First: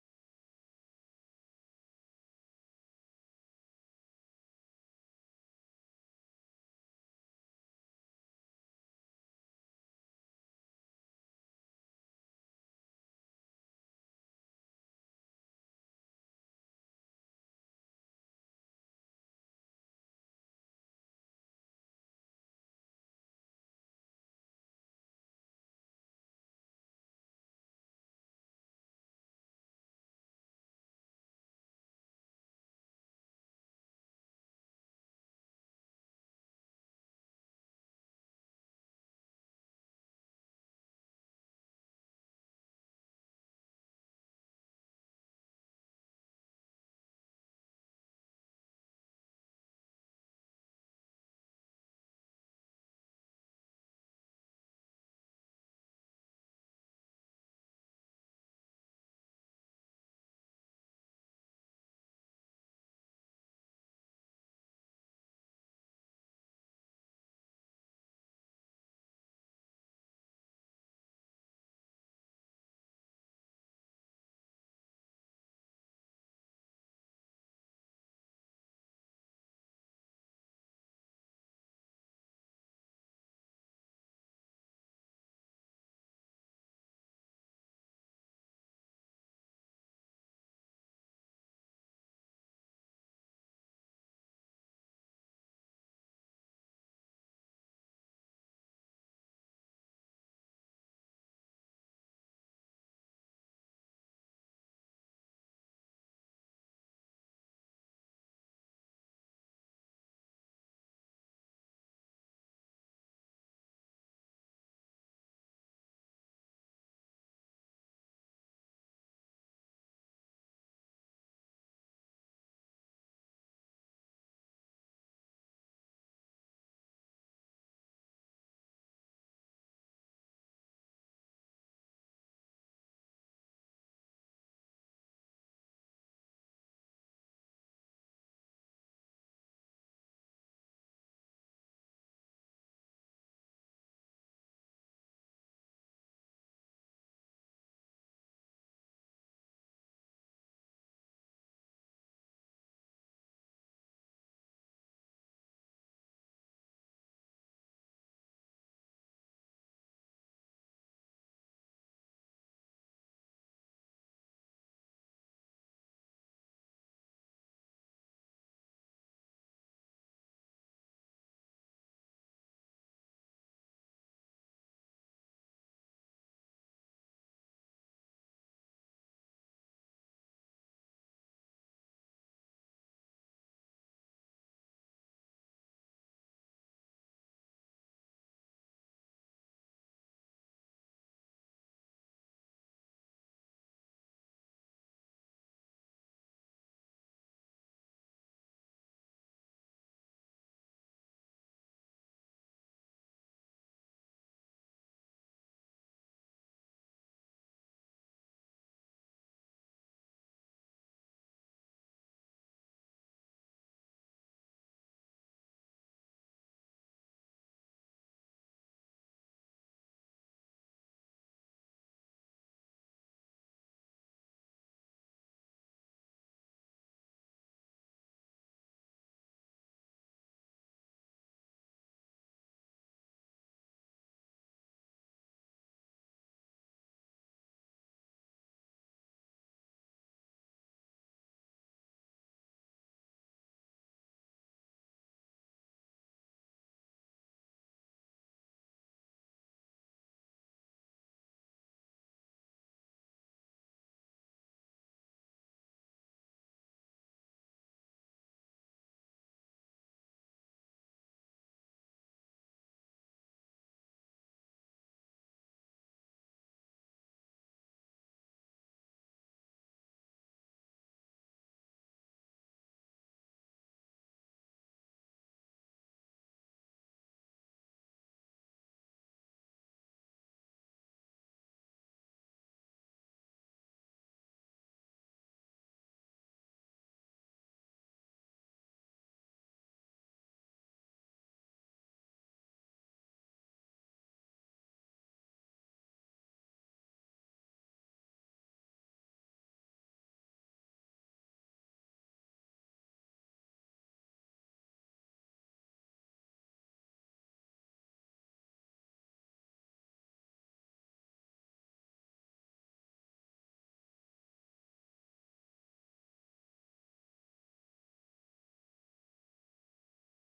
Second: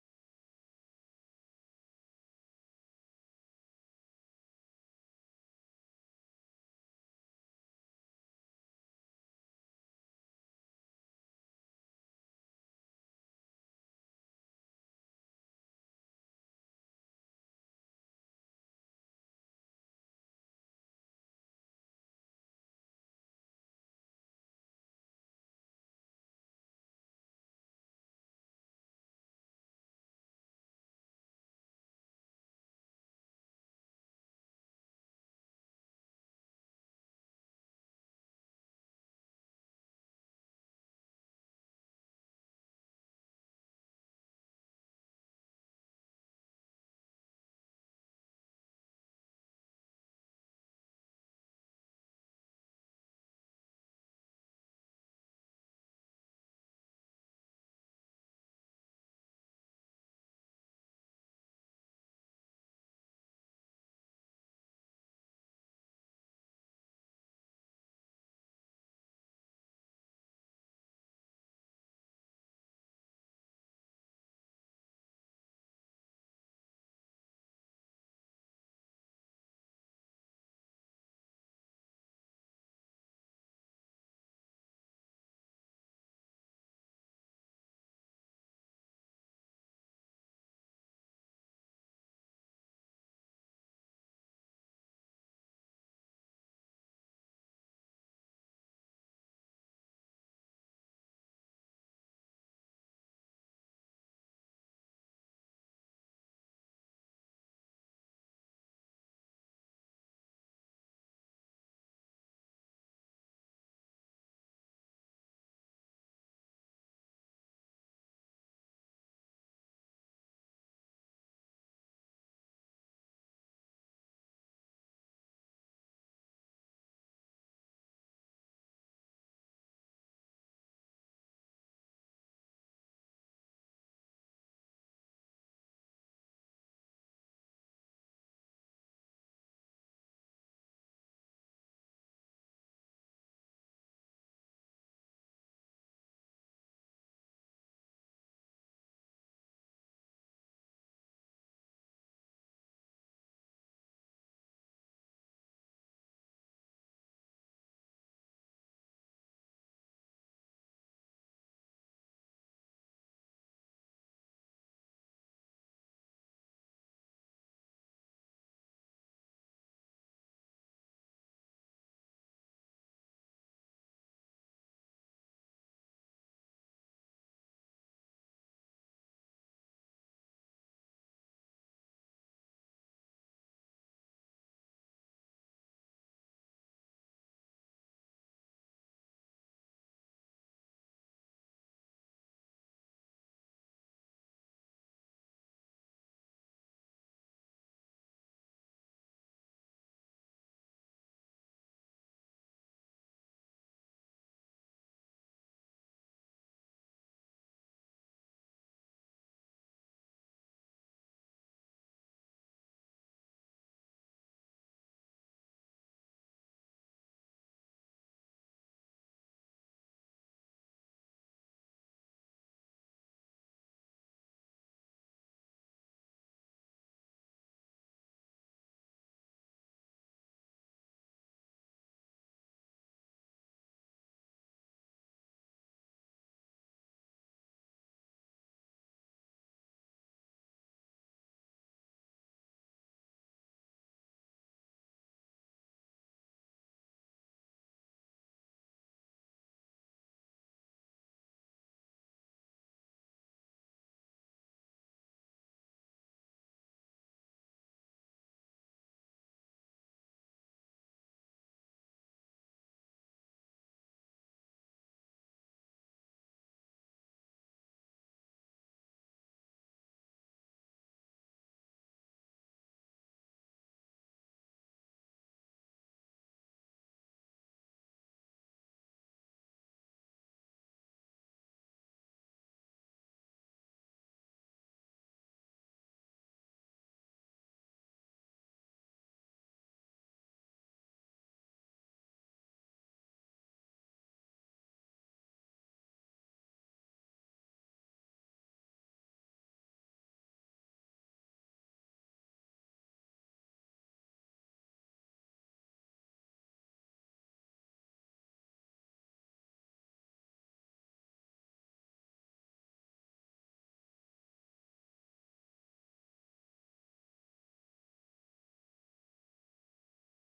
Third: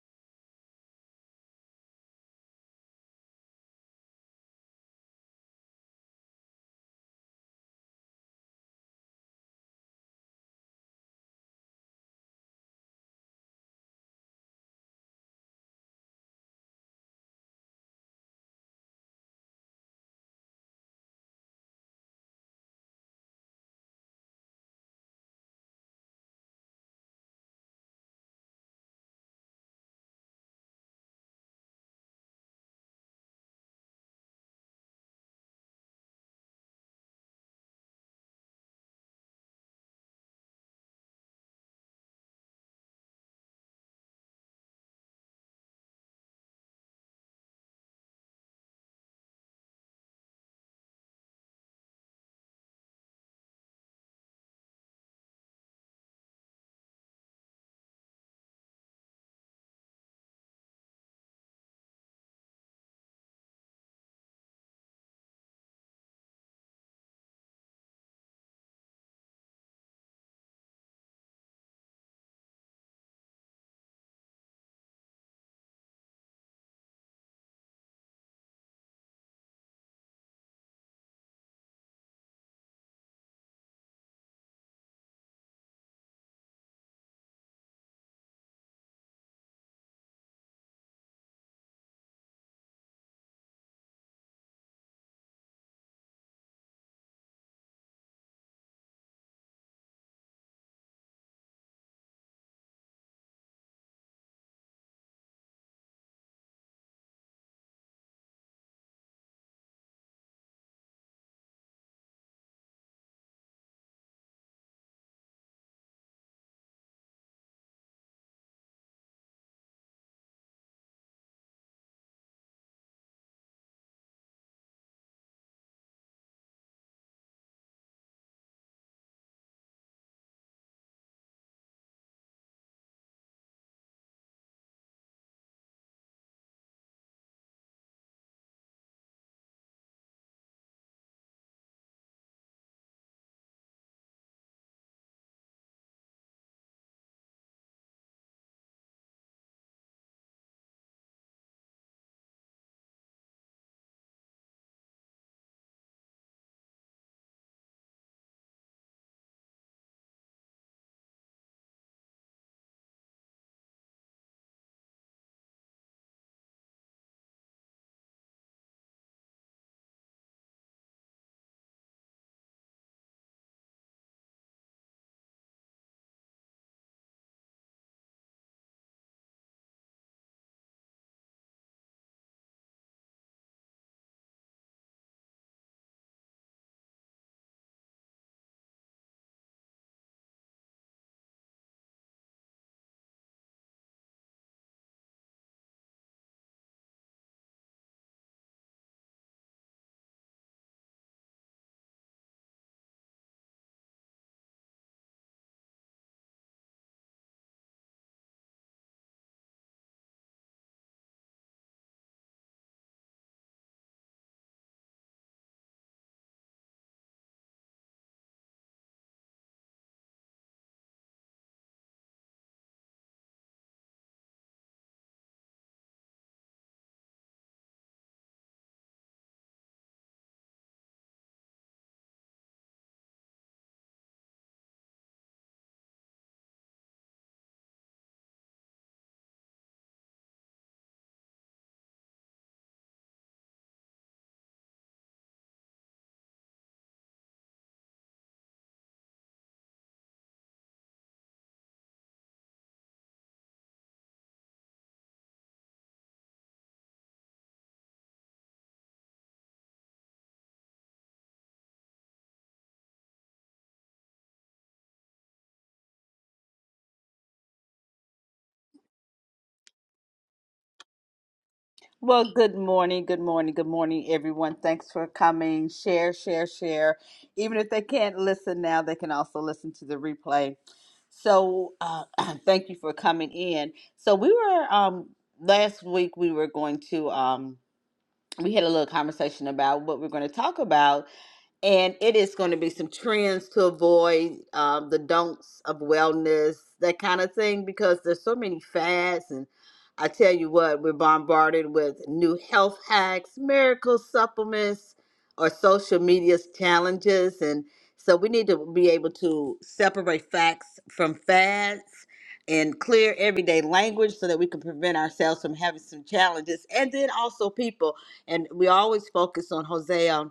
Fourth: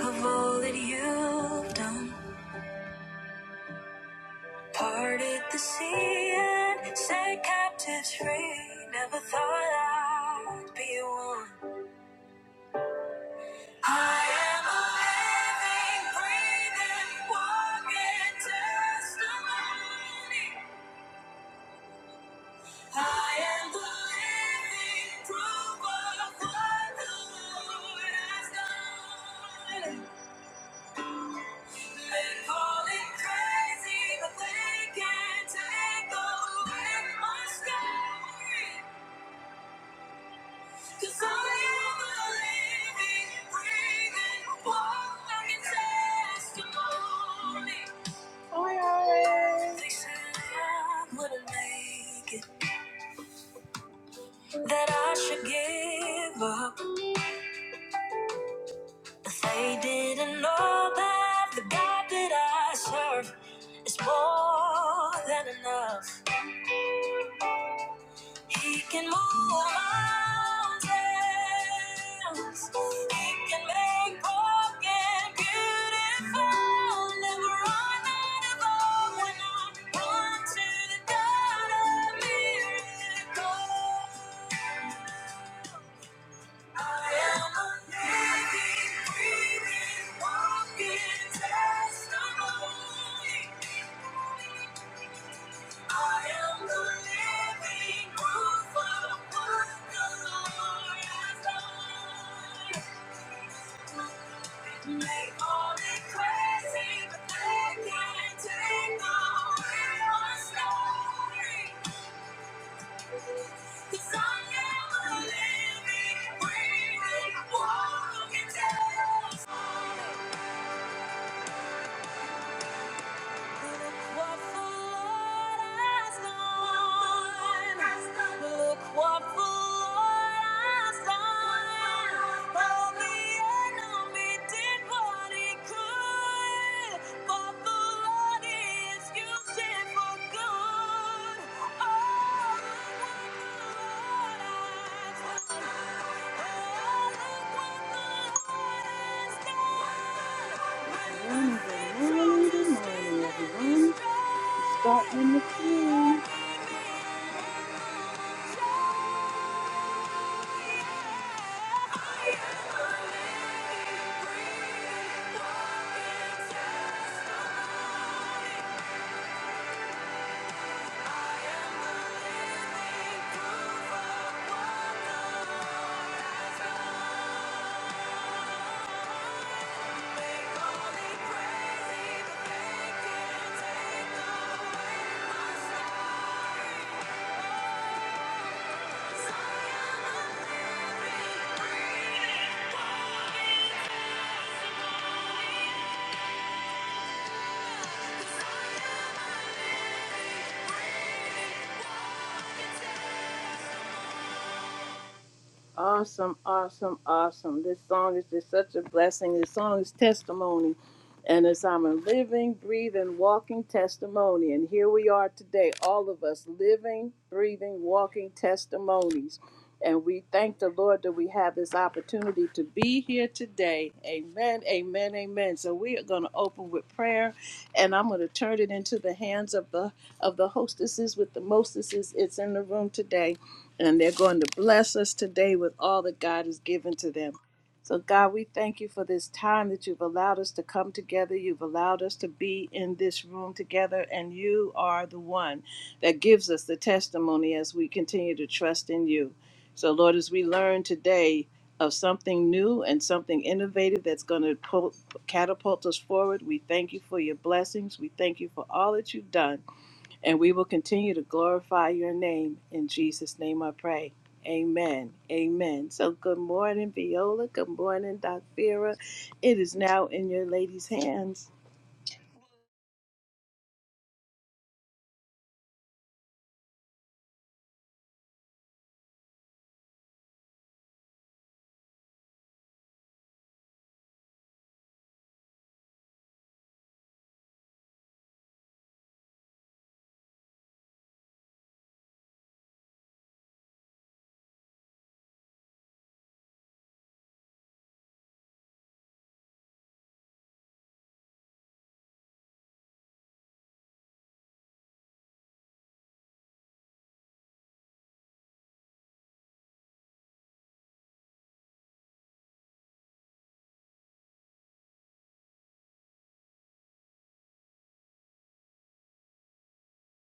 of all that you've done. Parted the sea and set captives free. Never thought I'd be one. I am a living, breathing, walking testimony. I am the living proof of what the Lord has done. Call it crazy, but they can't take away my story. 'Cause I am a breathing, walking testimony. They said I wouldn't make it, that I should give up. But they didn't know that the God that I serve is more than enough. He can move mountains. He can make broken beautiful. Never run out of hope when I run to the God of miracles. I am a living, breathing, walking testimony. I am the living proof of what the Lord has done. They call it crazy, but they can't take away my story. 'Cause I am a living, breathing, walking testimony. what the Lord has done. Look what the Lord has done. Though the enemy did what he could, but the Lord is used for good. Oh morning, good morning, good morning, everyone. Starting in the queue. Awesome, awesome, awesome. This song is just such a blessing. This song is testimony. And as I'm a living, breathing, walking testimony. And here we are today, all of us living, breathing, walking testimonies. And we thank the Lord that we have this opportunity to be here today. Amen, amen, amen. So we are going to open with prayer and I'm going to turn it into the hands of the of the hostesses with the mostesses. It's in the room today and they're going to bless us today with all that God has given to them. So, God, we thank you for this time that you've allowed us to come together. You've allowed us to be in this room together, and you are the one that gives us the testimony as we continue to trust in you. So, Lord, as we learn today of something new and something innovative that's going to po- catapult us forward, we thank you for your blessings. We thank you for all that you've done and we will continue to glorify your name. In Jesus' name I pray. Amen. Amen. So good morning, Viola. Good morning, Doc Vera. It is now in your lady's hands. Well, good morning, good morning, good morning, everyone. Thanks for coming. Share, share, share. Even if they can't listen now, they can also listen to the replay. So, uh, thank you for coming in. So, we were um, last week. We were going to um, we had a little conversation about what we're going to talk about, and it is going to be some trends to avoid um, the don'ts of wellness, that kind of thing, because there's so many fads. And I tell you what, we're bombarded with new health hacks, miracle supplements, or social media's challenges. And so we need to be able to separate facts from fads and clear everyday language so that we can prevent ourselves from having some challenges. And then also people, and we always focus on Hosea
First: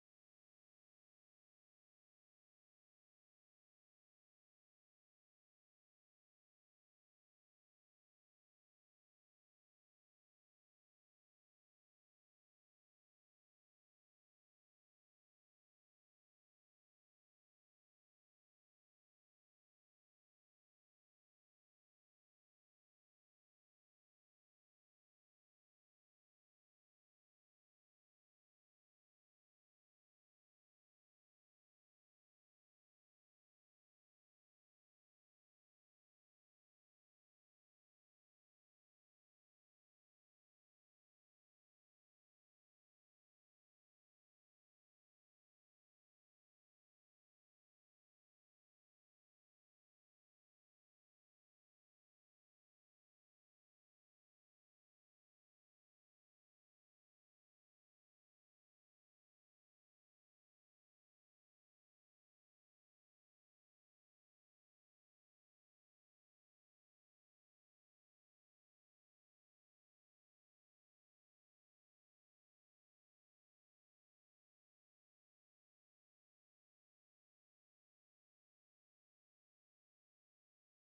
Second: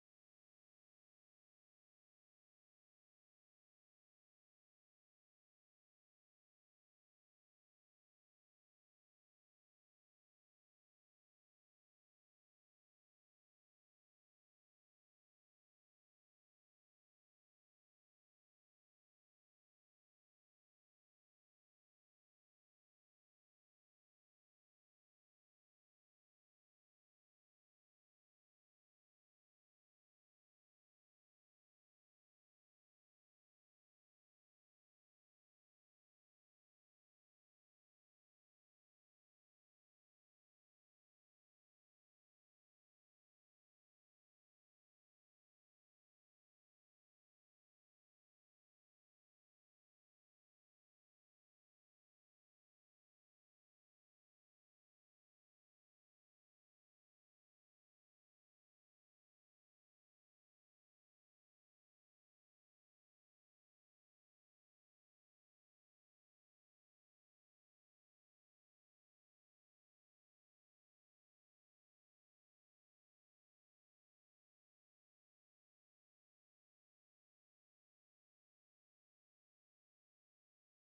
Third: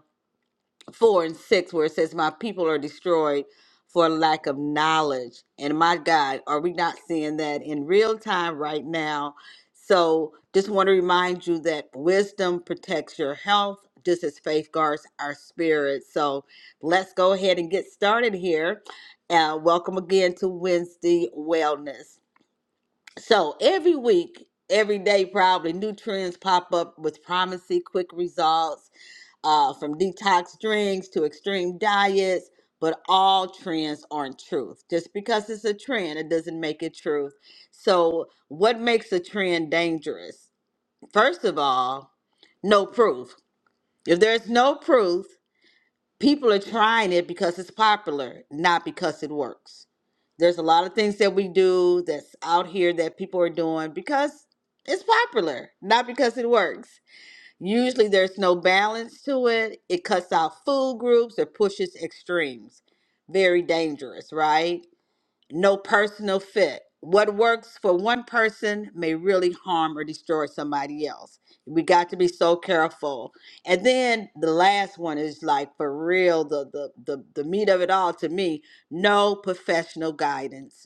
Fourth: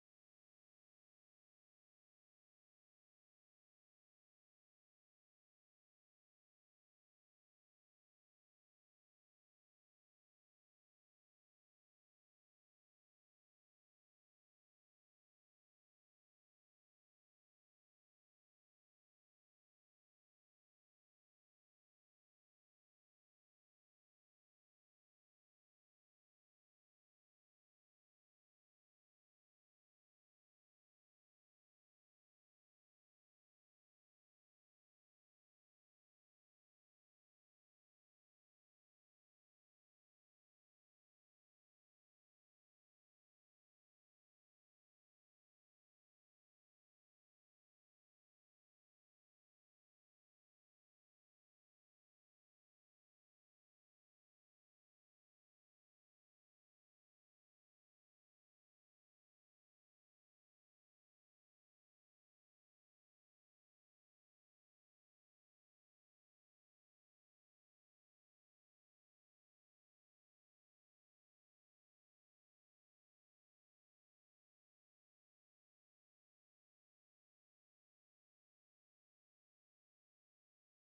four and six where it says my people are destroyed for lack of knowledge and my god are we not seeing that in real time right now so just want to remind you that wisdom protects your health just as faith guards our spirit so let's go ahead and get started here uh, welcome again to wednesday wellness so every week every day probably new trends pop up with promising quick results uh, from detox drinks to extreme diets, but all trends aren't truth. Just because it's a trend, it doesn't make it truth. So, what makes a trend dangerous? First of all, no proof. If there's no proof, people are trying it because it's popular, not because it works. There's a lot of things that we do that's out here that people are doing because it's popular, not because it works. Usually there's no balance to it. It cuts out food groups, it pushes extremes. Very dangerous, right? No personal fit. What works for one person may really harm or destroy somebody else. We got to be so careful. And then the last one is like for real, the the the, the meat of it all to me, no professional guidance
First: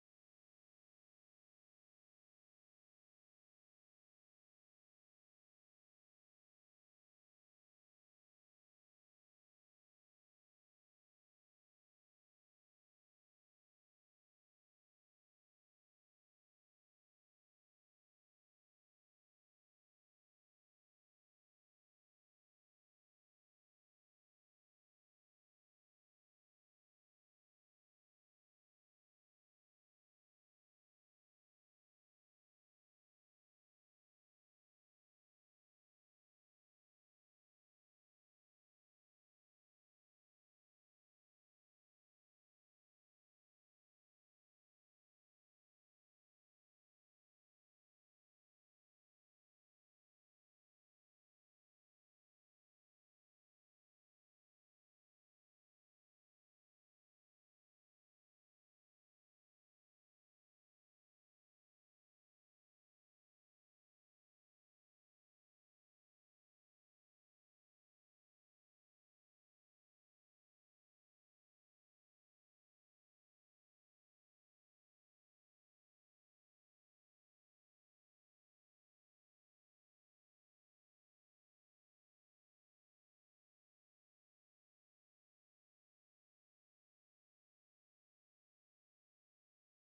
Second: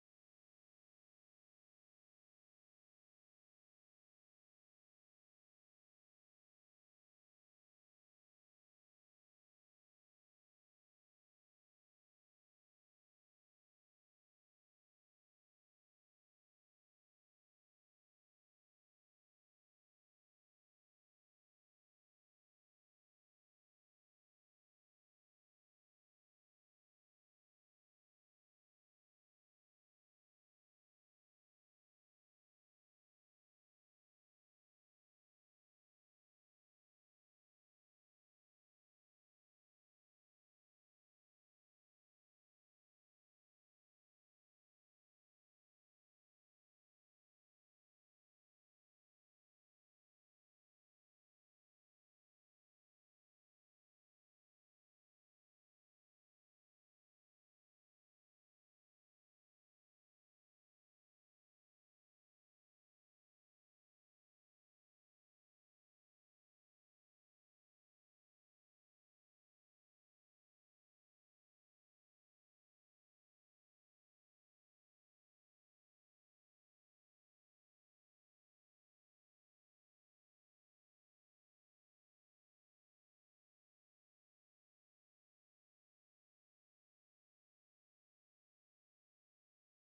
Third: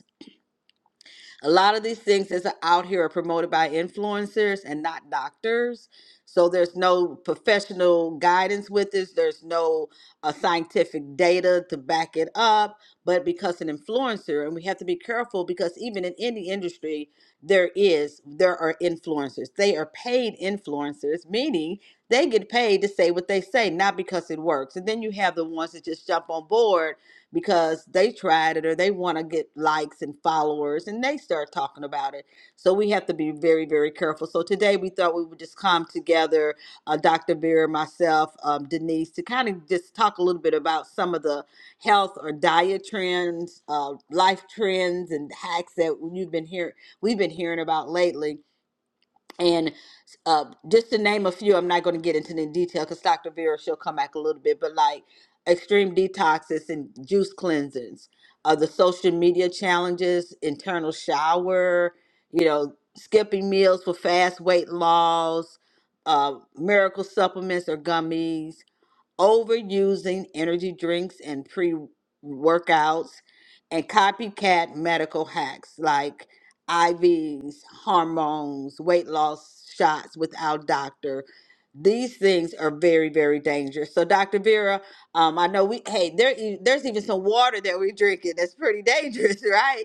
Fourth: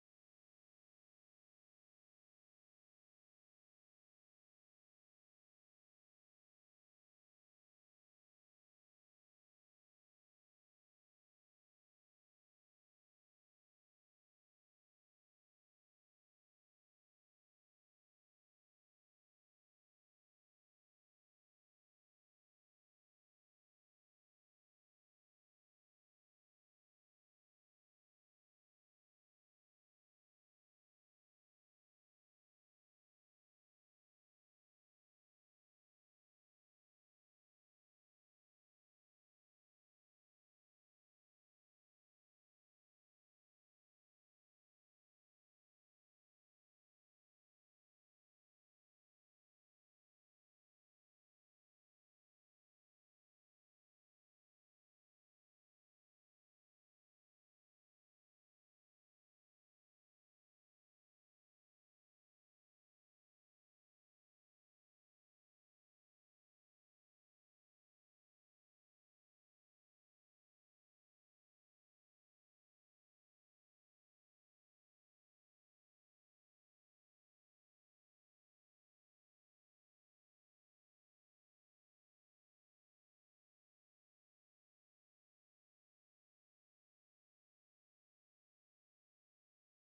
a lot of these things that's out here are promoted by influencers and not doctors. So there's no professional guidance with this. There's no uh, scientific data to back it up. But because an influencer, and we have to be careful because even in any industry, there is there are influencers. They are paid influencers, meaning they get paid to say what they say, not because it works. And then you have the ones that just jump on board because they tried it or they want to get likes and followers and they start talking about it. So we have to be very, very careful. So today we thought we would just come together, uh, Dr. Vera, myself, um, Denise, to kind of just talk a little bit about some of the health or diet trends, uh, life trends, and hacks that you've been hearing, we've been hearing about lately and uh, just to name a few, I'm not going to get into the detail because Dr. Vera she'll come back a little bit, but like extreme detoxes and juice cleansings, uh, the social media challenges, internal shower, you know, skipping meals for fast weight loss, uh, miracle supplements or gummies, overusing energy drinks and pre workouts, and copycat medical hacks like IVs, hormones, weight loss shots without doctor. These things are very, very dangerous. So, Dr. Vera, um, I know we, hey, there, e- there's even some water that we're drinking that's pretty dangerous, right?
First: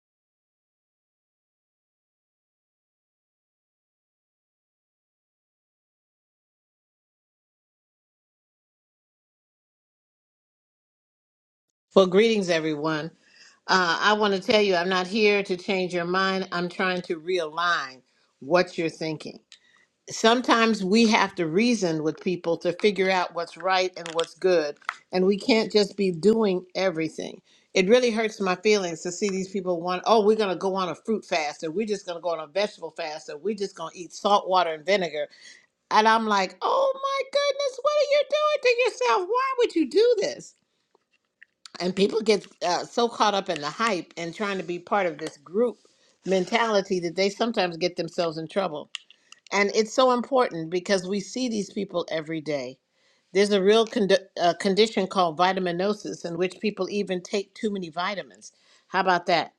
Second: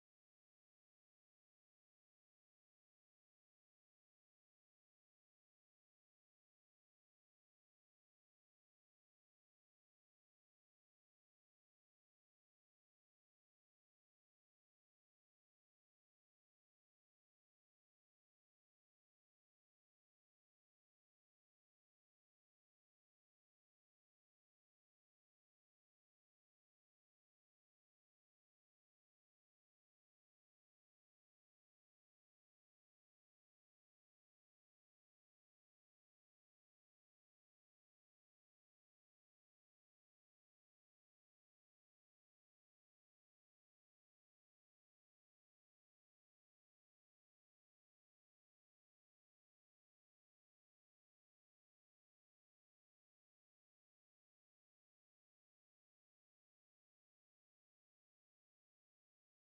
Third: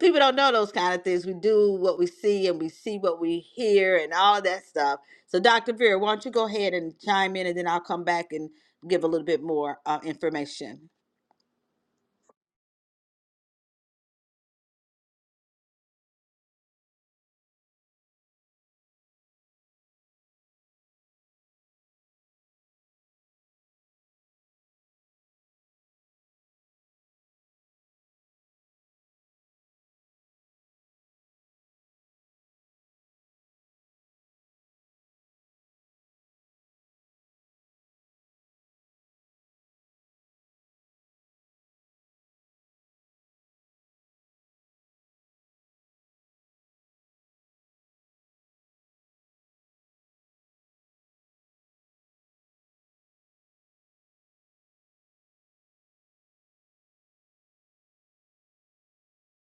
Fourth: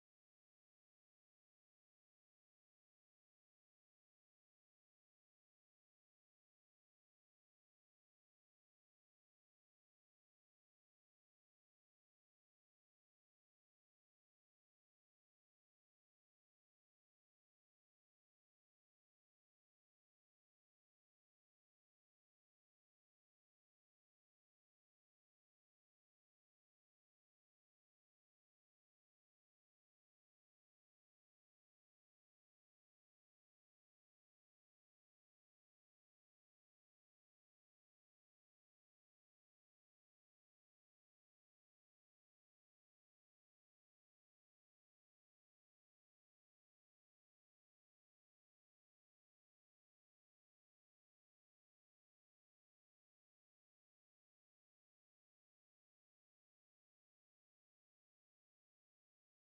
people don't know those kind of things. We do what we see and we see what we hear and all of that stuff. So, Dr. Vera, why don't you go ahead and chime in and then I'll come back and give a little bit more uh, information. Well, greetings, everyone. Uh, I want to tell you, I'm not here to change your mind. I'm trying to realign what you're thinking. Sometimes we have to reason with people to figure out what's right and what's good, and we can't just be doing everything. It really hurts my feelings to see these people want, oh, we're going to go on a fruit fast, or we're just going to go on a vegetable fast, or we're just going to eat salt water and vinegar. And I'm like, oh my goodness, what are you doing to yourself? Why would you do this? and people get uh, so caught up in the hype and trying to be part of this group mentality that they sometimes get themselves in trouble and it's so important because we see these people every day there's a real condi- uh, condition called vitaminosis in which people even take too many vitamins how about that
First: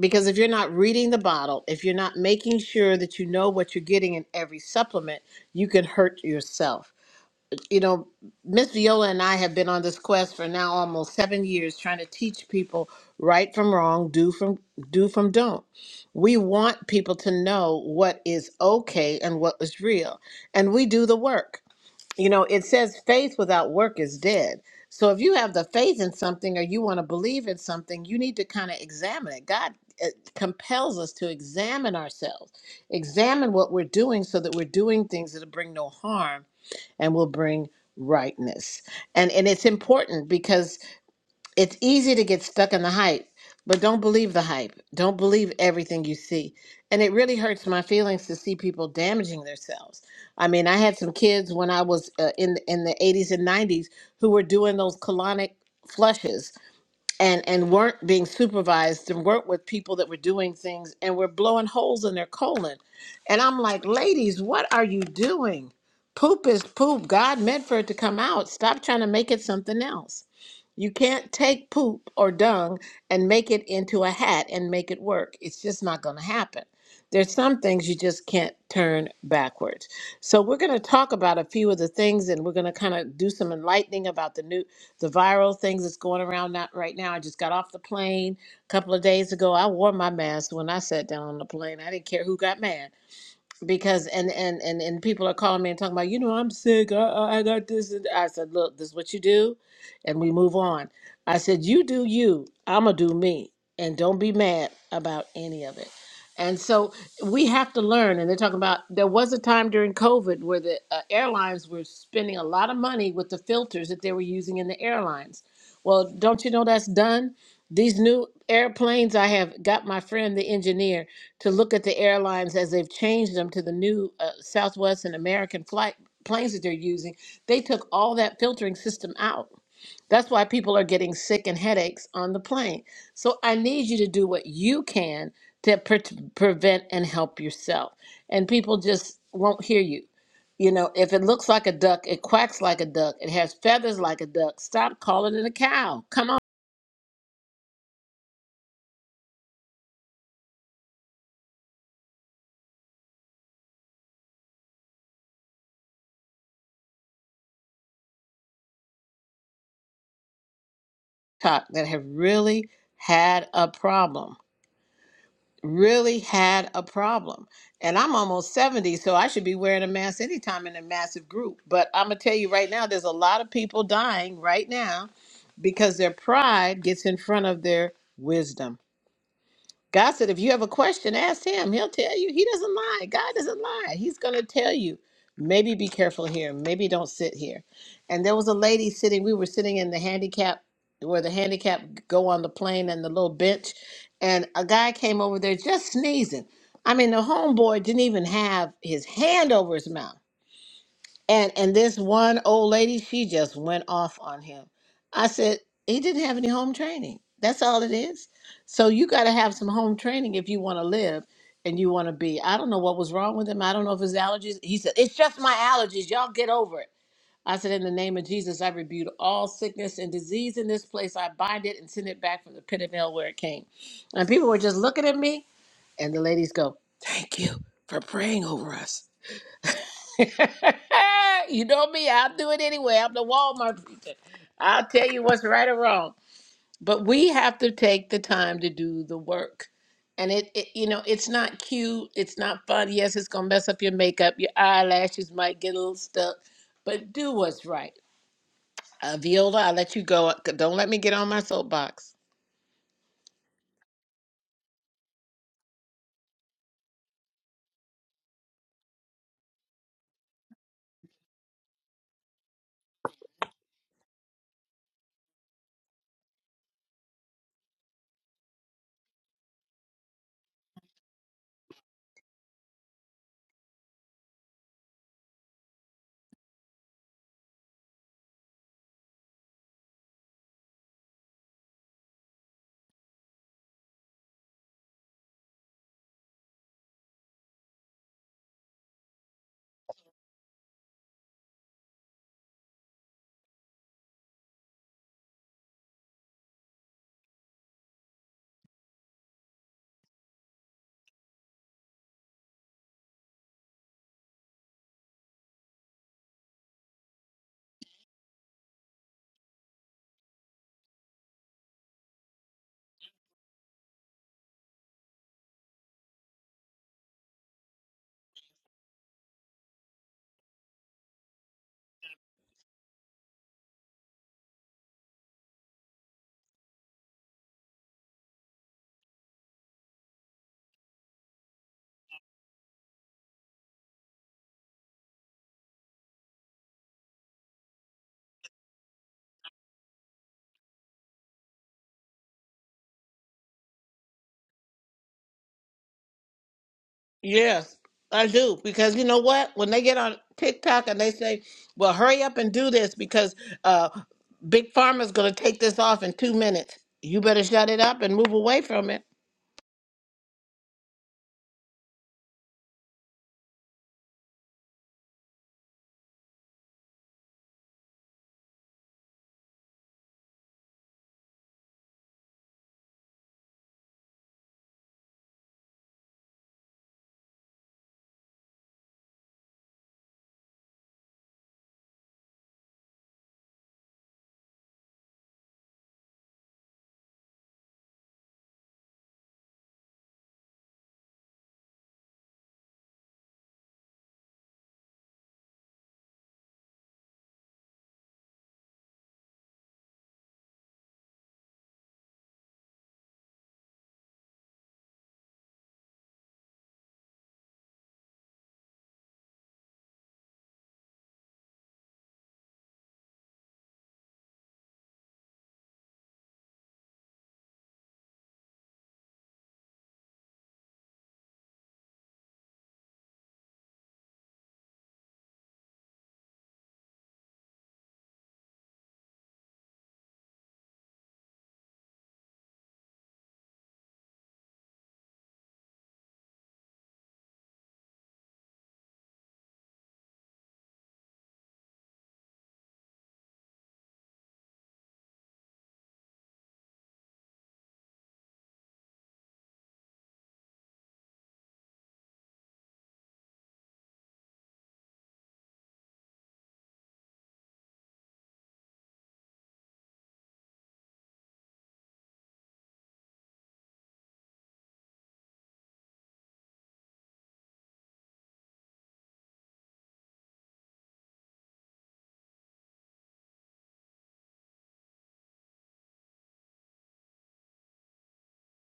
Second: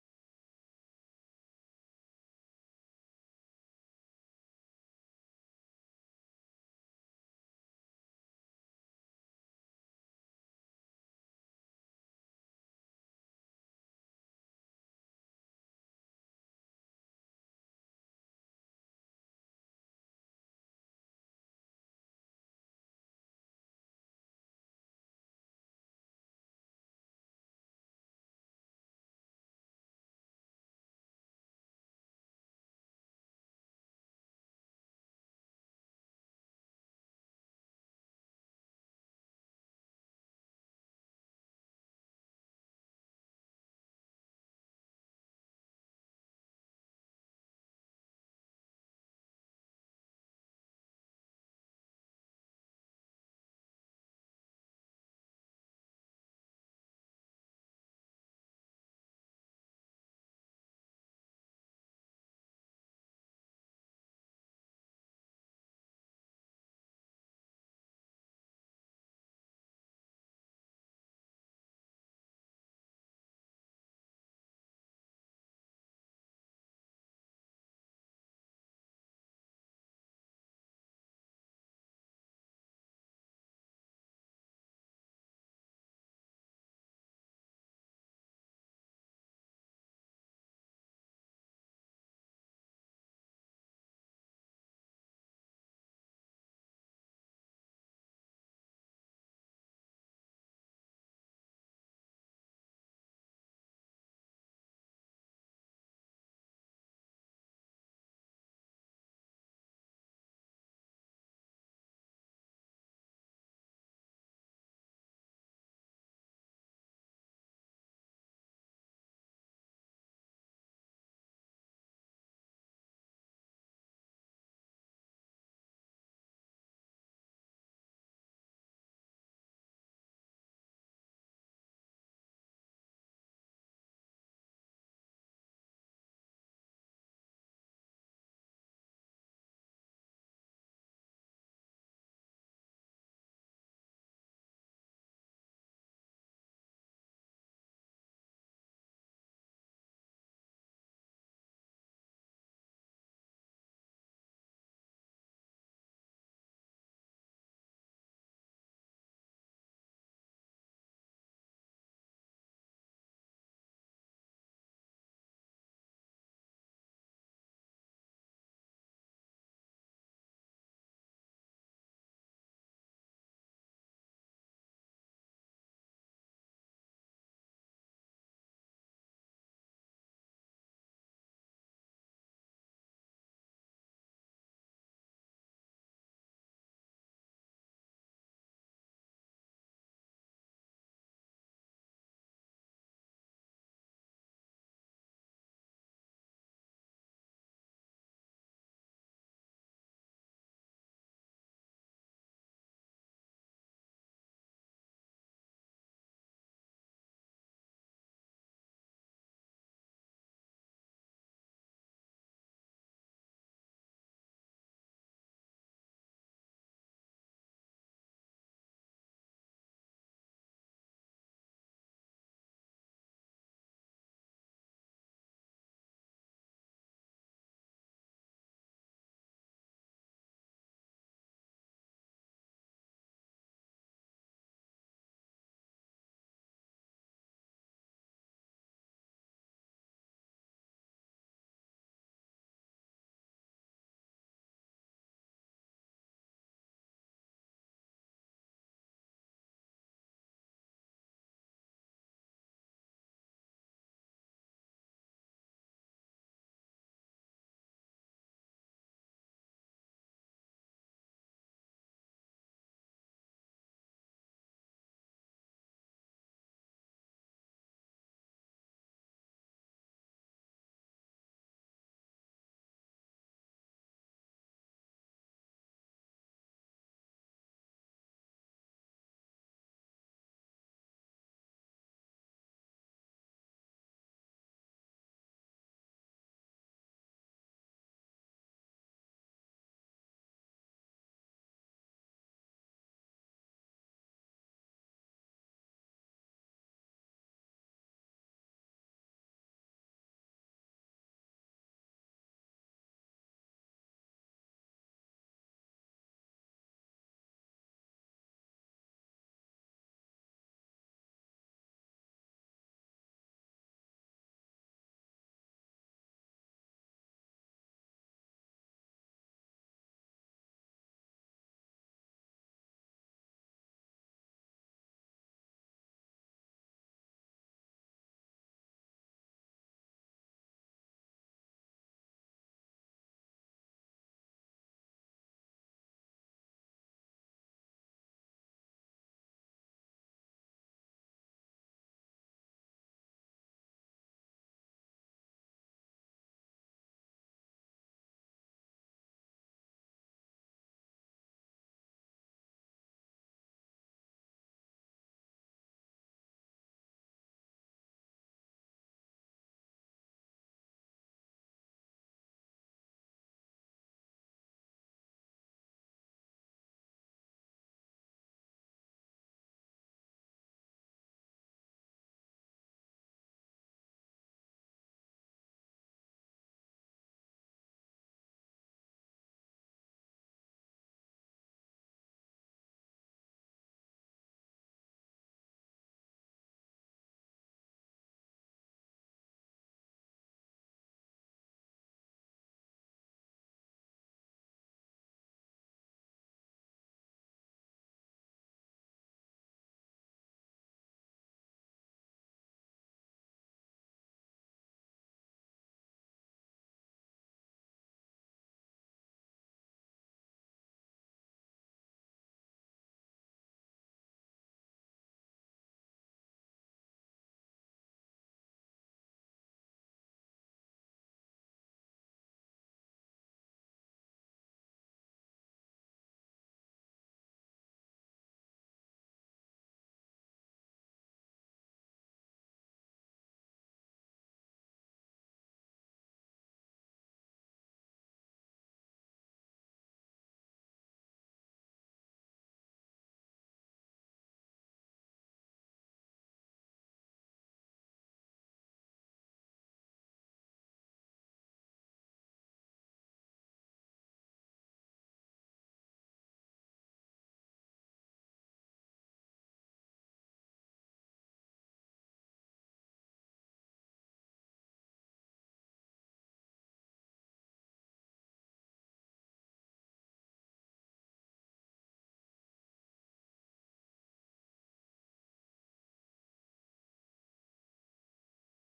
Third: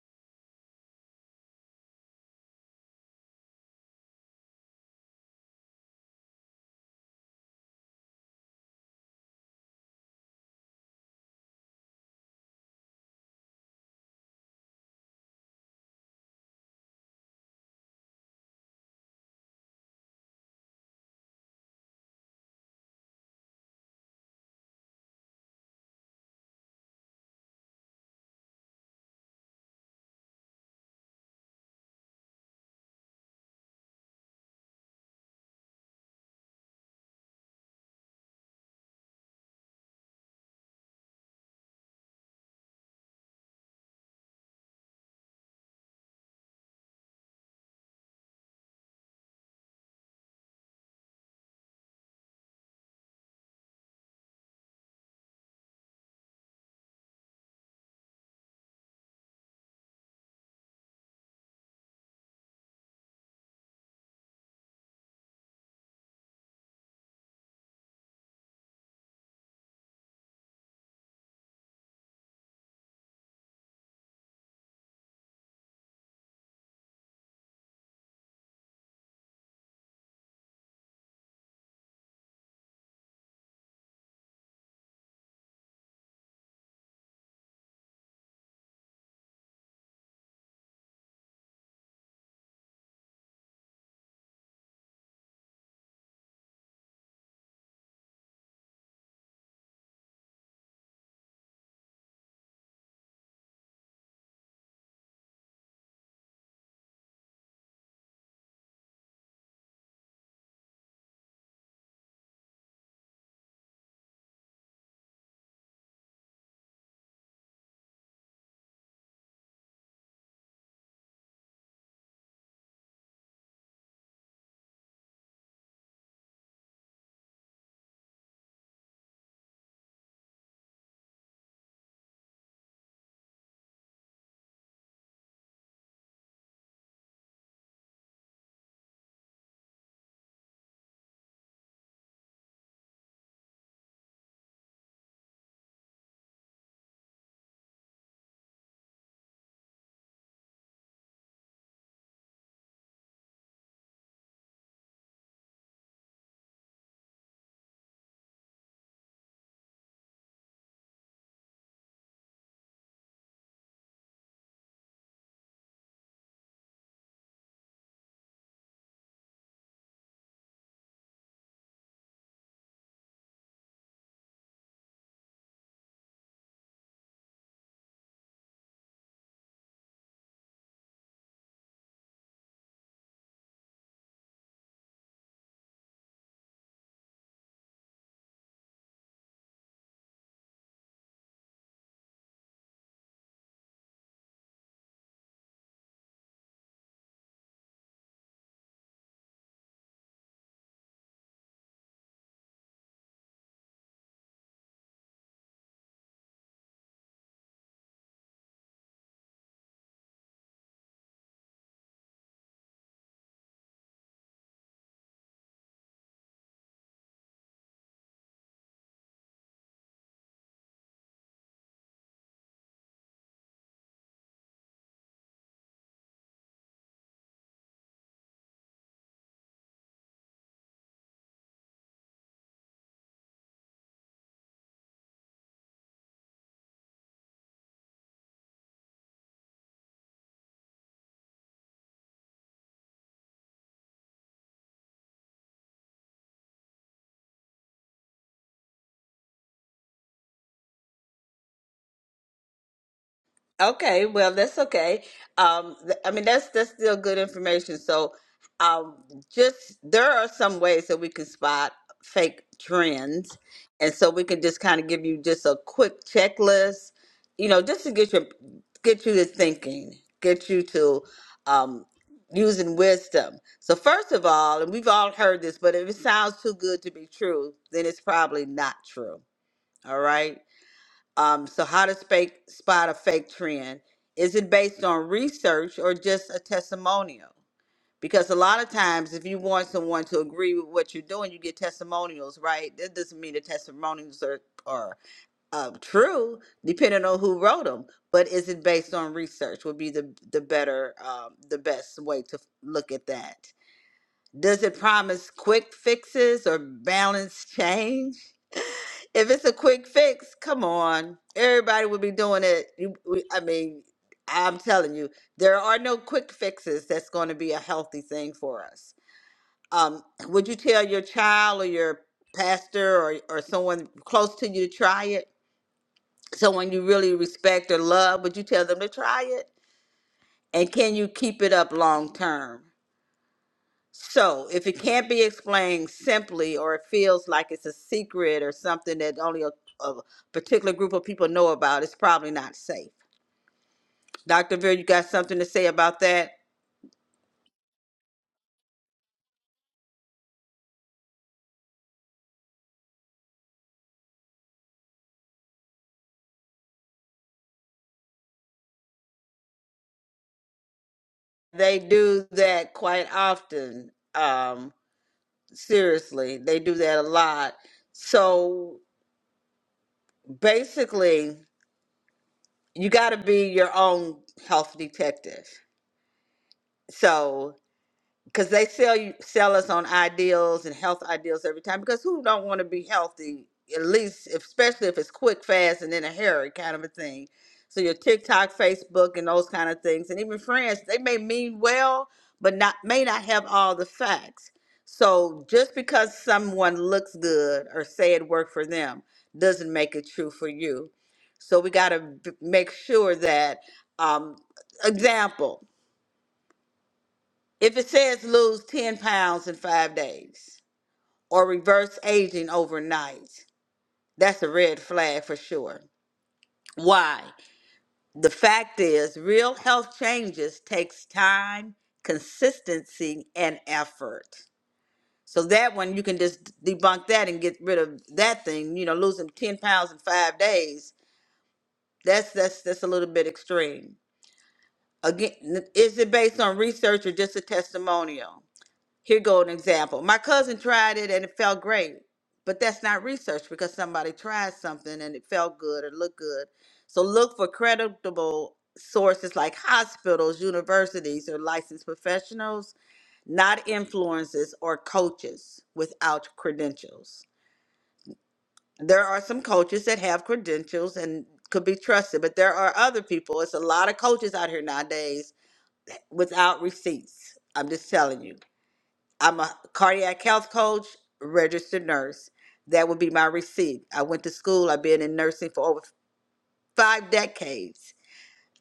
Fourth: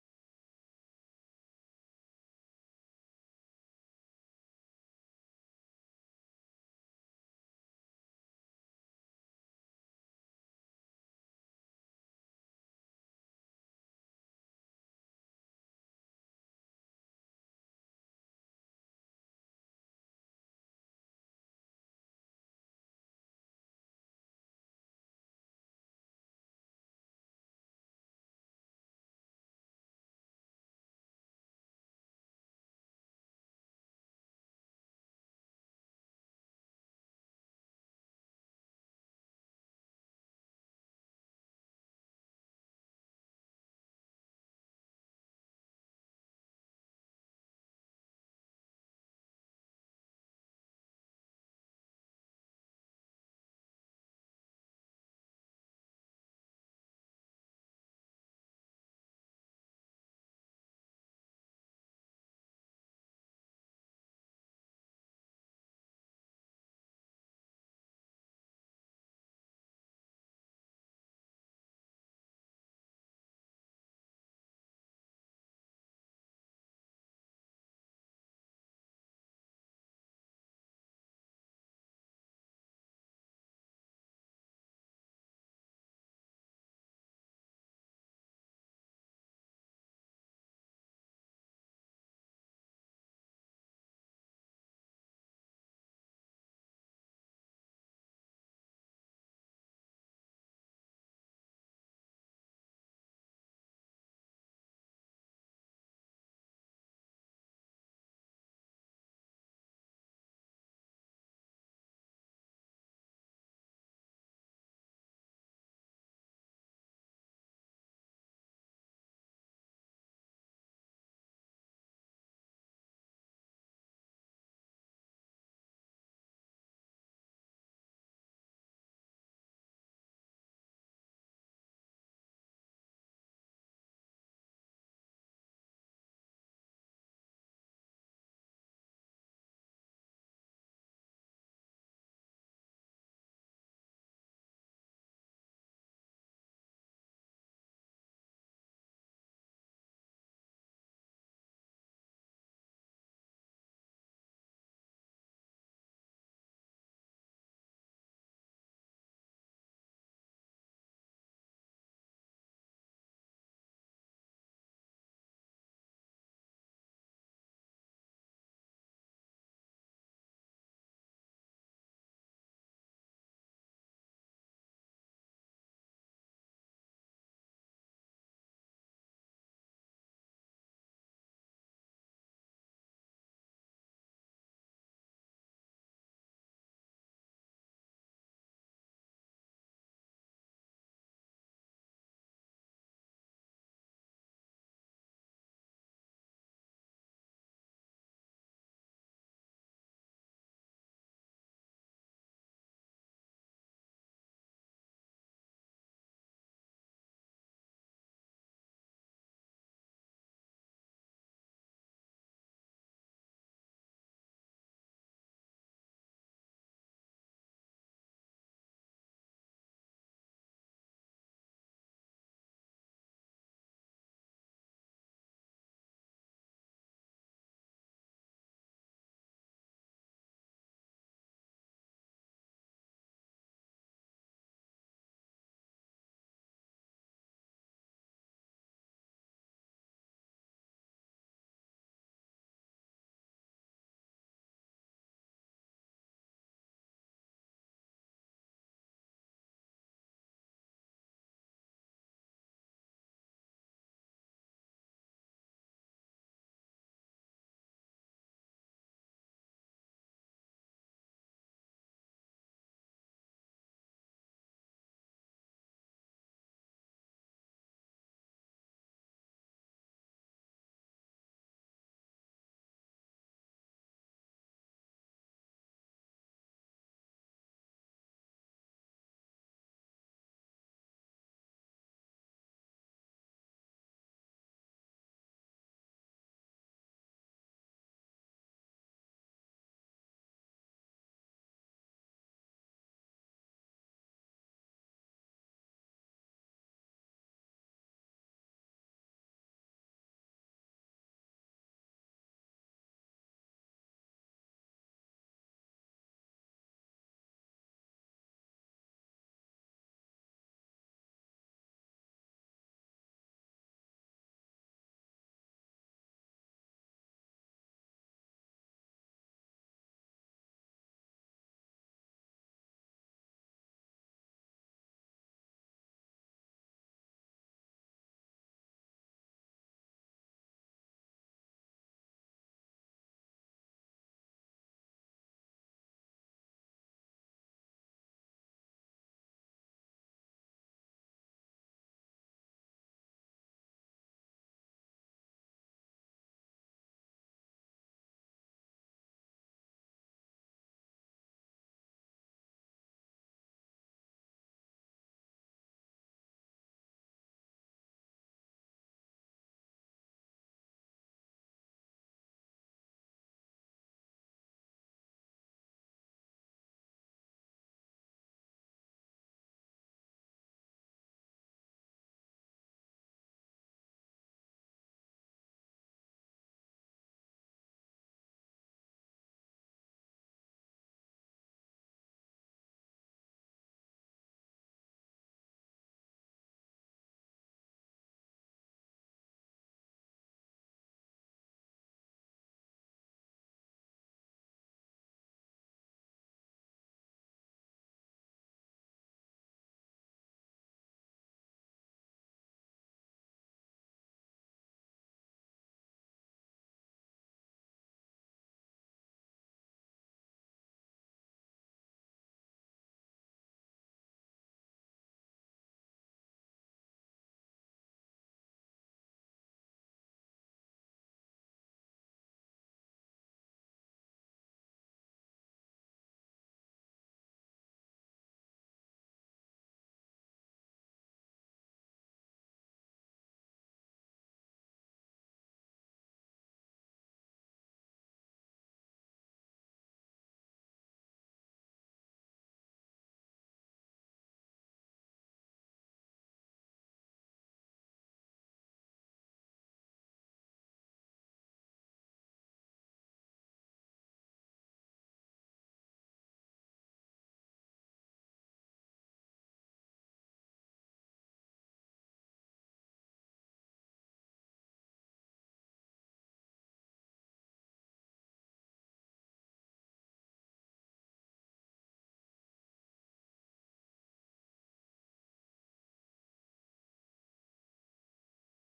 because if you're not reading the bottle if you're not making sure that you know what you're getting in every supplement you can hurt yourself you know, Miss Viola and I have been on this quest for now almost seven years, trying to teach people right from wrong, do from do from don't. We want people to know what is okay and what is real, and we do the work. You know, it says faith without work is dead. So if you have the faith in something or you want to believe in something, you need to kind of examine it. God uh, compels us to examine ourselves, examine what we're doing so that we're doing things that'll bring no harm and will bring rightness. And and it's important because it's easy to get stuck in the hype, but don't believe the hype. Don't believe everything you see. And it really hurts my feelings to see people damaging themselves. I mean, I had some kids when I was uh, in in the 80s and 90s who were doing those colonic flushes and and weren't being supervised and weren't with people that were doing things and were blowing holes in their colon and i'm like ladies what are you doing poop is poop god meant for it to come out stop trying to make it something else you can't take poop or dung and make it into a hat and make it work. It's just not going to happen. There's some things you just can't turn backwards. So we're going to talk about a few of the things, and we're going to kind of do some enlightening about the new, the viral things that's going around not right now. I just got off the plane a couple of days ago. I wore my mask when I sat down on the plane. I didn't care who got mad because and and and and people are calling me and talking about you know I'm sick I I I got this and I said look this is what you do and we move on I said you do you I'm gonna do me and don't be mad about any of it and so we have to learn and they're talking about there was a time during COVID where the uh, airlines were spending a lot of money with the filters that they were using in the airlines well don't you know that's done these new airplanes I have got my friend the engineer to look at the airlines as they've changed them to the new uh, Southwest and American flight planes that they're using. They took all that filtering system out. That's why people are getting sick and headaches on the plane. So I need you to do what you can to pre- prevent and help yourself. And people just won't hear you. You know, if it looks like a duck, it quacks like a duck, it has feathers like a duck. Stop calling it a cow. Come on, talk that have really had a problem. really had a problem. And I'm almost 70, so I should be wearing a mask anytime in a massive group. But I'm going to tell you right now, there's a lot of people dying right now because their pride gets in front of their wisdom. God said, if you have a question, ask him. He'll tell you. He doesn't lie. God doesn't lie. He's going to tell you. Maybe be careful here. Maybe don't sit here. And there was a lady sitting. We were sitting in the handicap where the handicap go on the plane and the little bench. And a guy came over there just sneezing. I mean, the homeboy didn't even have his hand over his mouth. And and this one old lady, she just went off on him. I said, he didn't have any home training. That's all it is. So you got to have some home training if you want to live and you want to be. I don't know what was wrong with him. I don't know if his allergies. He said, "It's just my allergies. Y'all get over it." I said, "In the name of Jesus, I rebuke all sickness and disease in this place. I bind it and send it back from the pit of hell where it came." And people were just looking at me, and the ladies go, "Thank you for praying over us." you know me, I'll do it anyway. I'm the Walmart preacher. I'll tell you what's right or wrong. But we have to take the time to do the work. And it, it you know, it's not cute, it's not fun. Yes, it's gonna mess up your makeup, your eyelashes might get a little stuck, but do what's right. Uh, Viola, I'll let you go. Don't let me get on my soapbox. Okay, well, that's okay. Um, th- I mean, that's that's still good information. So, um, just there are some ways that we can spot fake trends, and so we can just kind of give you just a quick checklist, you know, just to get your get you to thinking, get you to um, using wisdom. So, first of all, and we've all heard this, but if it sounds too good to be true, then it's probably not true. All right. Um, so, how to fake, spot a fake trend? Is it based on research or just a testimonial? Because a lot of times, if you want someone to agree with what you're doing, you get testimonials, right? That doesn't mean the testimonials are, are uh, true, depending on who wrote them. But is it based on research? Would be the the better, um, the best way to look at that. Does it promise quick fixes or balance change? If it's a quick fix, come on. Everybody would be doing it. You, we, I mean, I'm telling you, there are no quick fixes that's going to be a healthy thing for us. Um, would you tell your child or your pastor or, or someone close to you to try it? Someone you really respect or love, would you tell them to try it? And can you keep it up long term? So, if it can't be explained simply or it feels like it's a secret or something that only a, a particular group of people know about, it's probably not safe. Dr. Veer, you got something to say about that? Yes, I do. Because you know what? When they get on TikTok and they say, well, hurry up and do this because uh, Big Pharma's going to take this off in two minutes, you better shut it up and move away from it. They do that quite often. Um, seriously, they do that a lot. So, basically, you got to be your own health detective. So, because they sell you sell us on ideals and health ideals every time because who don't want to be healthy at least if- especially if it's quick fast and in a hurry kind of a thing so your tiktok facebook and those kind of things and even friends they may mean well but not may not have all the facts so just because someone looks good or say it worked for them doesn't make it true for you so we got to make sure that um example if it says lose 10 pounds in five days or reverse aging overnight, that's a red flag for sure. Why? The fact is, real health changes takes time, consistency, and effort. So that one you can just debunk that and get rid of that thing. You know, losing 10 pounds in five days. That's that's that's a little bit extreme. Again, n- is it based on research or just a testimonial? Here go an example. My cousin tried it and it felt great, but that's not research because somebody tried something and it felt good or looked good. So look for credible sources like hospitals, universities, or licensed professionals, not influencers or coaches without credentials. There are some coaches that have credentials and could be trusted, but there are other people. It's a lot of coaches out here nowadays without receipts. I'm just telling you I'm a cardiac health coach, registered nurse. That would be my receipt. I went to school. I've been in nursing for over five decades.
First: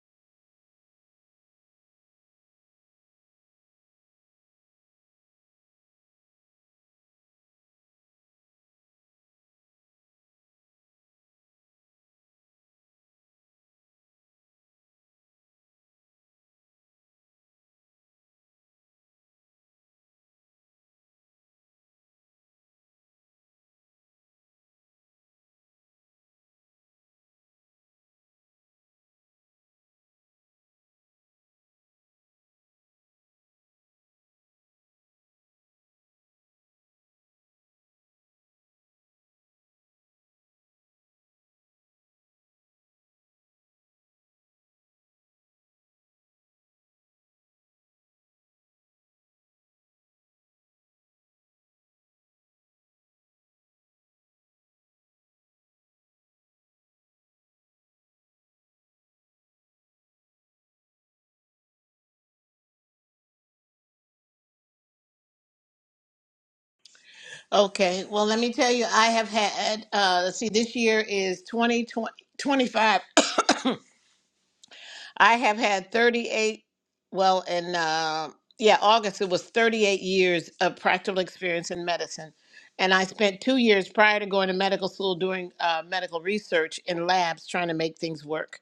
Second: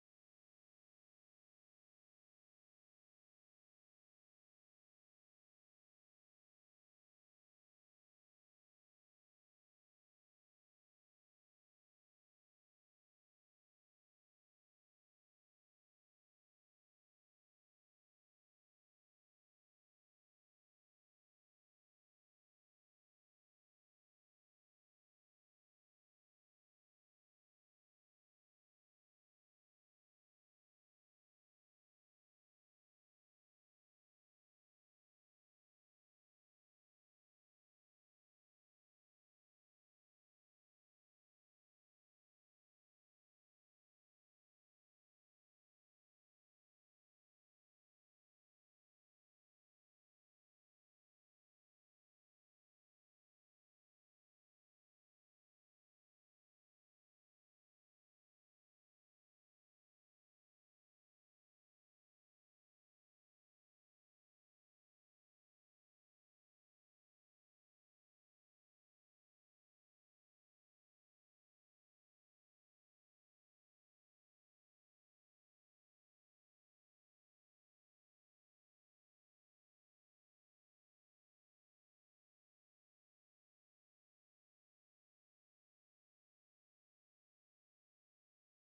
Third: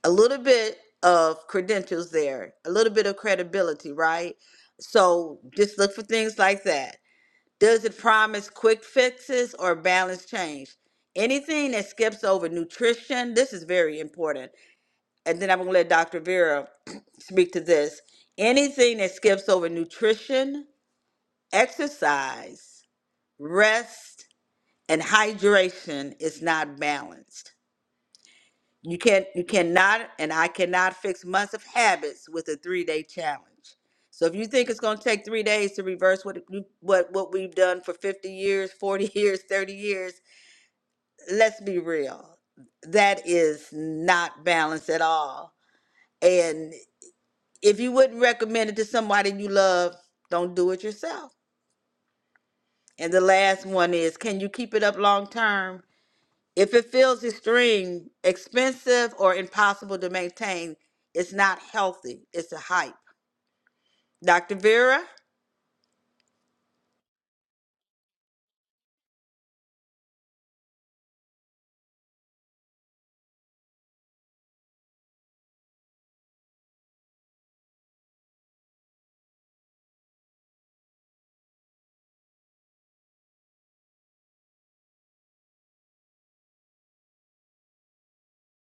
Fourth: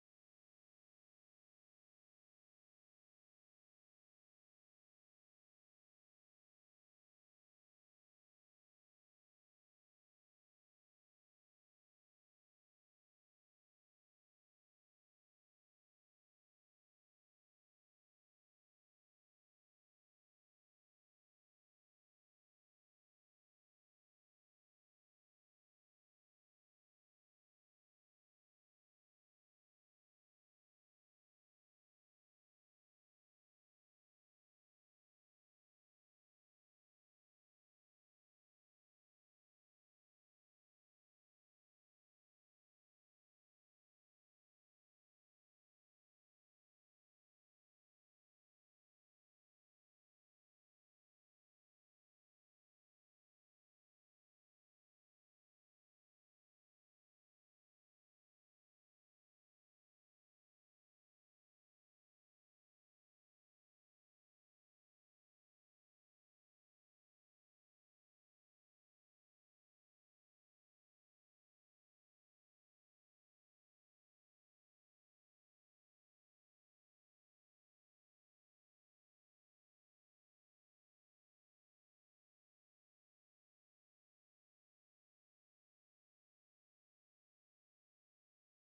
A little bit of credentials there, a little bit of credibility, right? So just look for things like that. Does it promise quick fixes or balance change? Anything that skips over nutrition, this is very important. And then I'm going to let Dr. Vera speak to this. Anything that skips over nutrition, exercise rest and hydration is not balanced. You can't you cannot and I cannot fix months of habits with a three day challenge. So if you think it's gonna take three days to reverse what you- what what we've done for 50 years, 40 years, 30 years, let's be real. That is not balanced at all. And if you wouldn't recommend it to somebody you love, don't do it yourself. And the last one is can you keep it up long term? If it feels extreme, expensive, or impossible to maintain, it's not healthy. It's a hype. Dr. Vera, Okay, well, let me tell you, I have had, uh, let's see, this year is 2020. I have had 38, well, in, uh, yeah, August, it was 38 years of practical experience in medicine. And I spent two years prior to going to medical school doing uh, medical research in labs trying to make things work.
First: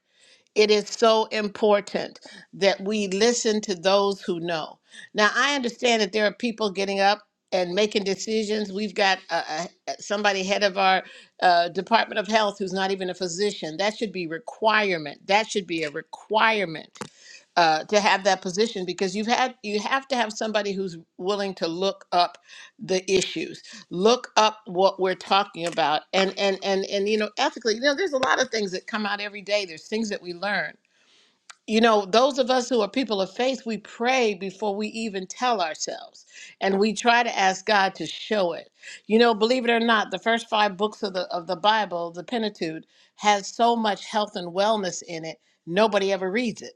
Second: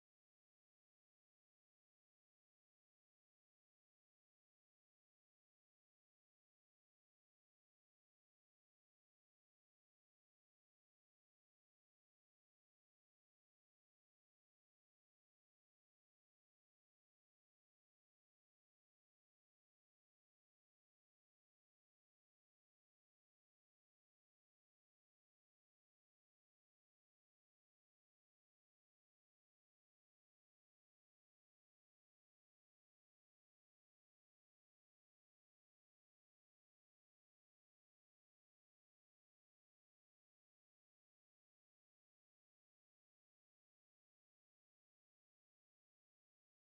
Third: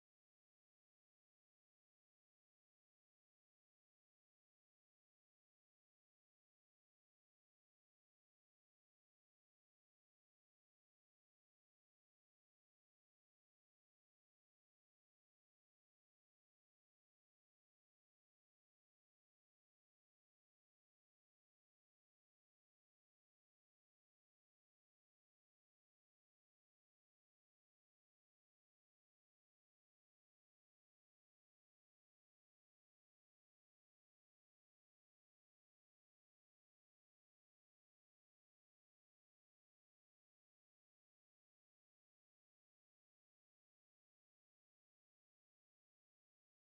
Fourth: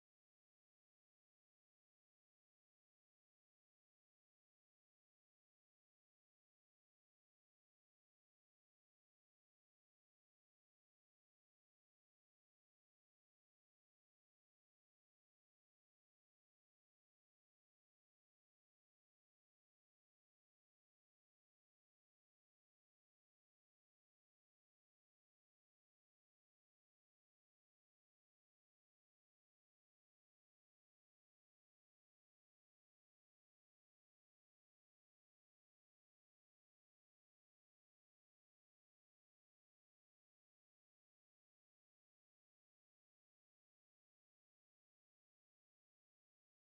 It is so important that we listen to those who know. Now, I understand that there are people getting up and making decisions. We've got uh, uh, somebody head of our uh, Department of Health who's not even a physician. That should be requirement. That should be a requirement uh, to have that position because you've had you have to have somebody who's willing to look up the issues, look up what we're talking about, and and and and you know ethically. You know, there's a lot of things that come out every day. There's things that we learn you know, those of us who are people of faith, we pray before we even tell ourselves. And we try to ask God to show it. You know, believe it or not, the first five books of the of the Bible, the Pentateuch, has so much health and wellness in it, nobody ever reads it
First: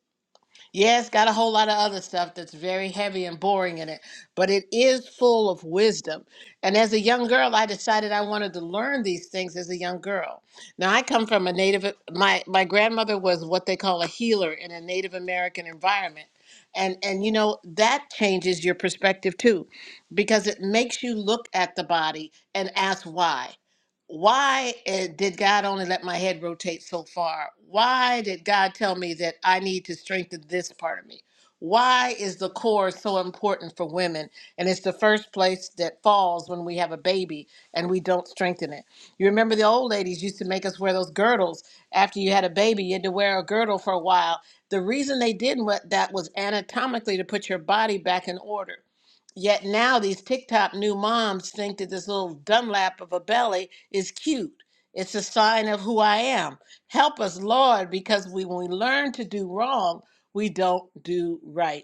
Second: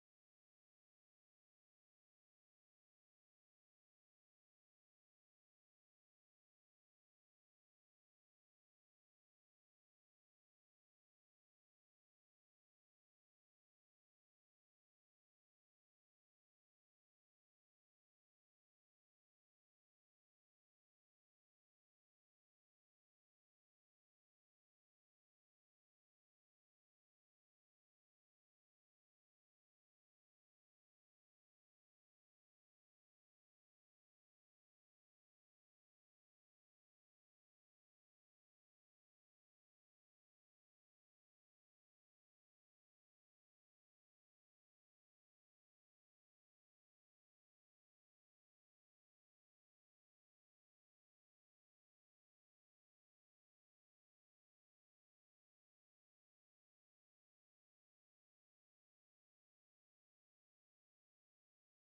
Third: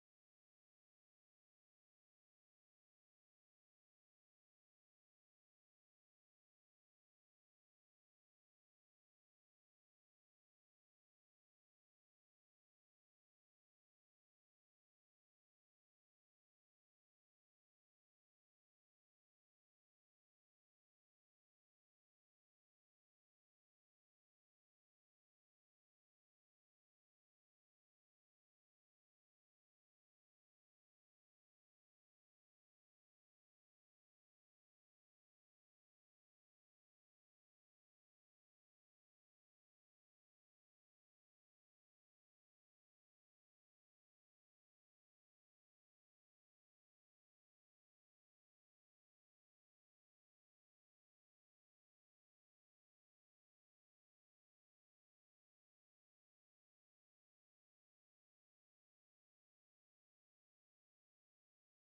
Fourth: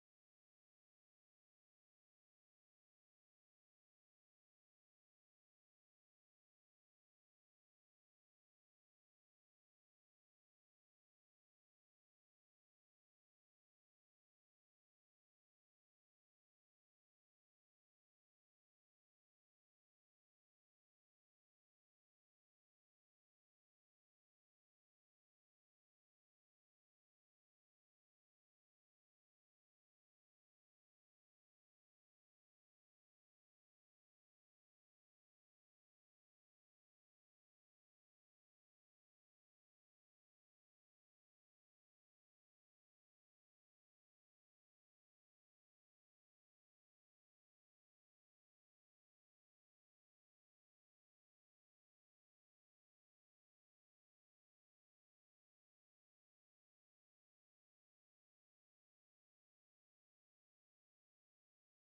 yeah, it's got a whole lot of other stuff that's very heavy and boring in it, but it is full of wisdom. And as a young girl, I decided I wanted to learn these things as a young girl. Now, I come from a native my my grandmother was what they call a healer in a Native American environment. And and you know, that changes your perspective too because it makes you look at the body and ask why why eh, did God only let my head rotate so far? Why did God tell me that I need to strengthen this part of me? Why is the core so important for women? And it's the first place that falls when we have a baby and we don't strengthen it. You remember the old ladies used to make us wear those girdles. After you had a baby, you had to wear a girdle for a while. The reason they did what that was anatomically to put your body back in order. Yet now these TikTok new moms think that this little Dunlap of a belly is cute. It's a sign of who I am. Help us, Lord, because we, when we learn to do wrong, we don't do right.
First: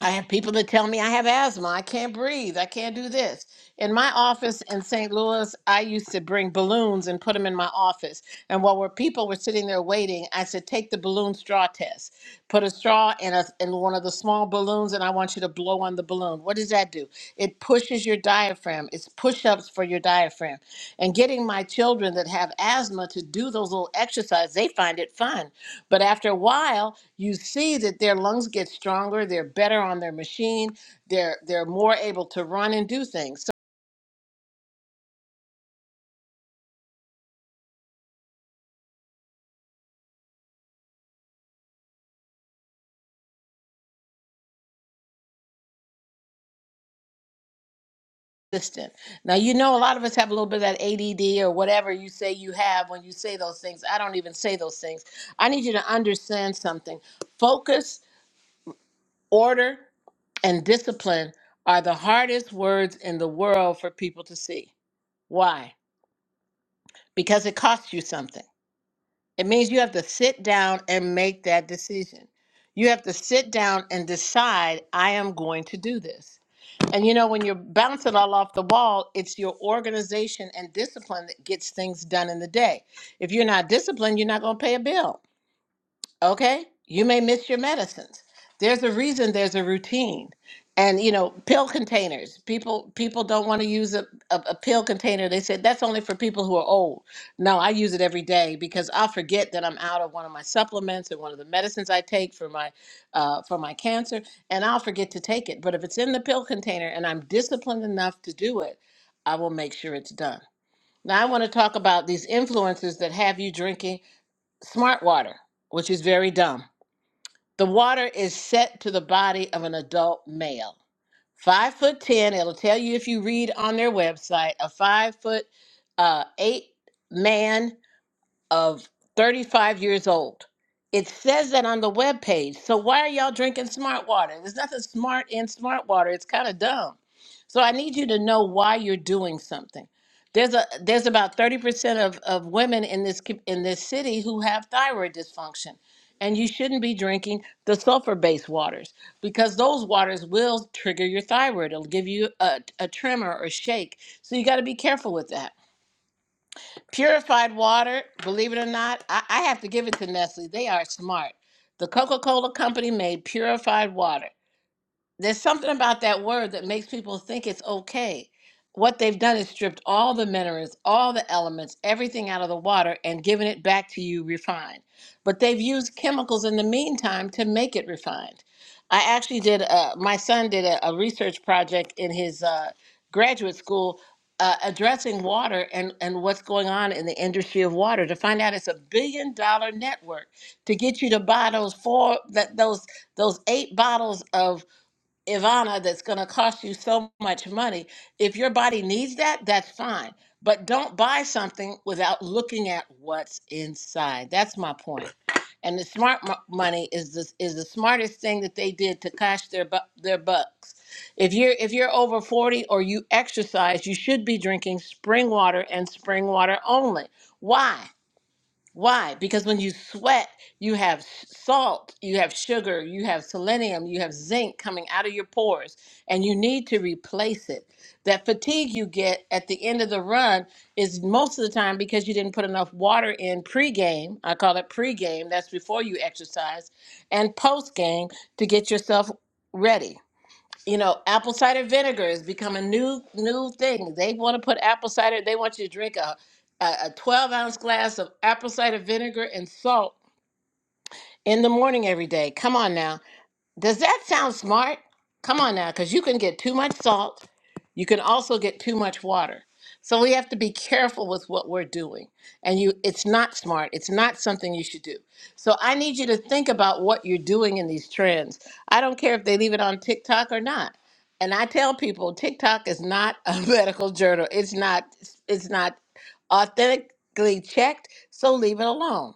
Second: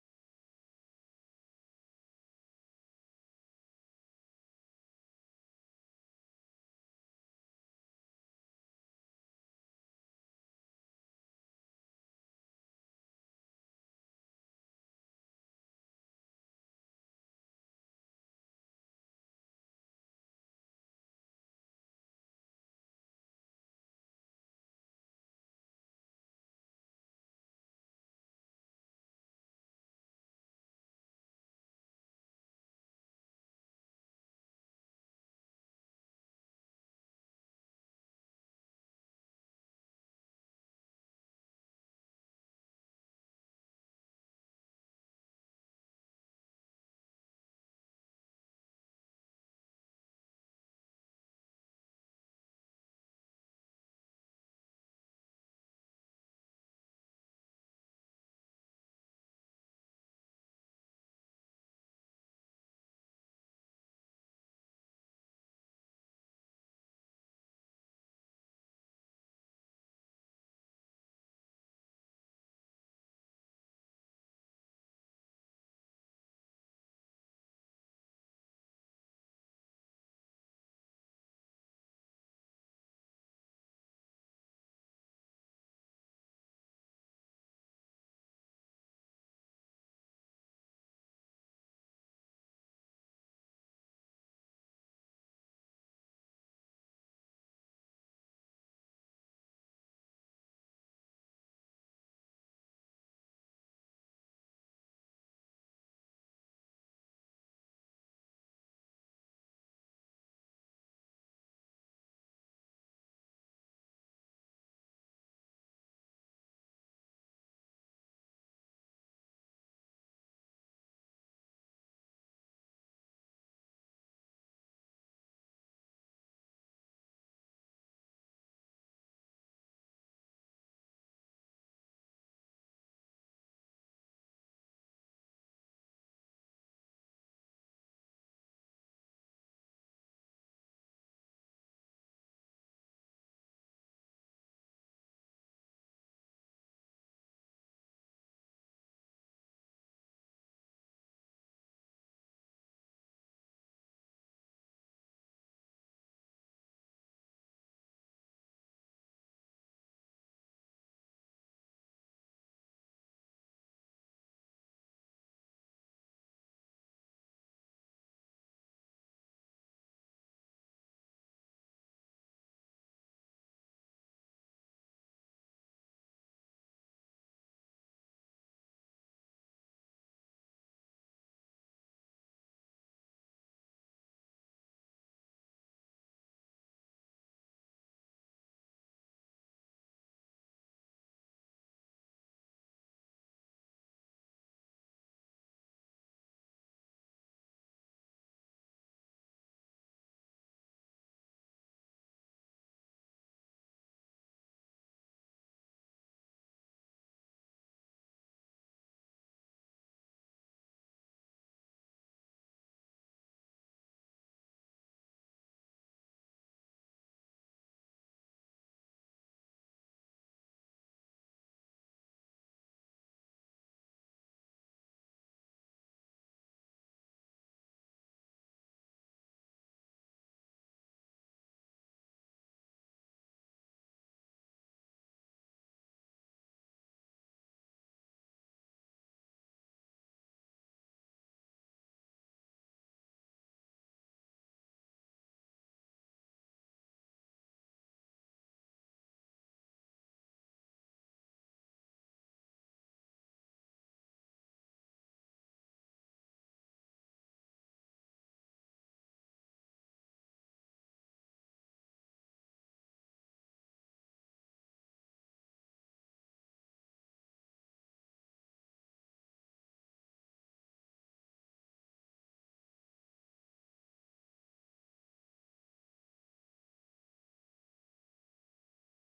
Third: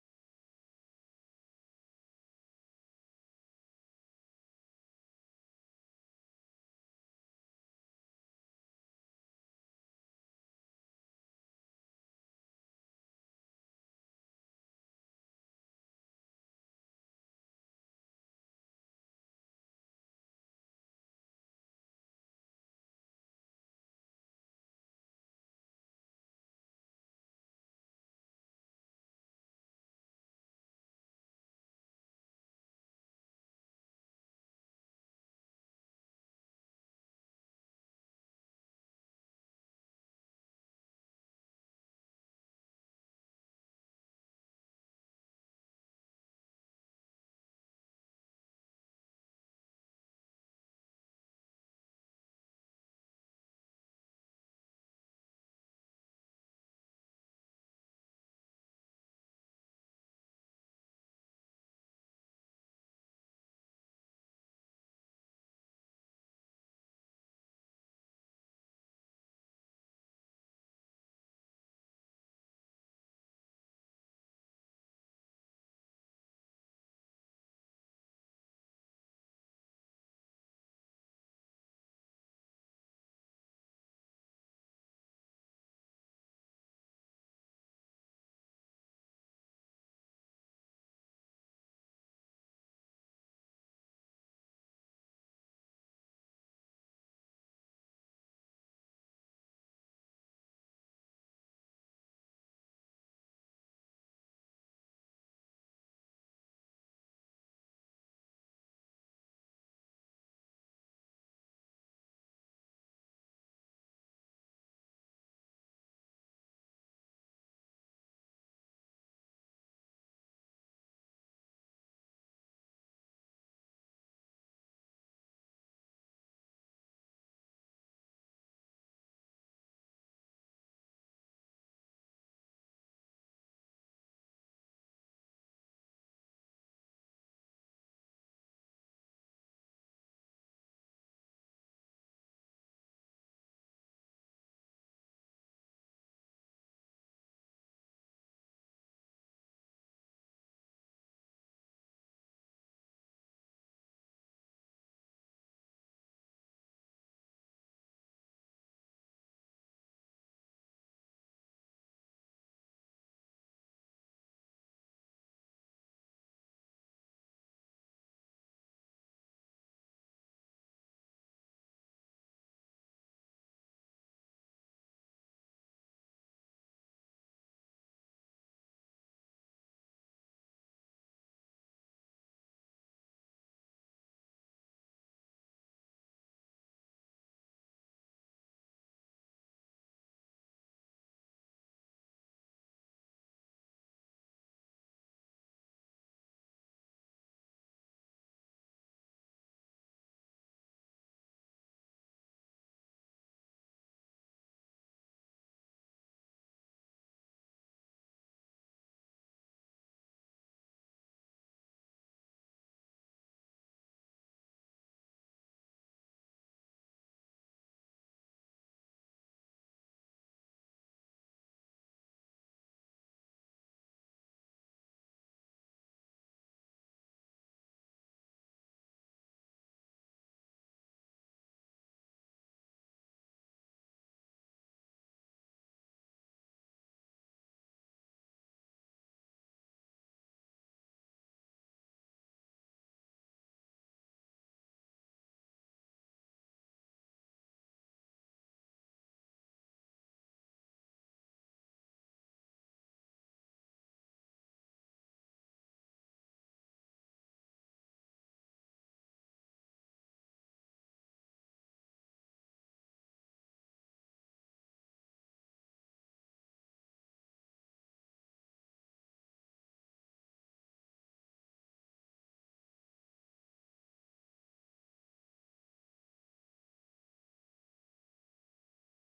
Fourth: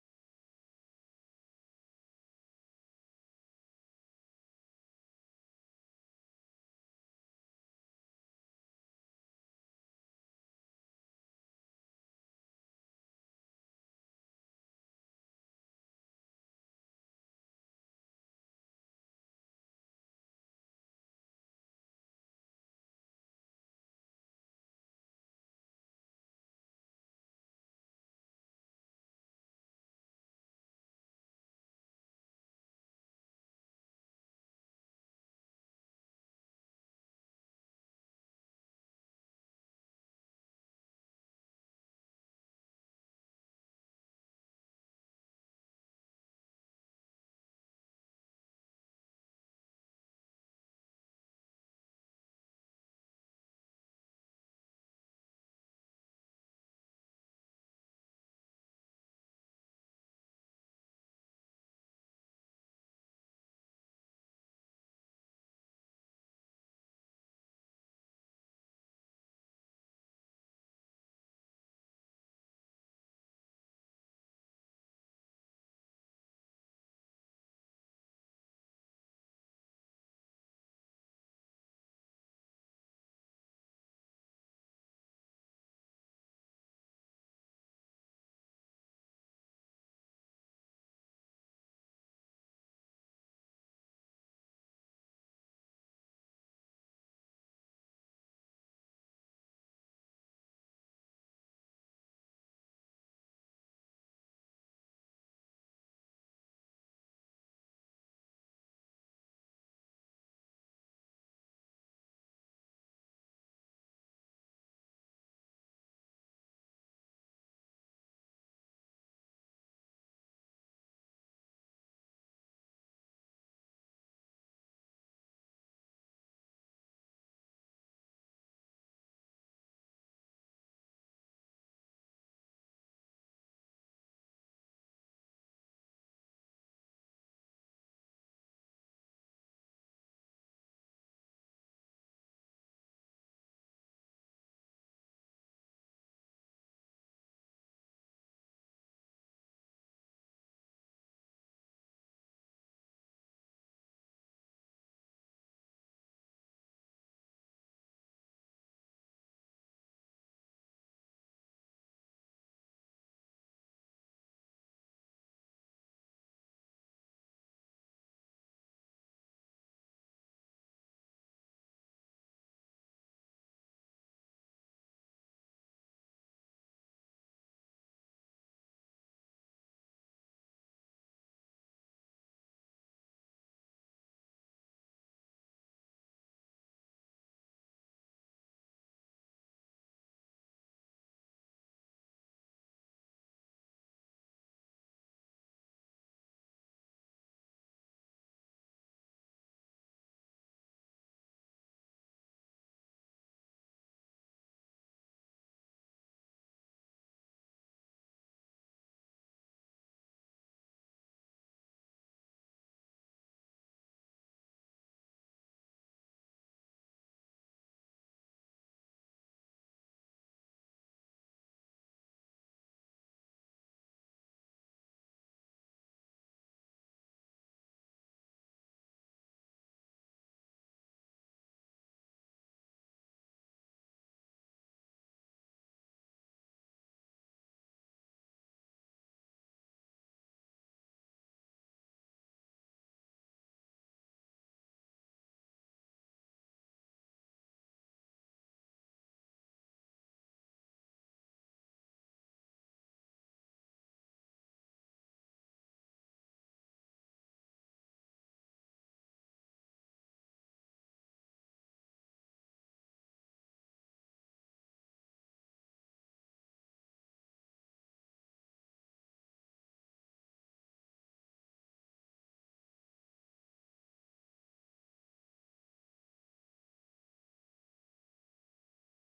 I have people that tell me I have asthma, I can't breathe, I can't do this. In my office in St. Louis, I used to bring balloons and put them in my office. And while we're, people were sitting there waiting, I said, Take the balloon straw test. Put a straw in, a, in one of the small balloons, and I want you to blow on the balloon. What does that do? It pushes your diaphragm, it's push ups for your diaphragm. And getting my children that have asthma to do those little exercises, they find it fun but after a while, you see that their lungs get stronger, they're better on their machine, they're they're more able to run and do things. So consistent. Now you know a lot of us have a little bit of that ADD or whatever you say you have when you say those things. I don't even say those things. I need you to understand something. Focus, order, and discipline are the hardest words in the world for people to see. Why? Because it costs you something. It means you have to sit down and make that decision. You have to sit down and decide, I am going to do this. And you know, when you're bouncing all off the wall, it's your organization and discipline that gets things done in the day. If you're not disciplined, you're not going to pay a bill okay you may miss your medicines there's a reason there's a routine and you know pill containers people people don't want to use a, a, a pill container they said that's only for people who are old no i use it every day because i forget that i'm out of one of my supplements or one of the medicines i take for my uh, for my cancer and i'll forget to take it but if it's in the pill container and i'm disciplined enough to do it i will make sure it's done now i want to talk about these influences that have you drinking smart water which is very dumb the water is set to the body of an adult male. Five foot ten, it'll tell you if you read on their website, a five foot uh, eight man of 35 years old. It says that on the webpage. So why are y'all drinking smart water? There's nothing smart in smart water. It's kind of dumb. So I need you to know why you're doing something. There's a there's about 30% of, of women in this co- in this city who have thyroid dysfunction. And you shouldn't be drinking the sulfur-based waters because those waters will trigger your thyroid. It'll give you a, a tremor or shake. So you got to be careful with that. Purified water, believe it or not, I, I have to give it to Nestle. They are smart. The Coca Cola Company made purified water there's something about that word that makes people think it's okay. What they've done is stripped all the minerals, all the elements, everything out of the water and given it back to you refined. But they've used chemicals in the meantime to make it refined. I actually did, uh, my son did a, a research project in his uh, graduate school uh, addressing water and, and what's going on in the industry of water to find out it's a billion dollar network to get you to buy those four, that, those, those eight bottles of Ivana that's going to cost you so much money. If your body needs that, that's fine. But don't buy something without looking at what's inside. That's my point. And the smart mo- money is the is the smartest thing that they did to cash their bu- their bucks. If you're if you're over 40 or you exercise, you should be drinking spring water and spring water only. Why? Why? Because when you sweat, you have s- salt, you have sugar, you have selenium, you have zinc coming out of your pores, and you need to replace it. That fatigue you get at the end of the run is most of the time because you didn't put enough water in pregame. I call it pregame, that's before you exercise, and postgame to get yourself ready you know, apple cider vinegar has become a new new thing. They want to put apple cider. They want you to drink a a, a twelve ounce glass of apple cider vinegar and salt in the morning every day. Come on now, does that sound smart? Come on now, because you can get too much salt. You can also get too much water. So we have to be careful with what we're doing. And you it's not smart. It's not something you should do. So I need you to think about what you're doing in these trends. I don't care if they leave it on TikTok or not. And I tell people TikTok is not a medical journal. It's not it's not authentically checked, so leave it alone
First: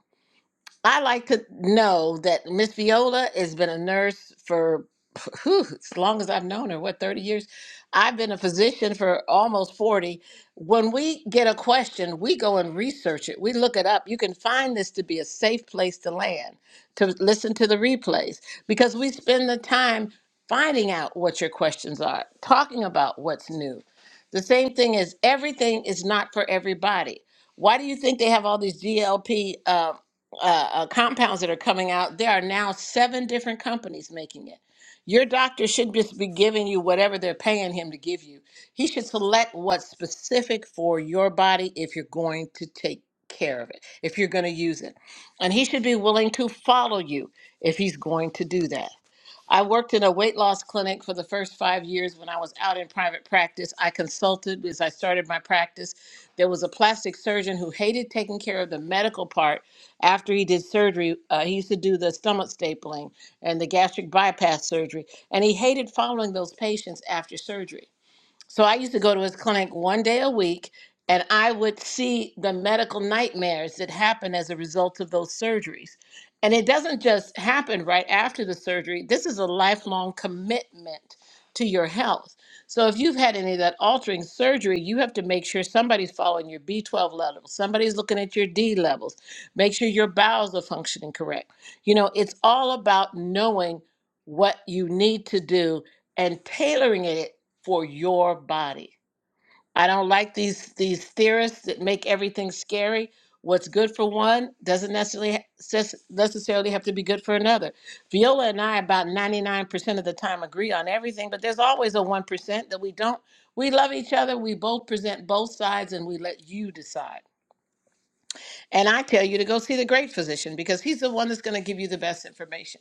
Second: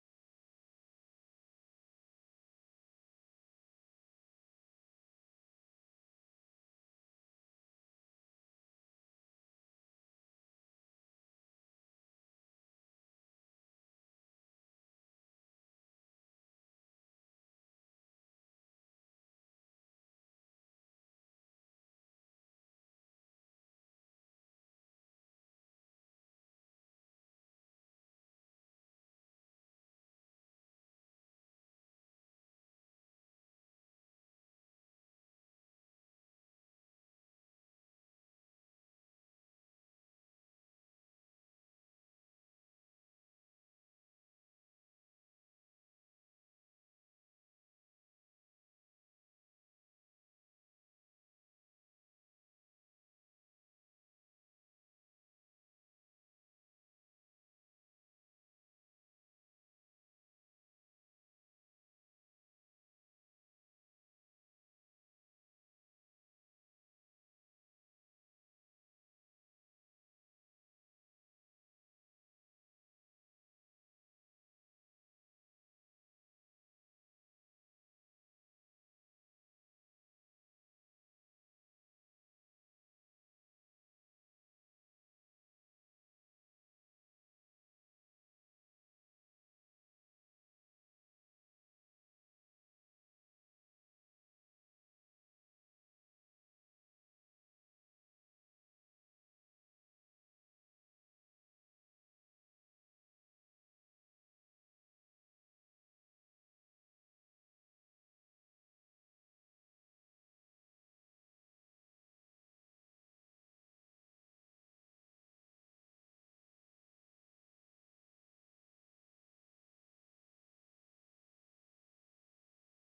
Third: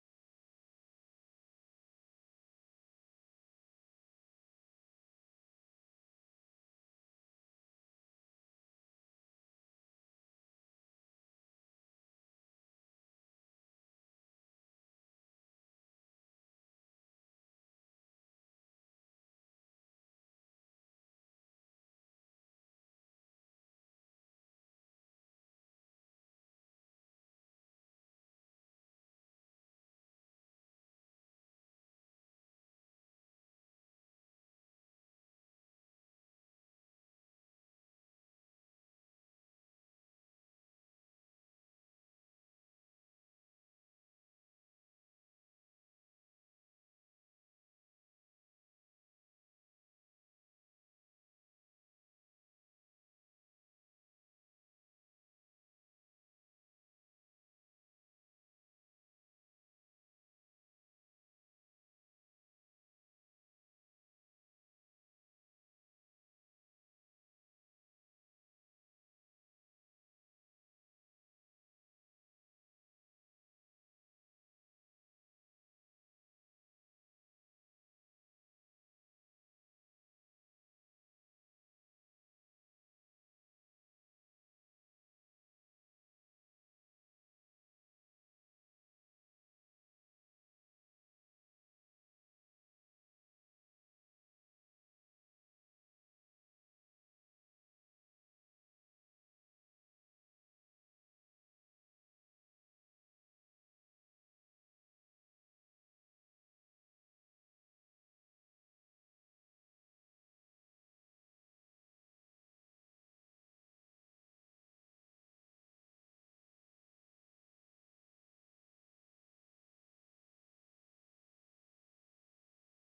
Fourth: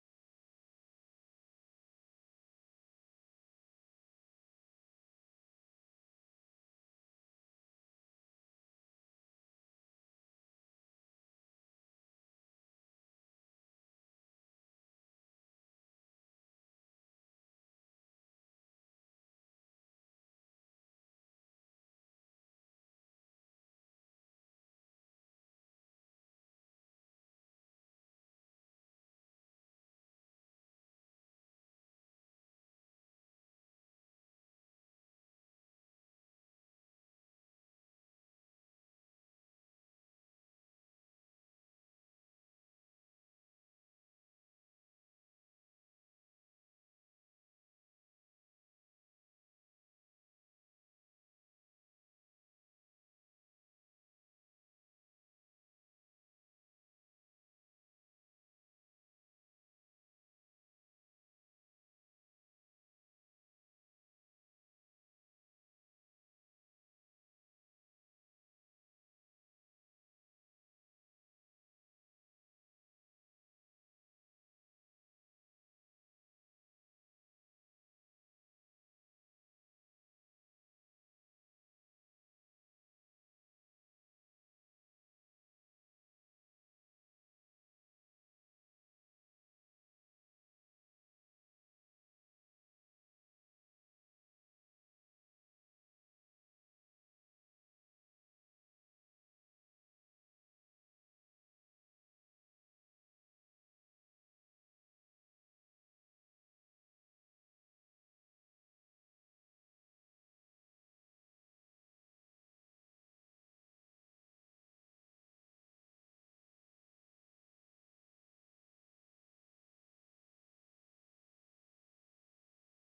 I like to know that Miss Viola has been a nurse for whew, as long as I've known her, what, 30 years? I've been a physician for almost 40. When we get a question, we go and research it. We look it up. You can find this to be a safe place to land, to listen to the replays, because we spend the time finding out what your questions are, talking about what's new. The same thing is everything is not for everybody. Why do you think they have all these GLP? uh, uh, compounds that are coming out, there are now seven different companies making it. Your doctor should just be giving you whatever they're paying him to give you. He should select what's specific for your body if you're going to take care of it, if you're going to use it. And he should be willing to follow you if he's going to do that. I worked in a weight loss clinic for the first five years when I was out in private practice. I consulted as I started my practice. There was a plastic surgeon who hated taking care of the medical part after he did surgery. Uh, he used to do the stomach stapling and the gastric bypass surgery, and he hated following those patients after surgery. So I used to go to his clinic one day a week, and I would see the medical nightmares that happen as a result of those surgeries. And it doesn't just happen right after the surgery, this is a lifelong commitment to your health. So if you've had any of that altering surgery, you have to make sure somebody's following your B12 levels, somebody's looking at your D levels, make sure your bowels are functioning correct. You know, it's all about knowing what you need to do and tailoring it for your body. I don't like these these theorists that make everything scary. What's good for one doesn't necessarily ha- ses- necessarily have to be good for another. Viola and I about 99% of the time agree on everything, but there's always a 1% that we don't. We love each other. We both present both sides and we let you decide. And I tell you to go see the great physician because he's the one that's going to give you the best information.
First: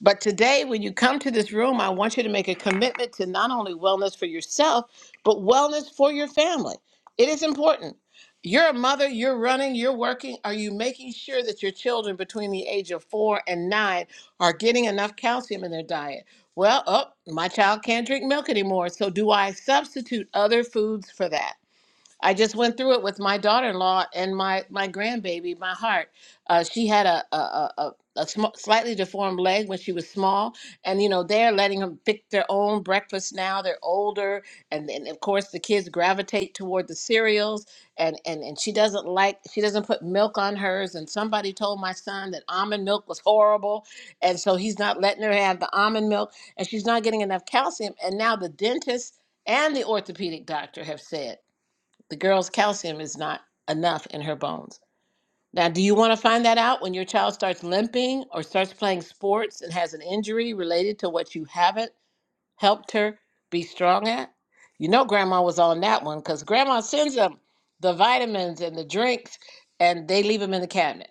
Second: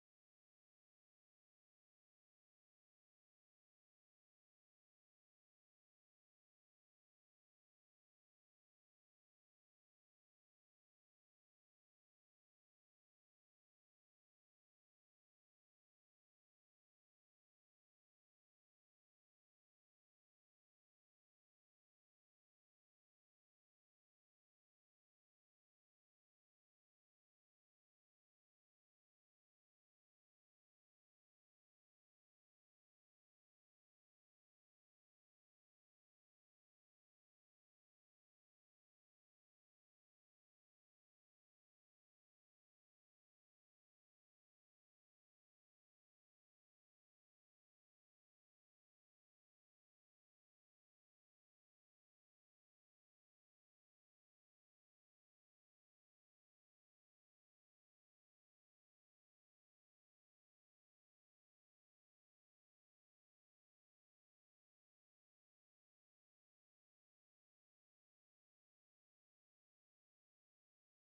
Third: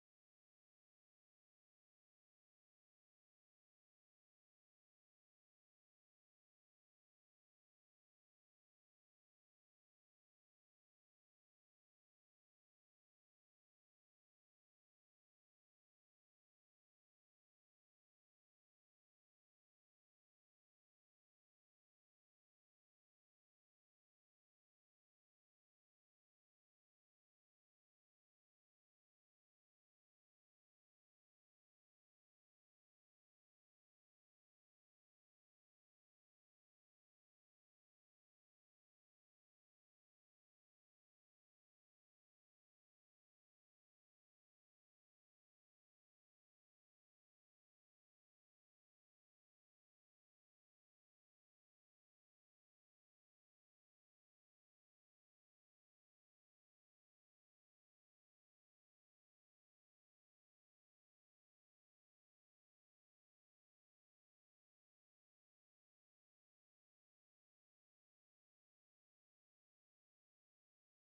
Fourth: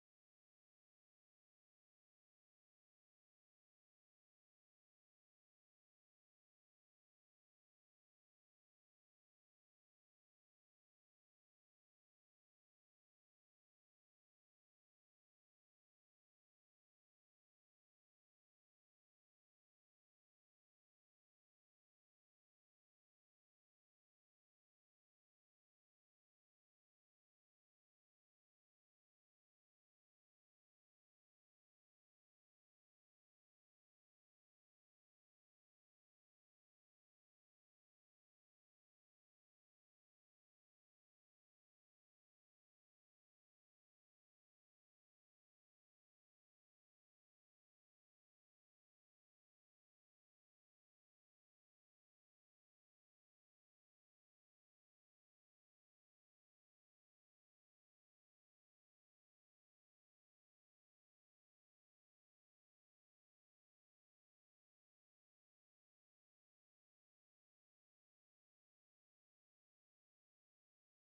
But today, when you come to this room, I want you to make a commitment to not only wellness for yourself, but wellness for your family. It is important. You're a mother, you're running, you're working. Are you making sure that your children between the age of four and nine are getting enough calcium in their diet? Well, oh, my child can't drink milk anymore. So, do I substitute other foods for that? I just went through it with my daughter-in-law and my my grandbaby, my heart. Uh, she had a a a, a a sm- slightly deformed leg when she was small, and you know they're letting them pick their own breakfast now. They're older, and and of course the kids gravitate toward the cereals, and and and she doesn't like she doesn't put milk on hers. And somebody told my son that almond milk was horrible, and so he's not letting her have the almond milk, and she's not getting enough calcium. And now the dentist and the orthopedic doctor have said. The girl's calcium is not enough in her bones. Now, do you want to find that out when your child starts limping or starts playing sports and has an injury related to what you haven't helped her be strong at? You know, grandma was on that one because grandma sends them the vitamins and the drinks and they leave them in the cabinet.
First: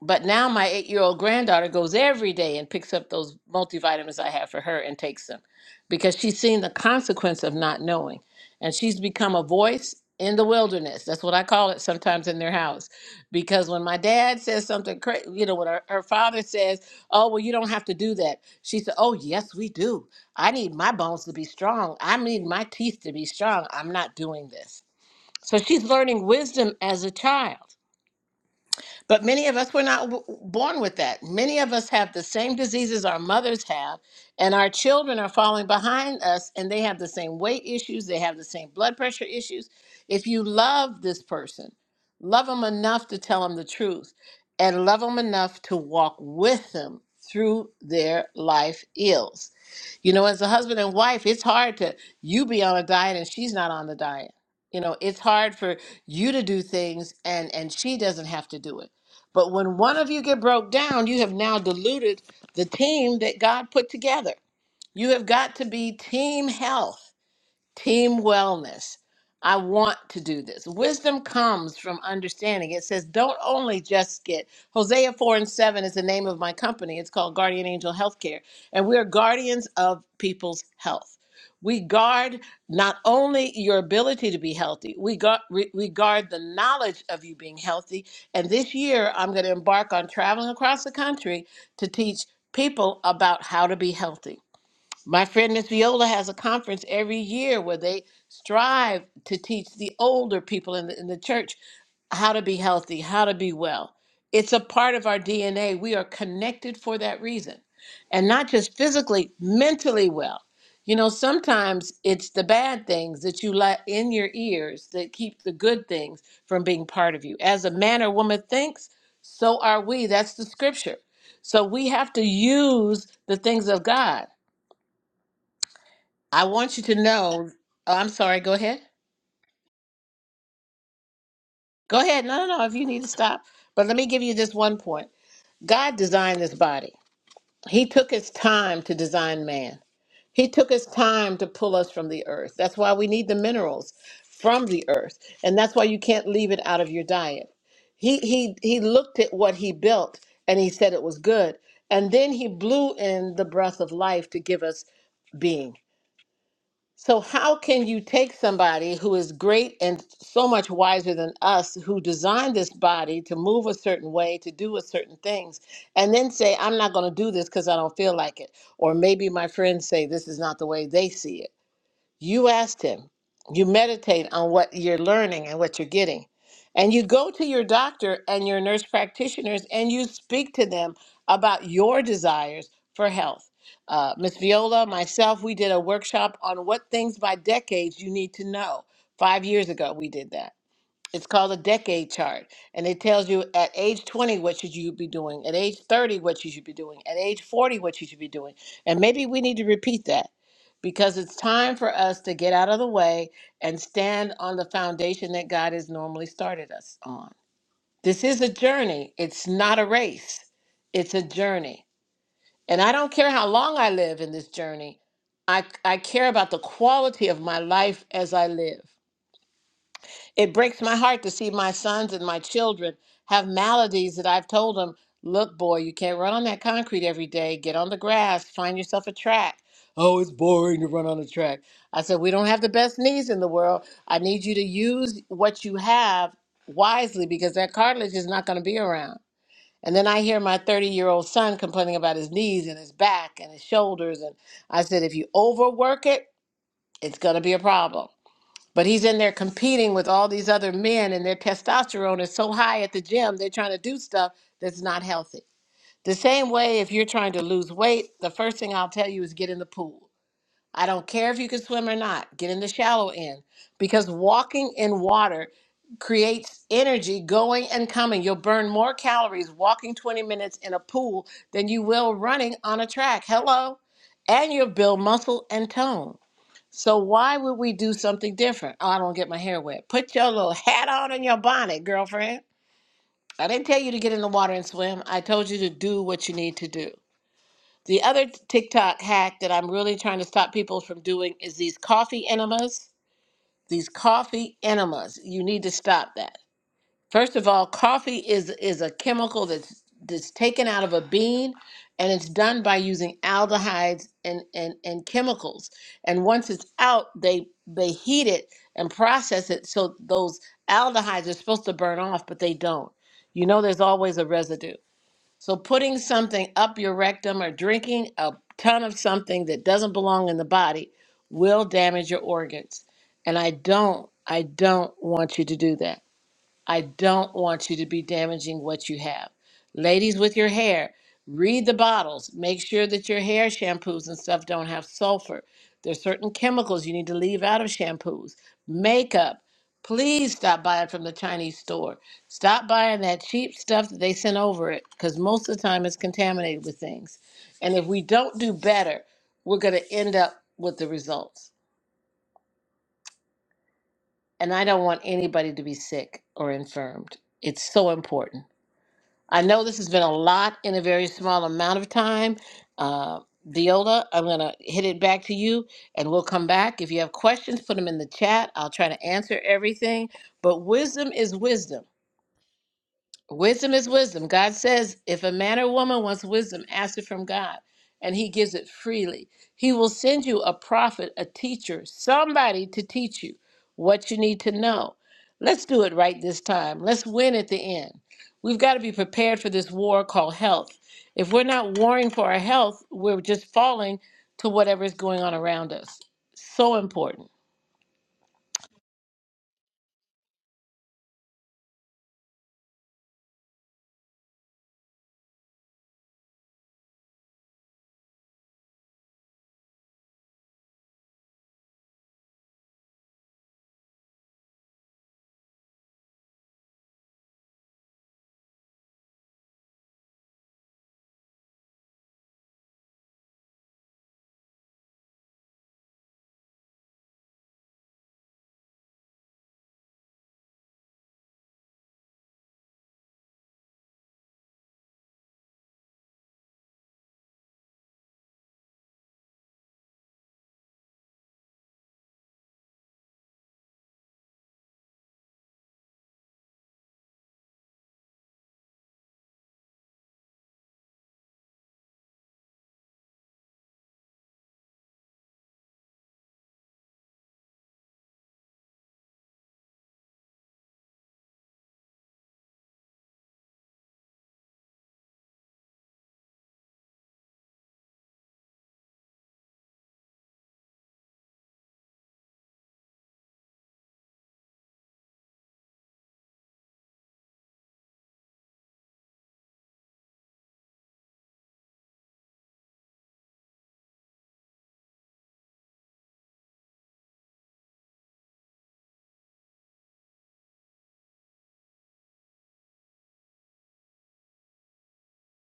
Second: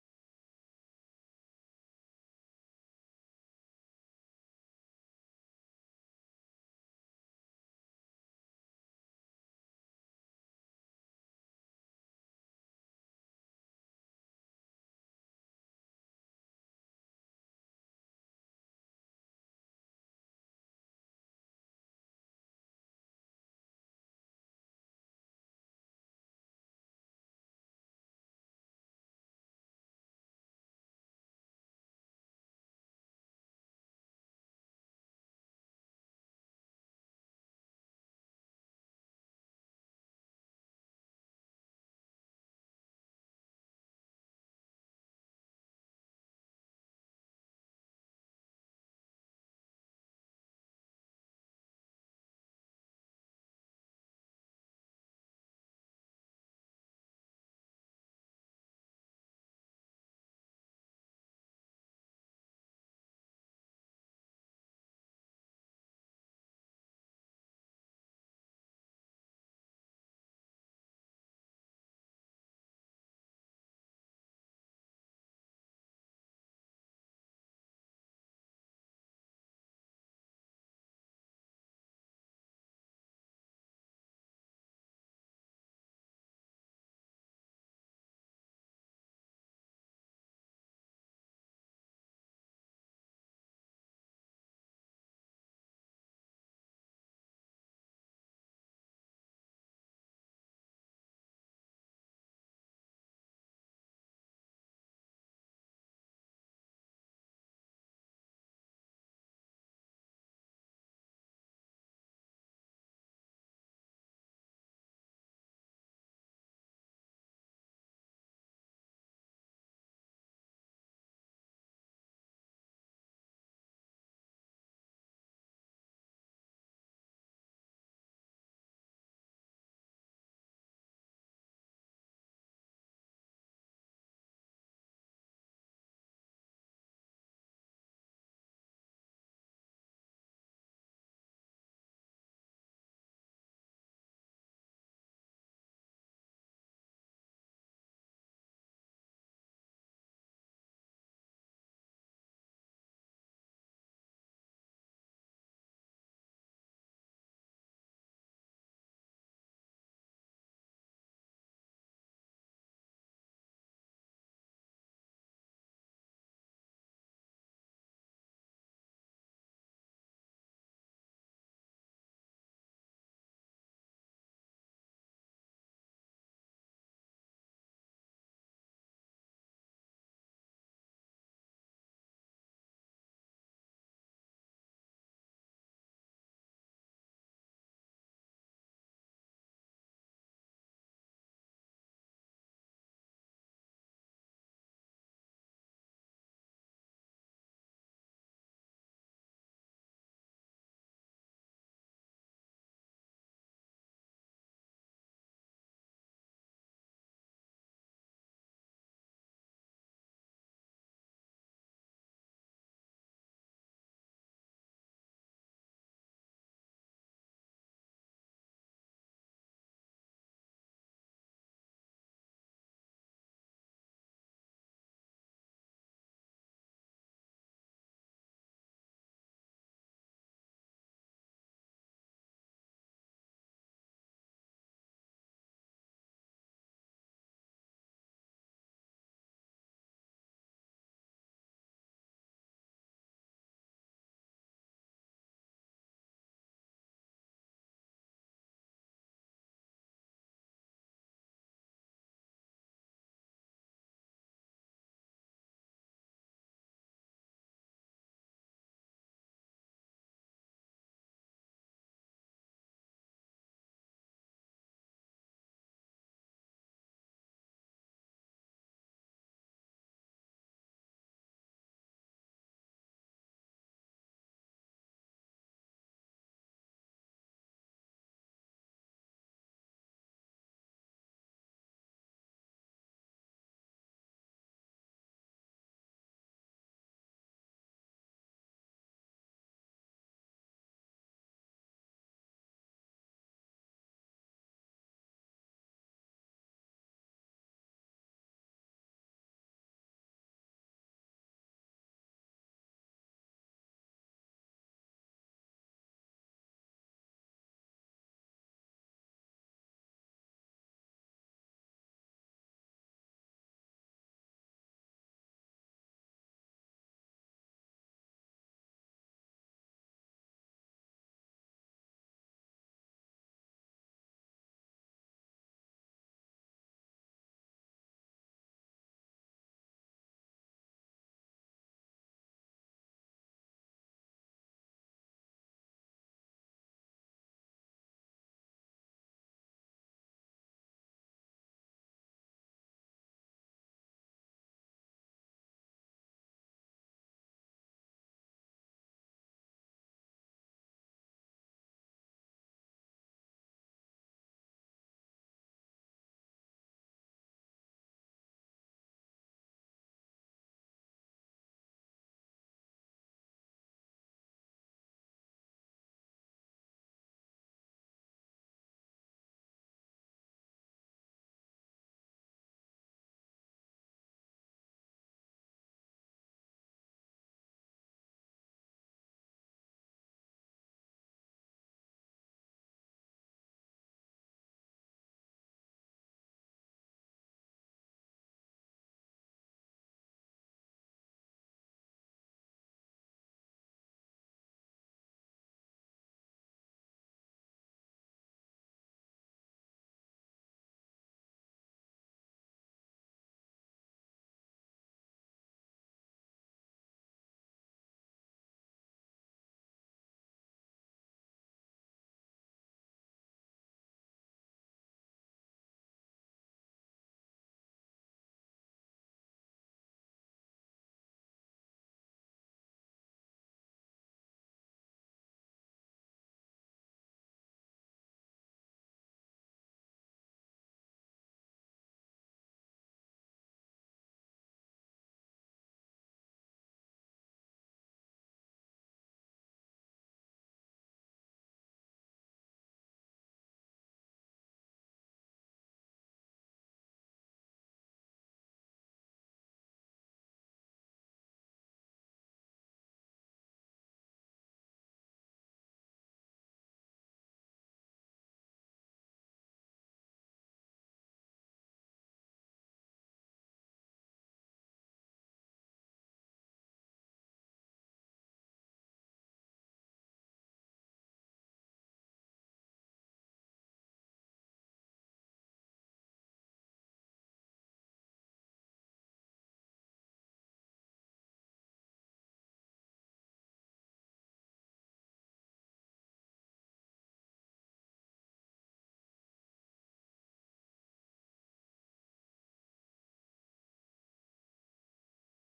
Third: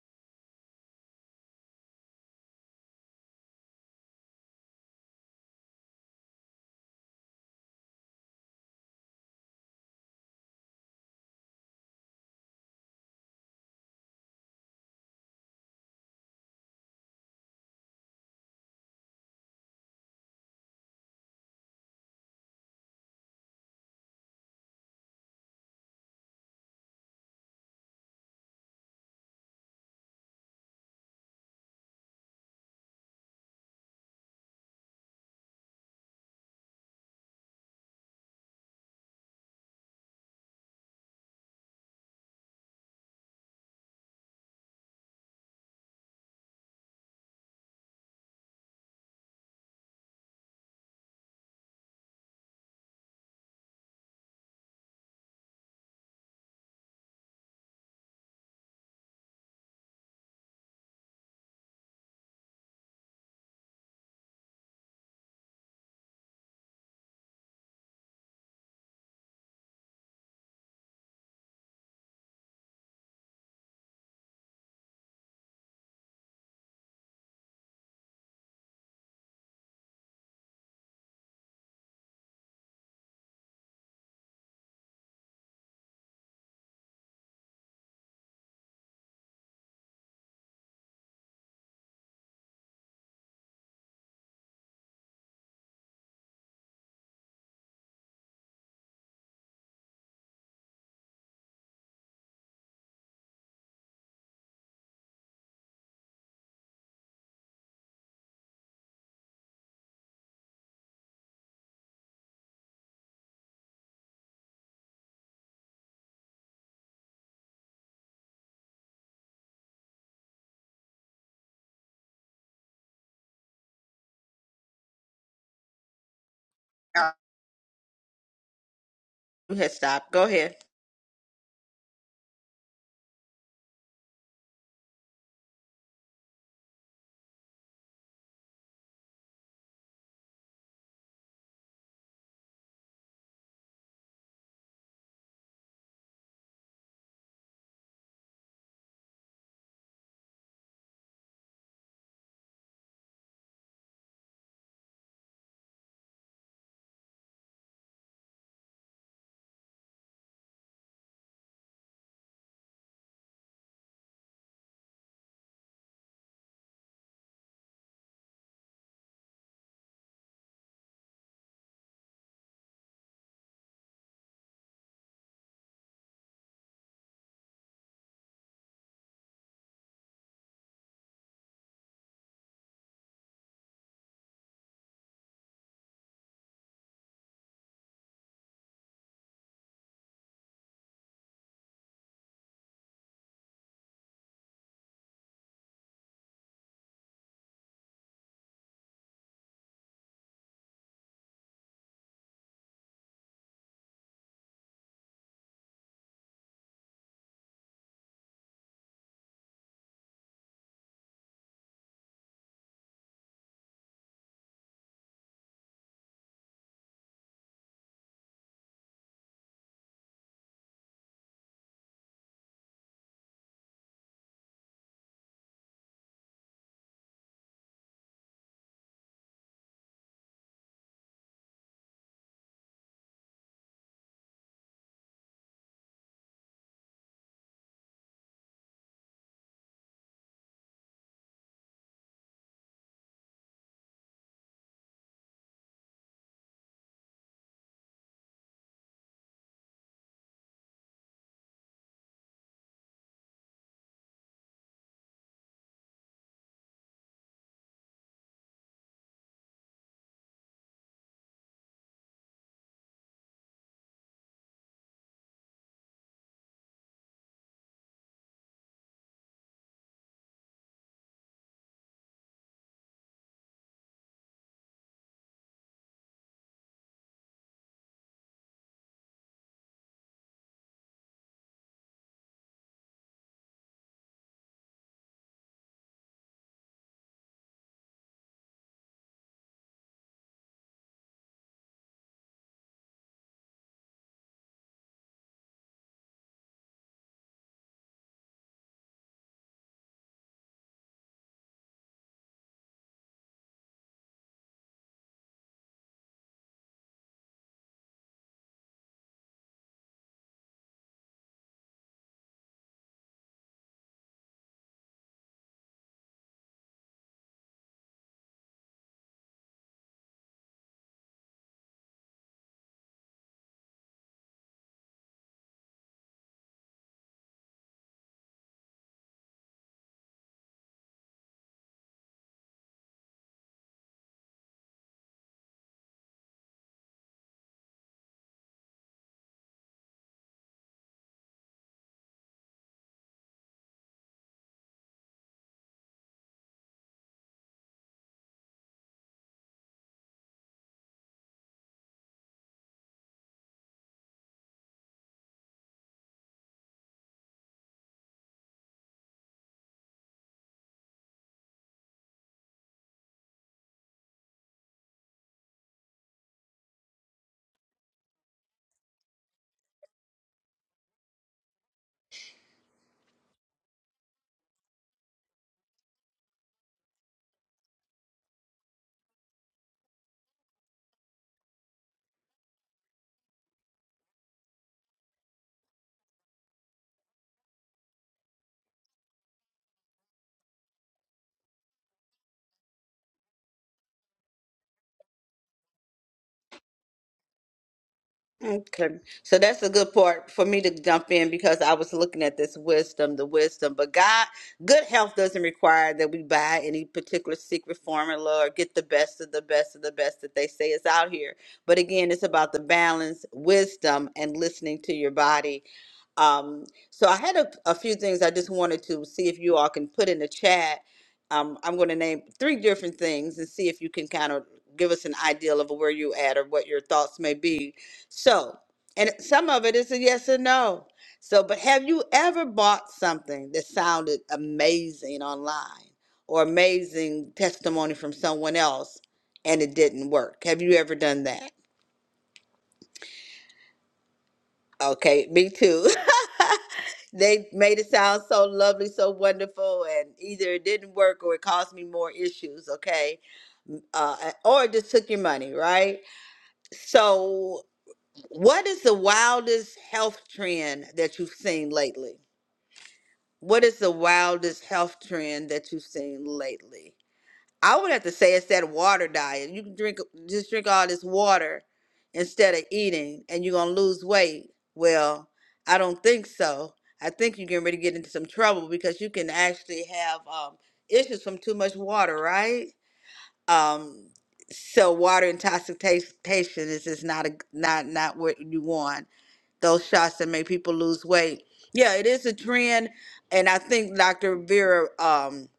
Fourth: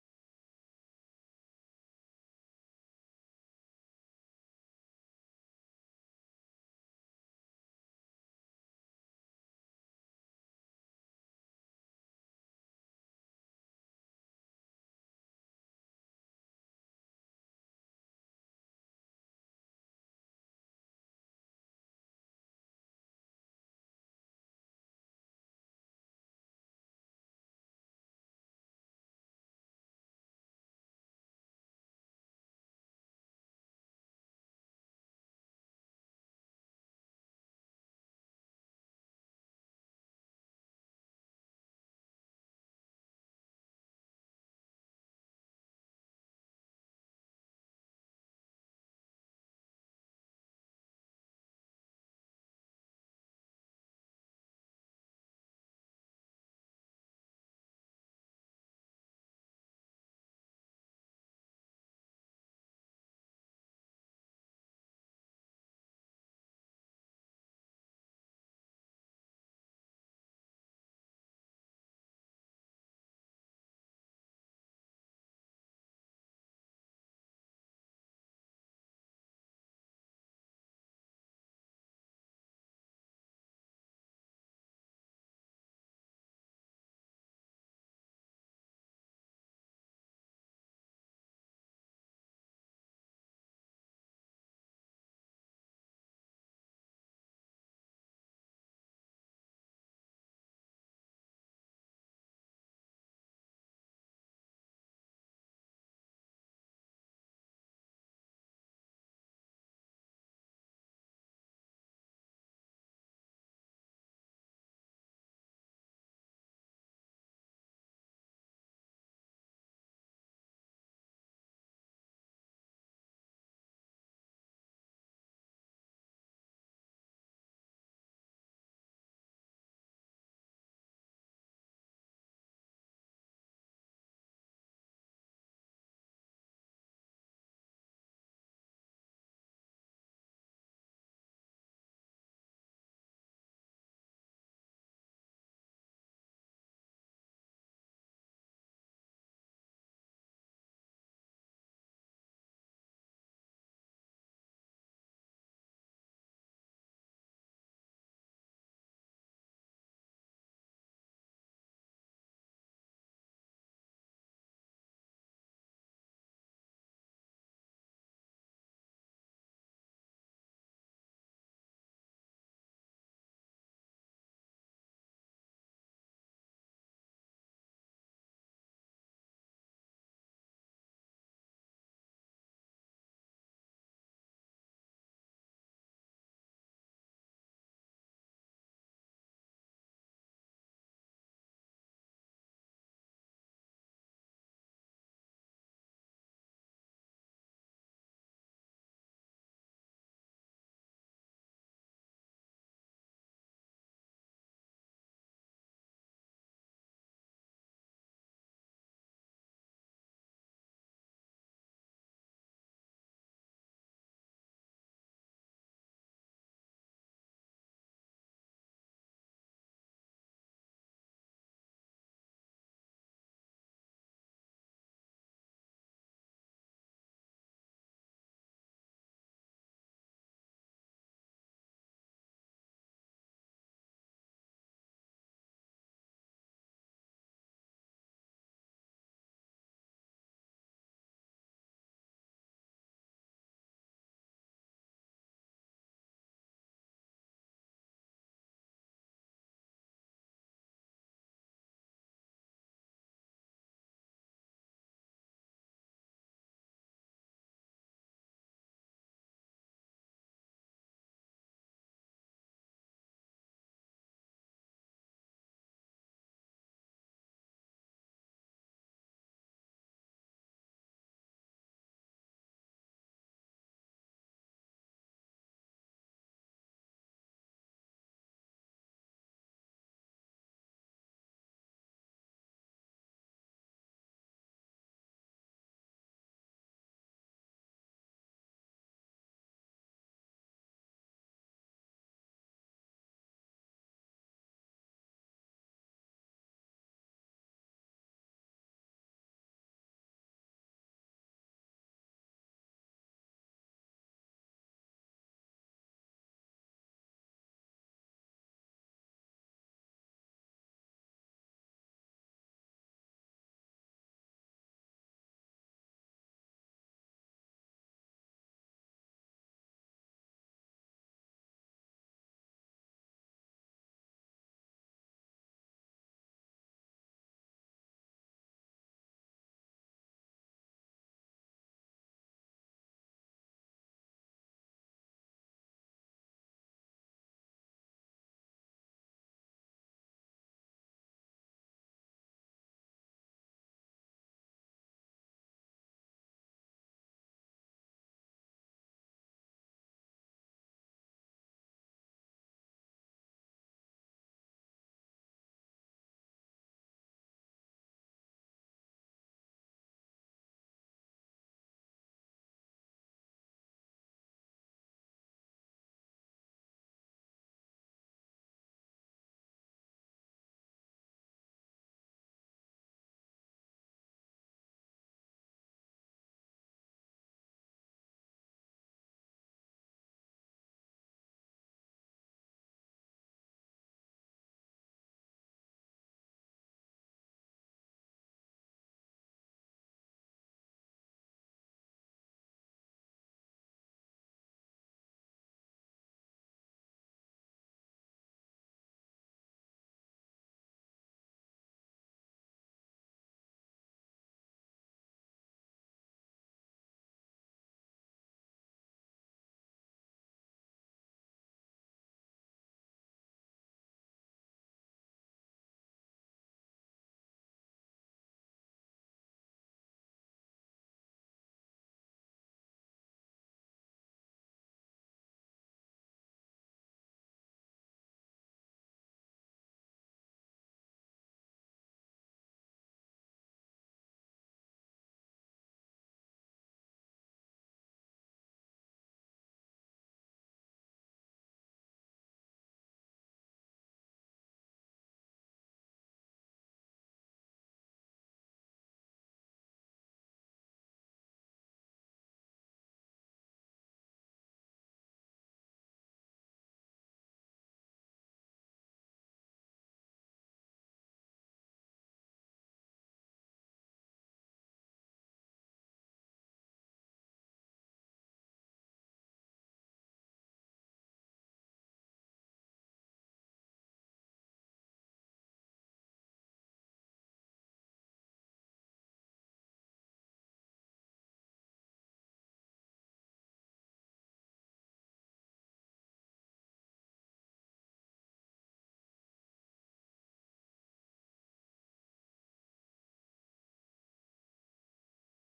But now my eight year old granddaughter goes every day and picks up those multivitamins I have for her and takes them because she's seen the consequence of not knowing. And she's become a voice in the wilderness. That's what I call it sometimes in their house. Because when my dad says something crazy, you know, when her, her father says, Oh, well, you don't have to do that, she said, Oh, yes, we do. I need my bones to be strong. I need my teeth to be strong. I'm not doing this. So she's learning wisdom as a child. But many of us were not w- born with that. Many of us have the same diseases our mothers have, and our children are falling behind us, and they have the same weight issues, they have the same blood pressure issues. If you love this person, love them enough to tell them the truth, and love them enough to walk with them through their life ills. You know, as a husband and wife, it's hard to you be on a diet and she's not on the diet. You know, it's hard for you to do things and and she doesn't have to do it but when one of you get broke down, you have now diluted the team that God put together. You have got to be team health. Team wellness. I want to do this. Wisdom comes from understanding. It says, don't only just get Hosea 4 and 7 is the name of my company. It's called Guardian Angel Healthcare. And we're guardians of people's health. We guard not only your ability to be healthy, we, guard we, we guard the knowledge of you being healthy. And this year, I'm going to embark on traveling across the country to teach people about how to be healthy. My friend Miss Viola has a conference every year where they strive to teach the older people in the, in the church how to be healthy, how to be well. It's a part of our DNA. We are connected for that reason. And not just physically, mentally well. You know, sometimes it's the bad things that you let in your ears that keep the good things from being part of you. As a man or woman thinks, so are we. That's the scripture. So we have to use the things of God. I want you to uh, know. Oh, I'm sorry. Go ahead. you had stopped. Go ahead. Go ahead. No, no, no. If you need to stop, but let me give you this one point. God designed this body. He took his time to design man. He took his time to pull us from the earth. That's why we need the minerals from the earth. And that's why you can't leave it out of your diet. He he he looked at what he built and he said it was good. And then he blew in the breath of life to give us being. So, how can you take somebody who is great and so much wiser than us, who designed this body to move a certain way, to do a certain things, and then say, I'm not going to do this because I don't feel like it? Or maybe my friends say this is not the way they see it. You ask Him. You meditate on what you're learning and what you're getting. And you go to your doctor and your nurse practitioners and you speak to them about your desires for health. Uh, Miss Viola, myself, we did a workshop on what things by decades you need to know. Five years ago, we did that it's called a decade chart, and it tells you at age 20 what should you be doing, at age 30 what you should be doing, at age 40 what you should be doing. And maybe we need to repeat that because it's time for us to get out of the way and stand on the foundation that God has normally started us on. This is a journey. It's not a race. It's a journey. And I don't care how long I live in this journey. I I care about the quality of my life as I live. It breaks my heart to see my sons and my children have maladies that I've told them, look, boy, you can't run on that concrete every day. Get on the grass, find yourself a track. Oh, it's boring to run on a track. I said, We don't have the best knees in the world. I need you to use what you have wisely because that cartilage is not going to be around. And then I hear my 30 year old son complaining about his knees and his back and his shoulders. And I said, If you overwork it, it's going to be a problem. But he's in there competing with all these other men, and their testosterone is so high at the gym, they're trying to do stuff that's not healthy. The same way, if you're trying to lose weight, the first thing I'll tell you is get in the pool. I don't care if you can swim or not, get in the shallow end because walking in water creates energy going and coming. You'll burn more calories walking 20 minutes in a pool than you will running on a track. Hello. And you'll build muscle and tone. So why would we do something different? Oh, I don't get my hair wet. Put your little hat on and your bonnet, girlfriend. I didn't tell you to get in the water and swim. I told you to do what you need to do. The other TikTok hack that I'm really trying to stop people from doing is these coffee enemas. These coffee enemas. You need to stop that. First of all, coffee is is a chemical that's that's taken out of a bean and it's done by using aldehydes and, and, and chemicals. And once it's out, they they heat it and process it so those aldehydes are supposed to burn off, but they don't. You know there's always a residue. So putting something up your rectum or drinking a ton of something that doesn't belong in the body will damage your organs. And I don't I don't want you to do that. I don't want you to be damaging what you have. Ladies with your hair, read the bottles. Make sure that your hair shampoos and stuff don't have sulfur. There's certain chemicals you need to leave out of shampoos. Makeup, please stop buying from the Chinese store. Stop buying that cheap stuff that they sent over it because most of the time it's contaminated with things. And if we don't do better, we're going to end up with the results. And I don't want anybody to be sick or infirmed. It's so important. I know this has been a lot in a very small amount of time. Uh, Viola, I'm going to hit it back to you and we'll come back. If you have questions, put them in the chat. I'll try to answer everything. But wisdom is wisdom. Wisdom is wisdom. God says, if a man or woman wants wisdom, ask it from God, and he gives it freely. He will send you a prophet, a teacher, somebody to teach you what you need to know. Let's do it right this time. Let's win at the end. We've got to be prepared for this war called health. If we're not warring for our health, we're just falling to whatever is going on around us. So important. Okay. So that's a good part for me to jump in because I was looking at this wisdom, the wisdom. But God, good health doesn't require that we buy any particular secret formula or get the best of the best of the best that they say is out here. But again, it's about the balance, wisdom, and listening to your body. Um, so I had a, a few things I just wanted to see if you all can put in the chat. Um, I'm going to name three different things and see if you can kind of give us an ideal of where you at or what your thoughts may be so, and some of it is a yes or no. So, but have you ever bought something that sounded amazing online or amazing testimony from someone else and it didn't work? Have you ever done that? Okay, me too. they made it sound so lovely, so wonderful, and either it didn't work or it caused me more issues, okay? Uh, or it just took your money, right? So, what is the wildest health trend that you've seen lately? What is the wildest health trend that you've seen lately? I would have to say it's that water diet. You can drink just drink all this water instead of eating and you're gonna lose weight. Well, I don't think so. I think you're getting ready to get into some trouble because you can actually have um, issues from too much water, right? Um, so water intoxication is just not a not not what you want those shots that make people lose weight. Yeah, it is a trend, and I think Dr. Vera um,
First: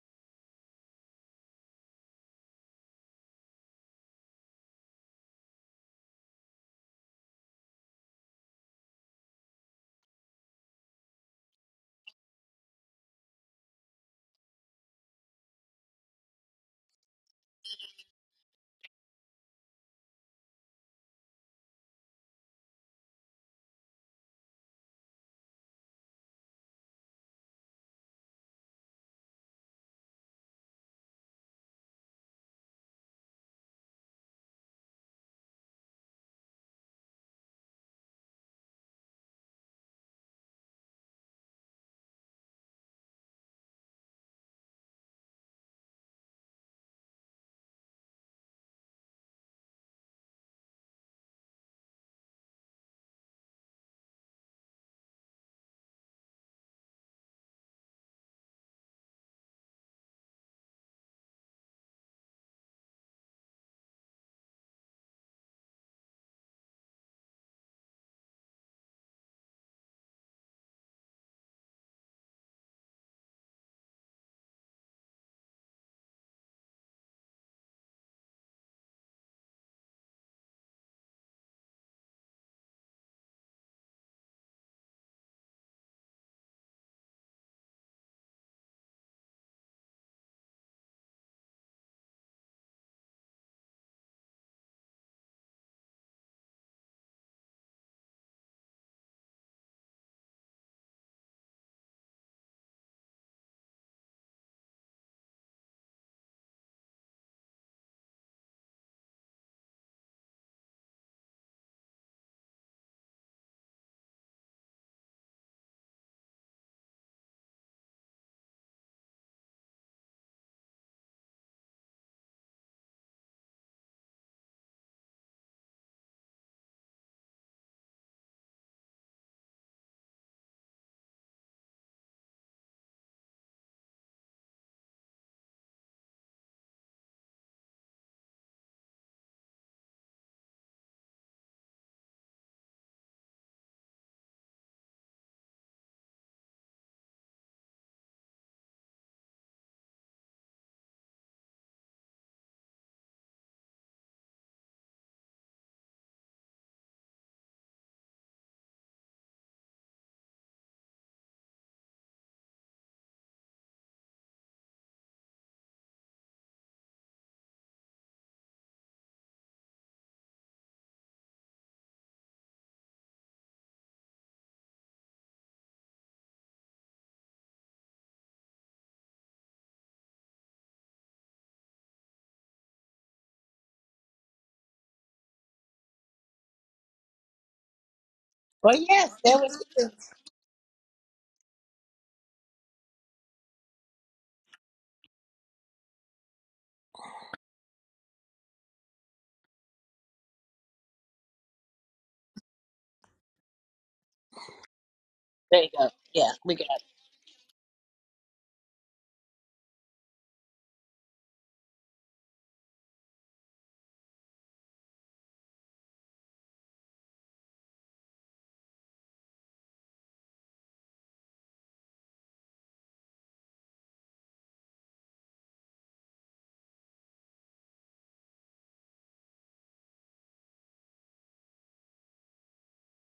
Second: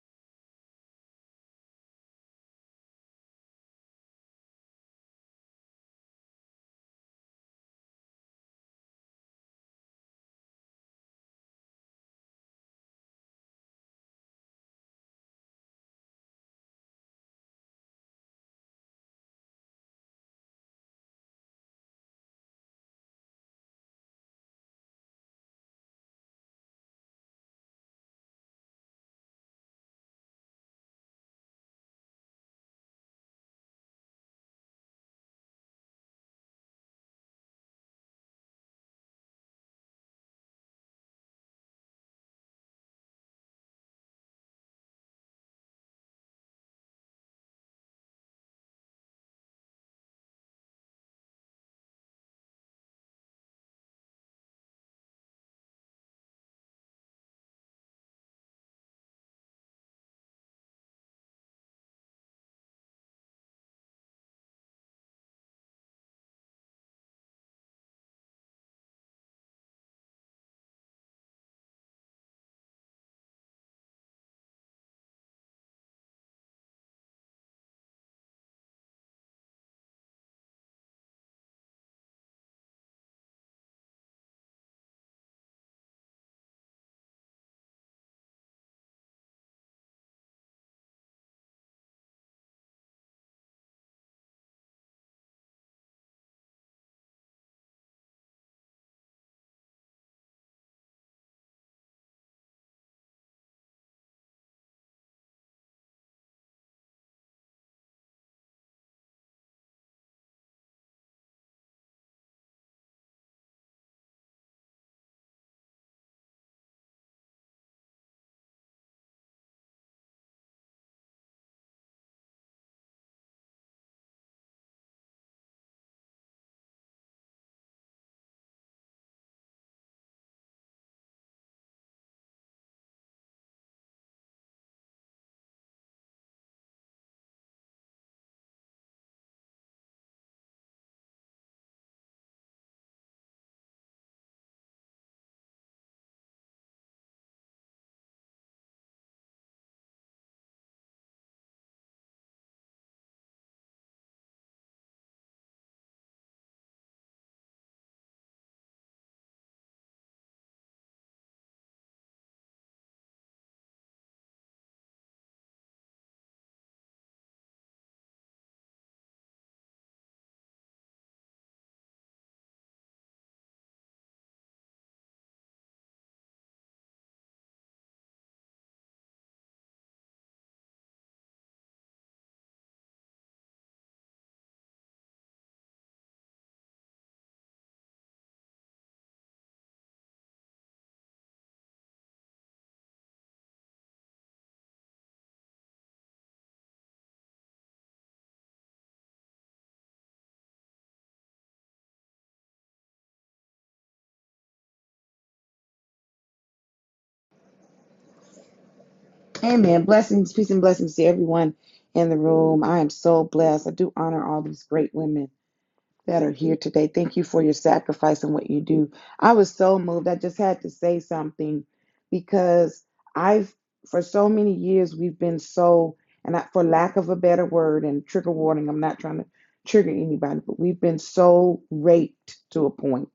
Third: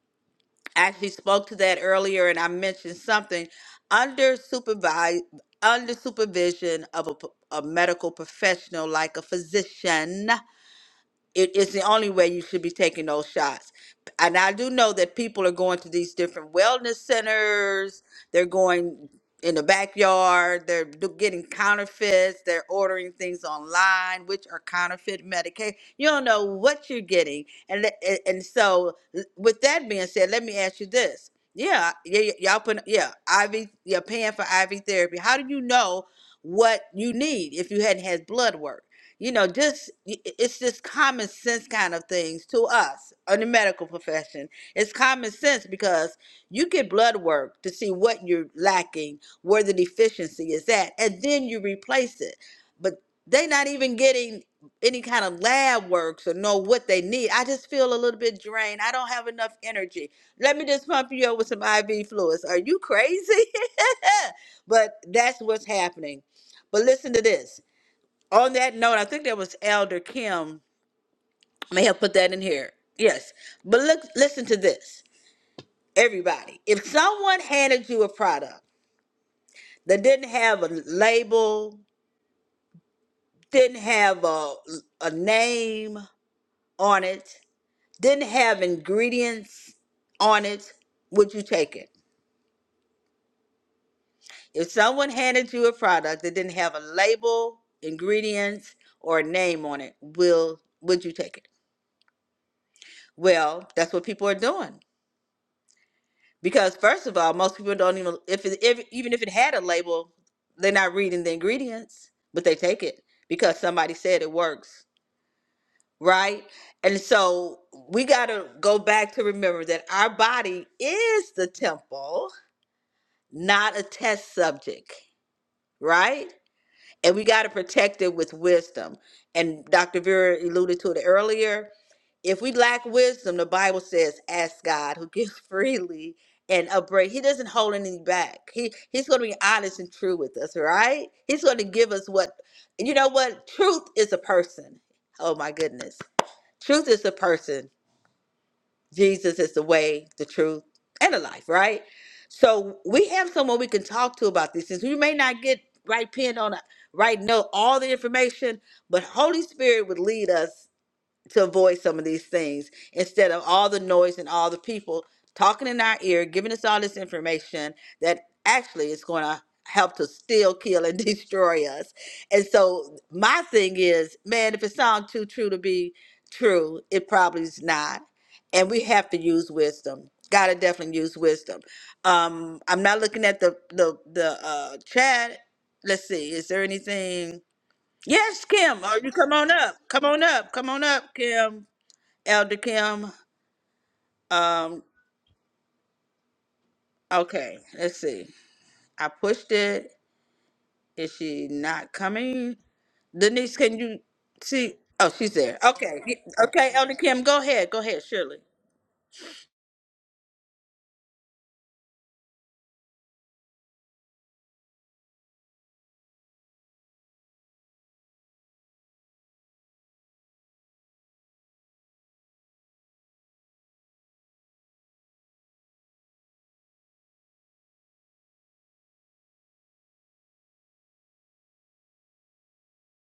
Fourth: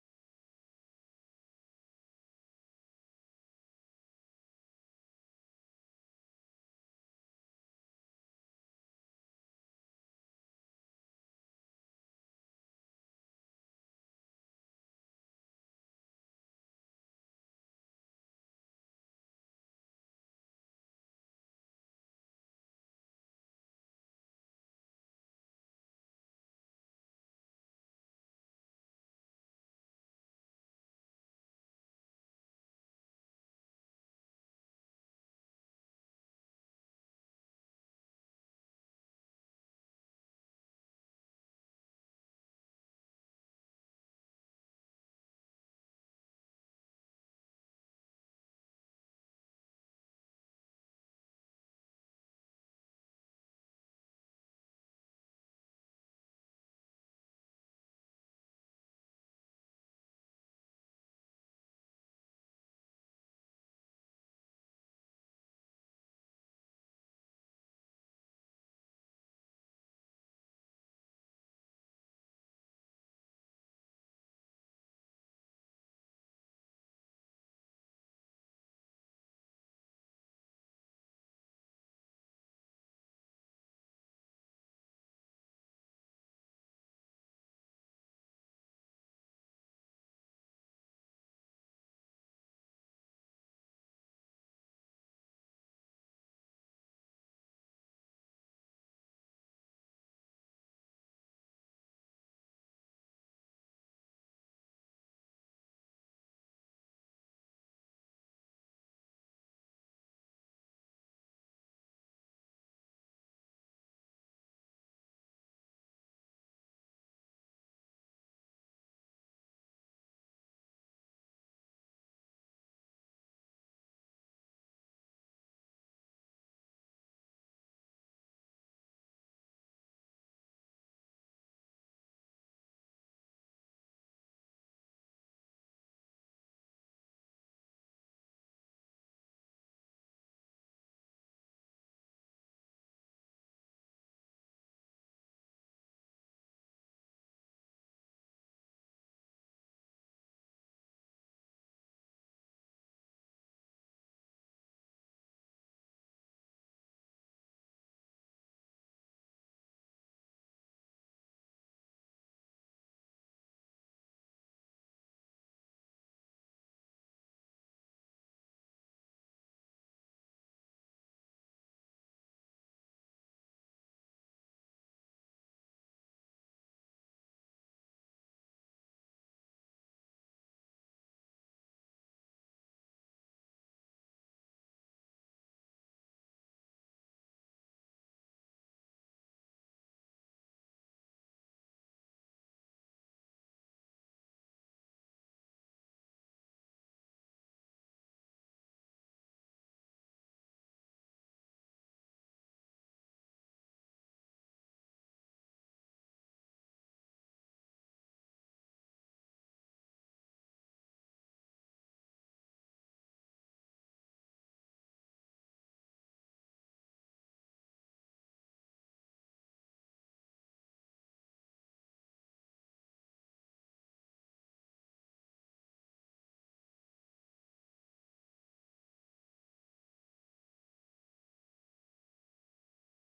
actually spoke to that earlier, and I mentioned something under supervise under supervision of a, p- a medical professional like a physician it, it's the only way you should be taking those shots. And I do know that people are going to these different wellness centers. They're going in the backyard. They're do- getting counterfeits. They're ordering things online, which are counterfeit medication. You don't know what you're getting. And le- and and so, l- with that being said, let me ask you this. Yeah, yeah, y- y'all put yeah, IV. You're paying for IV therapy. How do you know what you need if you hadn't had blood work? you know just it's just common sense kind of things to us in the medical profession it's common sense because you get blood work to see what you're lacking where the deficiency is at and then you replace it but they are not even getting any kind of lab works or know what they need i just feel a little bit drained i don't have enough energy let me just pump you up with some iv fluids are you crazy but that's what's happening but listen to this on that note, I think that was Elder Kim. May have put that in here. Yes. But look listen to this. Everybody, if someone handed you a product that didn't have a label, didn't have a, a name on it, didn't have ingredients on it, would you take it? If someone handed you a product that didn't have a label, ingredients, or a name on it, will would you take it? Well, that's what people are doing. Because first of all, most people don't even if, it, if even if it had a label, they're not reading the ingredients, but they take it because somebody said it works, right? And so we got to go back to remember that our body is the temple, not a test subject, right? and we got to protect it with wisdom. And Dr. Vera alluded to it earlier. If we lack wisdom, the Bible says, "Ask God, who gives freely and upbraid." He doesn't hold anything back. He He's going to be honest and true with us, right? He's going to give us what and you know. What truth is a person. Oh my goodness, truth is a person. Jesus is the way, the truth, and the life, right? So we have someone we can talk to about this. Since we may not get right pinned on a right note, all the information, but Holy Spirit would lead us to avoid some of these things instead of all the noise and all the people talking in our ear, giving us all this information that actually is going to help to steal, kill, and destroy us. And so my thing is, man, if it sounds too true to be true, it probably is not. And we have to use wisdom. Gotta definitely use wisdom. Um, I'm not looking at the the the uh, chat. Let's see. Is there anything? Yes, Kim. Well, Oh, yes, you come that on was up. Come on up. Come on up, Kim. Elder Kim. Um, okay, let's see. I pushed it. Is she not coming? Denise, can you see? Oh, she's there. there you go. Okay. y- Yeah, we got. Okay, Elder Kim, go ahead. Go ahead, Shirley. Amen. Blessings, peace, and blessings to everyone in the room. I am so blessed. I do honor all these great women that are here today. Thank you for your sacrifice and what you do. I was so moved. I just had to say something because I've, for so many years, we've been so, and I, for lack of a better word and trigger warning, I'm not trying to trigger anybody, but we've been so raped to a point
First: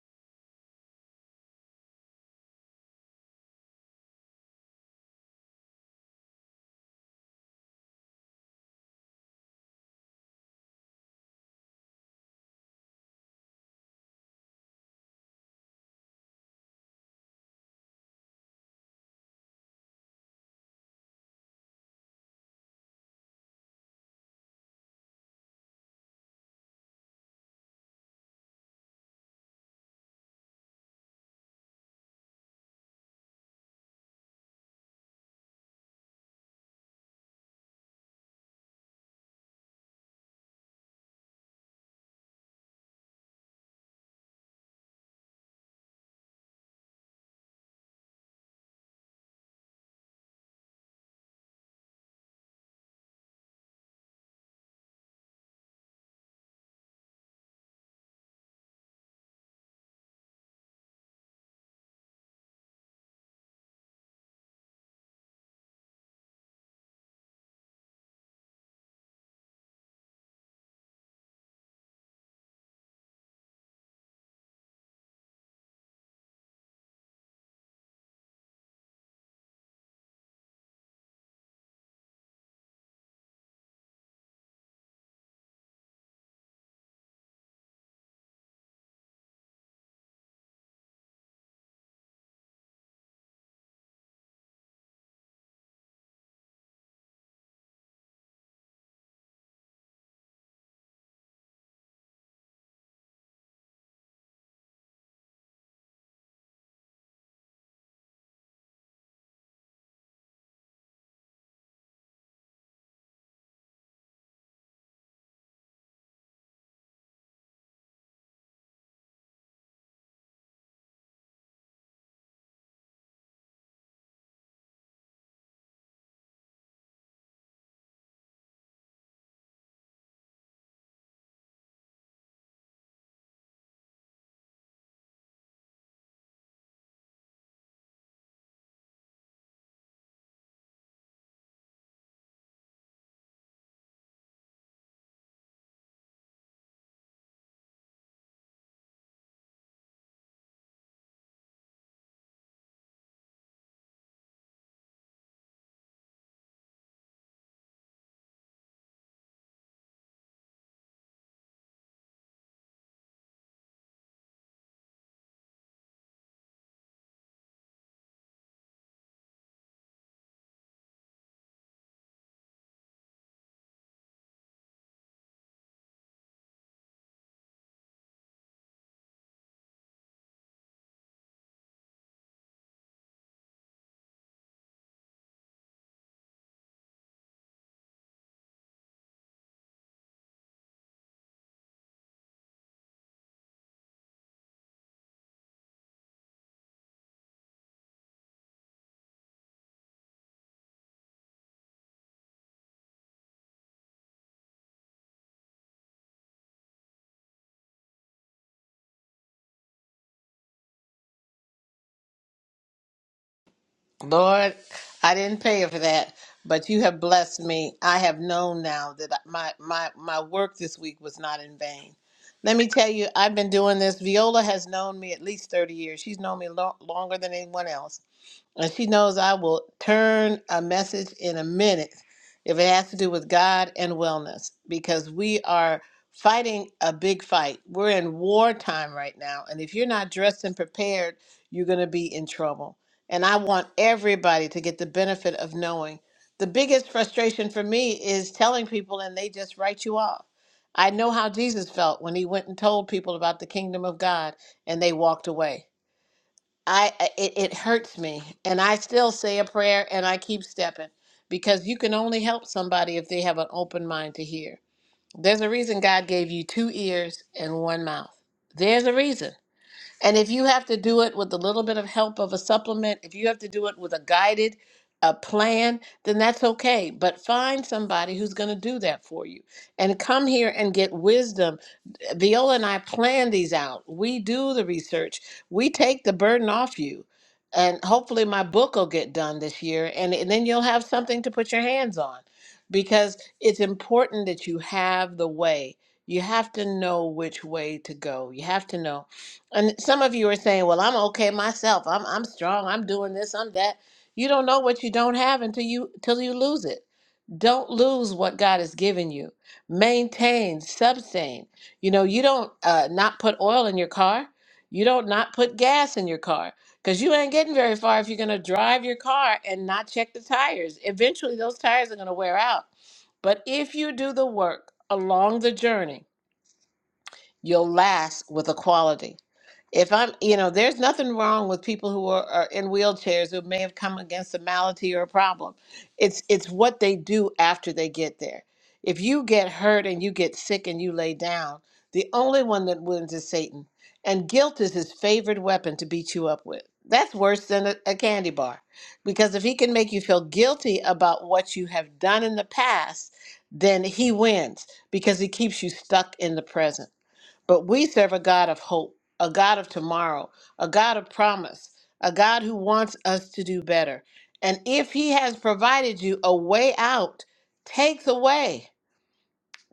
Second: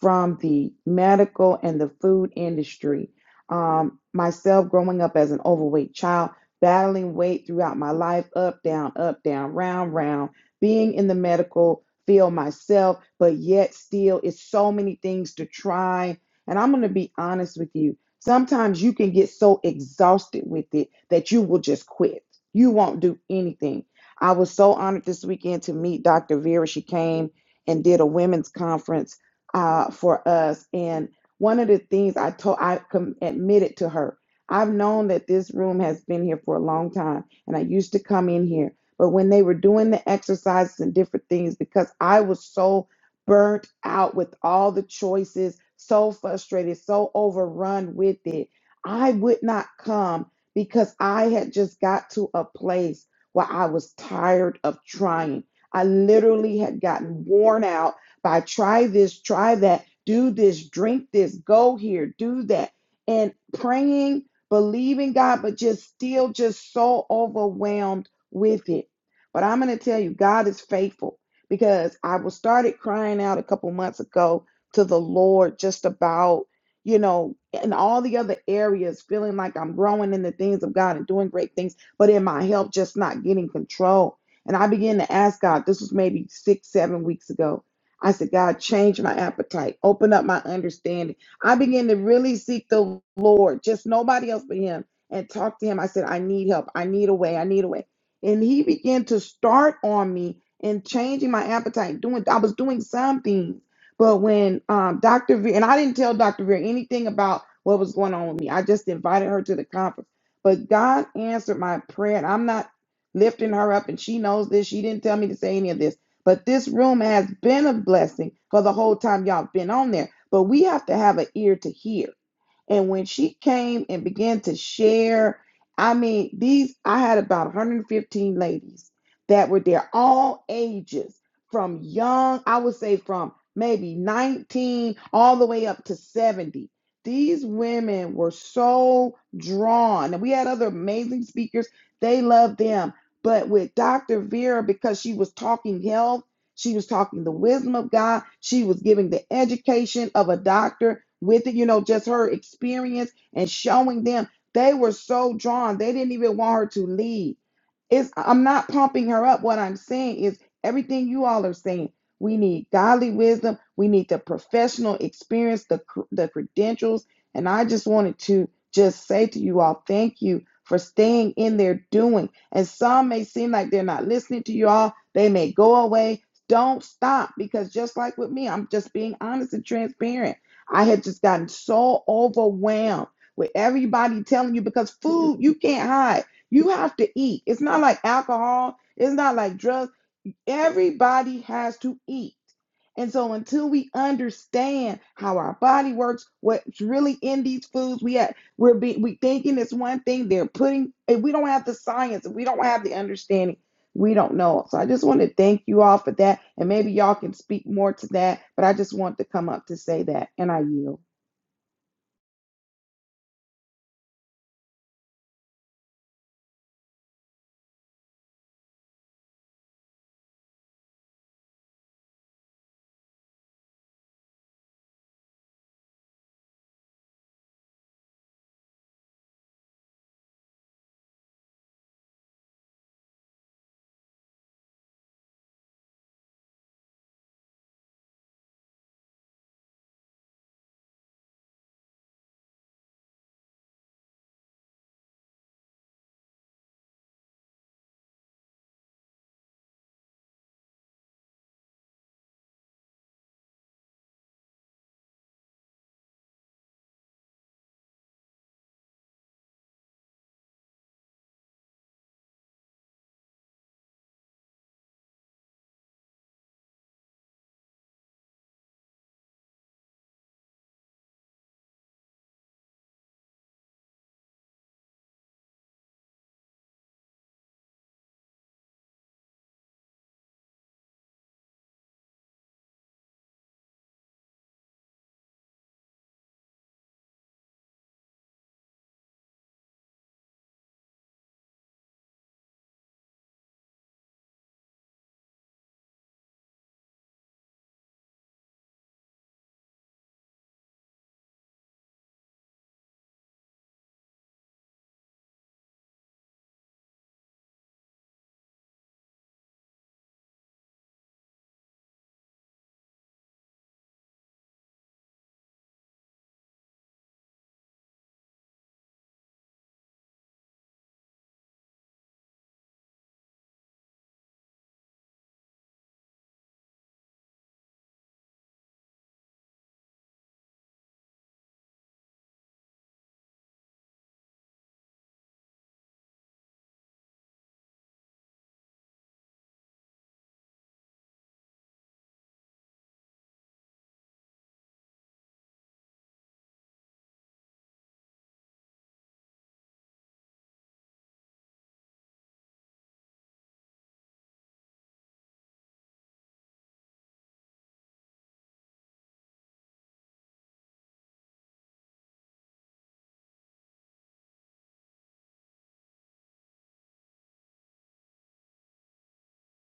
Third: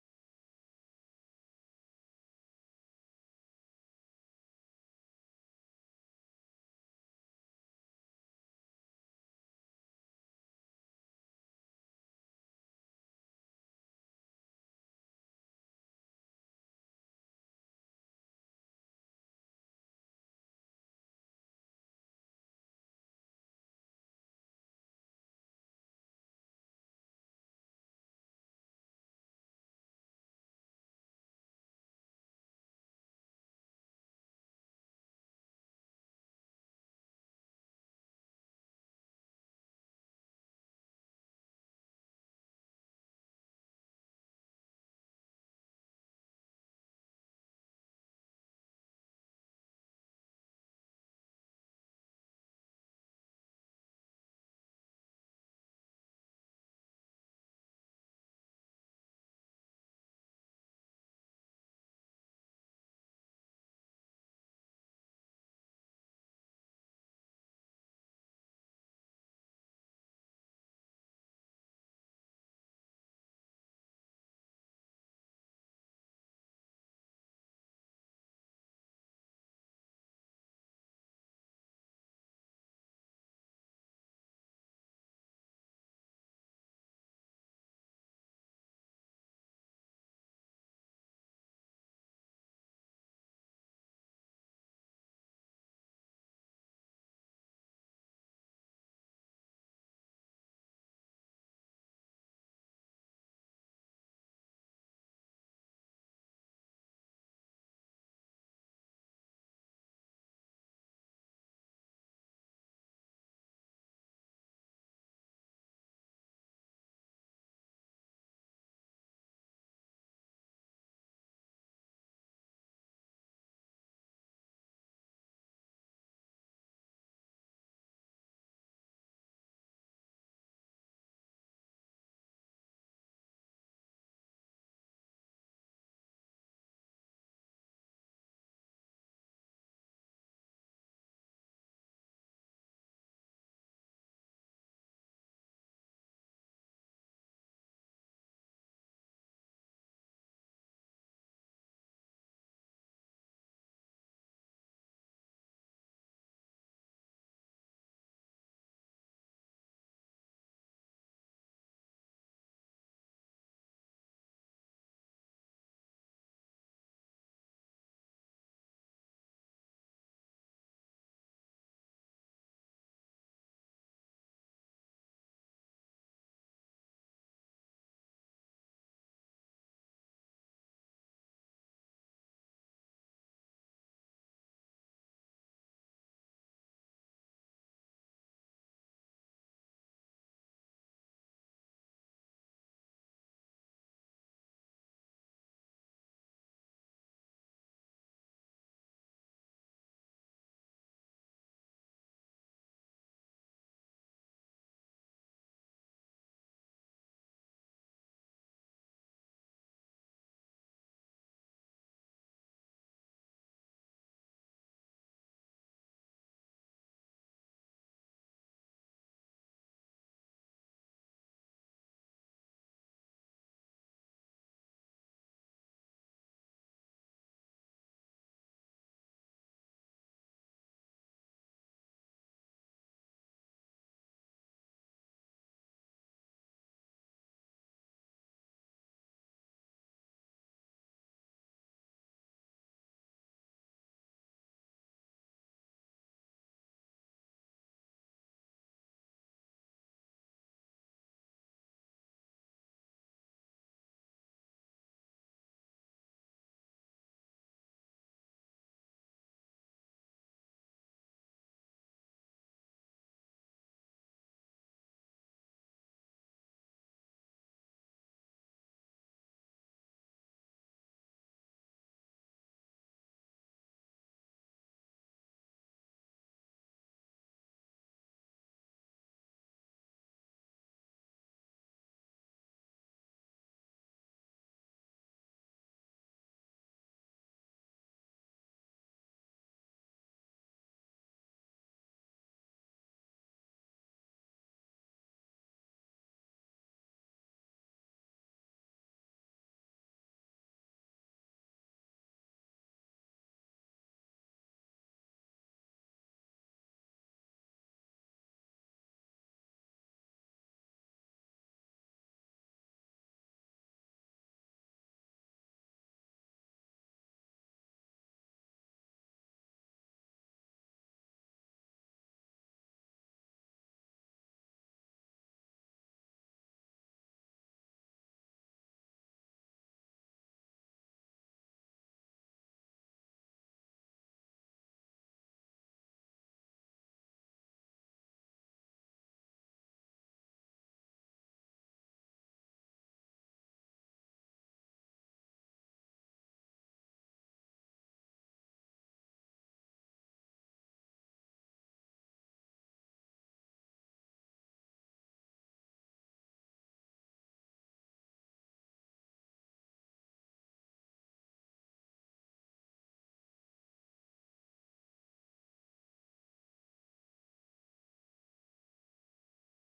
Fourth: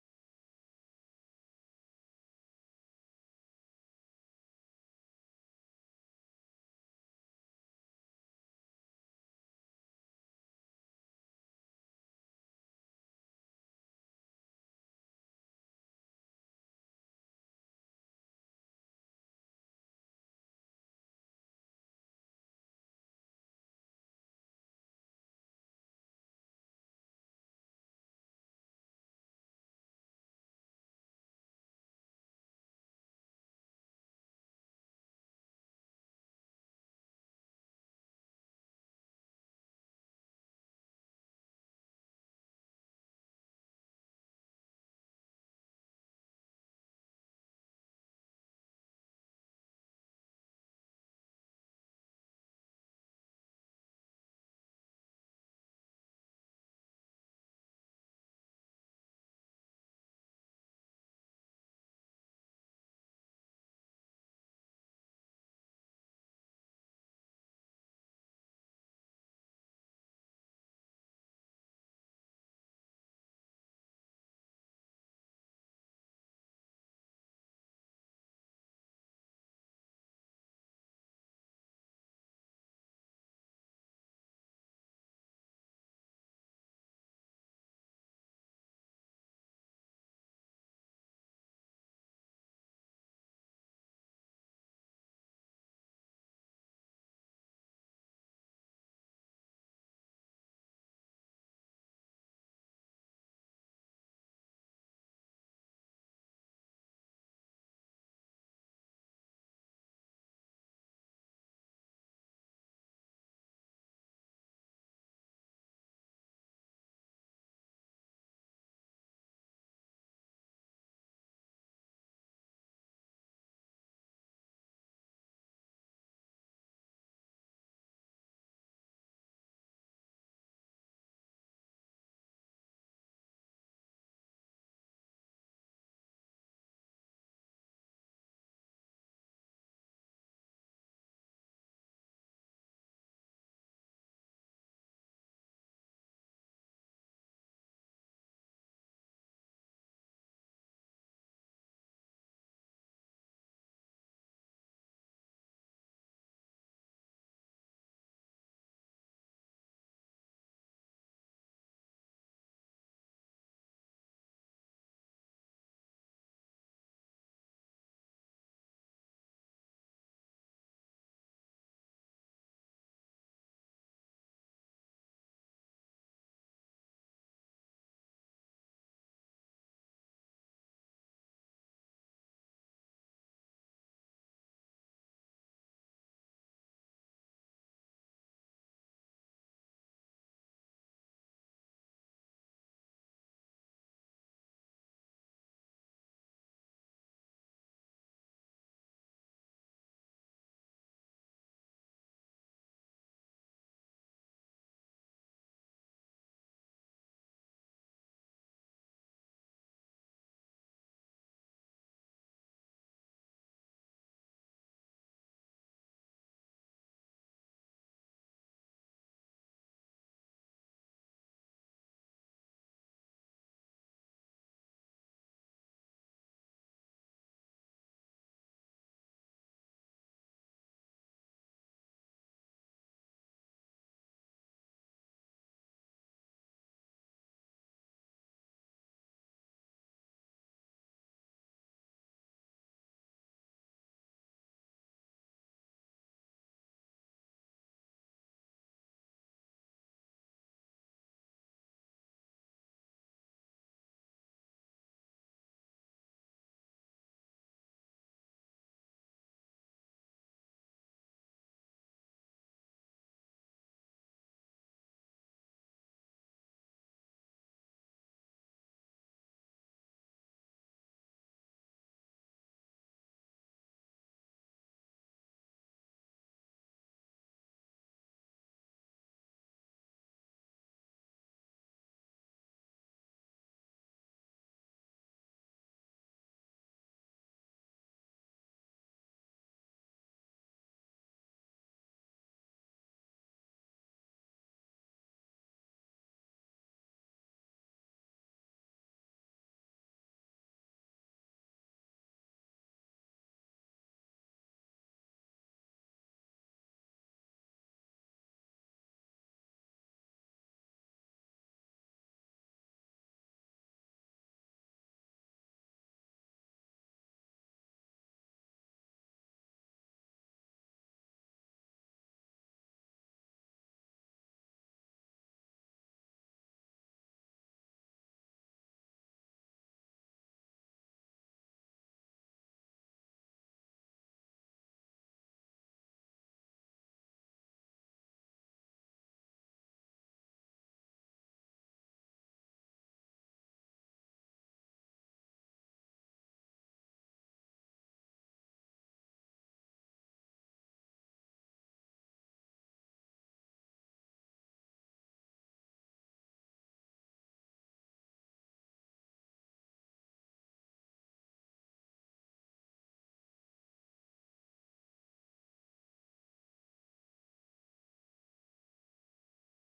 from the medical and the food industry. Um, myself growing up as an overweight child, battling weight throughout my life, up, down, up, down, round, round, being in the medical field myself, but yet still it's so many things to try. And I'm going to be honest with you. Sometimes you can get so exhausted with it that you will just quit. You won't do anything. I was so honored this weekend to meet Dr. Vera. She came and did a women's conference uh, for us. And one of the things I told, I com- admitted to her, I've known that this room has been here for a long time, and I used to come in here. But when they were doing the exercises and different things, because I was so burnt out with all the choices, so frustrated, so overrun with it, I would not come because I had just got to a place where I was tired of trying. I literally had gotten worn out by try this, try that, do this, drink this, go here, do that. And praying, believing God, but just still just so overwhelmed with it. But I'm going to tell you, God is faithful because I was started crying out a couple months ago to the Lord just about, you know, in all the other areas, feeling like I'm growing in the things of God and doing great things, but in my health, just not getting control. And I began to ask God, this was maybe six, seven weeks ago. I said, God, change my appetite, open up my understanding. I began to really seek the Lord, just nobody else but Him, and talk to Him. I said, I need help. I need a way. I need a way. And He began to start on me and changing my appetite. Doing, I was doing some things, but when um, Dr. Veer, and I didn't tell Dr. Veer anything about what was going on with me, I just invited her to the conference. But God answered my prayer, and I'm not lifting her up, and she knows this. She didn't tell me to say any of this but this room has been a blessing for the whole time y'all been on there. But we have to have an ear to hear and when she came and began to share, I mean, these, I had about 115 ladies that were there, all ages, from young, I would say from maybe 19 all the way up to 70. These women were so drawn. And we had other amazing speakers, they loved them. But with Dr. Vera, because she was talking health, she was talking the wisdom of God, she was giving the education of a doctor with it, you know, just her experience and showing them. They were so drawn. They didn't even want her to leave. It's I'm not pumping her up. What I'm saying is everything you all are saying. We need godly wisdom. We need the professional experience, the cr- the credentials. And I just wanted to just say to you all, thank you for staying in there doing. And some may seem like they're not listening to you all. They may go away. Don't stop because just like with me, I'm just being honest and transparent. I had just gotten so overwhelmed with everybody telling you because food you can't hide. You have to eat. It's not like alcohol, it's not like drugs. Everybody has to eat. And so until we understand how our body works, what's really in these foods we have, we're be, we thinking it's one thing they're putting if we don't have the science, if we don't have the understanding, we don't know. So I just want to thank you all for that and maybe y'all can speak more to that, but I just want to come up to say that and I yield. Lord, I didn't pay for that, but you have blessed me. I have known now that my my my work this week was not in vain. Let me tell you, I've been doing this. Viola has known me at least 30 years. She's known me lo- longer than anyone else. And she knows I will turn a message in a minute if it has to do with God and wellness, because we are fighting a big fight. We're in wartime right now. And if you're not dressed and prepared, you're going to be in trouble. And I want everybody to get the benefit of knowing. The biggest frustration for me is telling people and they just write you off. I know how Jesus felt when he went and told people about the kingdom of God and they walked away. I I- it, it hurts me and I still say a prayer and I keep stepping because you can only help somebody if they have an open mind to hear. There's a reason God gave you two ears and one mouth. There's a reason. And if you have to do it with a little bit of help of a supplement, if you have to do it with a guided a plan, then that's okay, but find somebody who's going to do that for you and come here and get wisdom Viola and I plan these out. We do the research. We take the burden off you. And hopefully my book will get done this year and, and then you'll have something to put your hands on. Because it's important that you have the way. You have to know which way to go. You have to know. And some of you are saying, Well, I'm okay myself. I'm I'm strong. I'm doing this, I'm that. You don't know what you don't have until you till you lose it don't lose what God has given you. Maintain, sustain. You know, you don't uh, not put oil in your car. You don't not put gas in your car because you ain't getting very far if you're going to drive your car and not check the tires. Eventually, those tires are going to wear out. But if you do the work along the journey, you'll last with a quality if I'm, you know, there's nothing wrong with people who are, are in wheelchairs who may have come against a malady or a problem. It's it's what they do after they get there. If you get hurt and you get sick and you lay down, the only one that wins is Satan, and guilt is his favorite weapon to beat you up with. That's worse than a, a candy bar, because if he can make you feel guilty about what you have done in the past, then he wins because he keeps you stuck in the present. But we serve a God of hope, a God of tomorrow, a God of promise, a God who wants us to do better. And if He has provided you a way out, take the way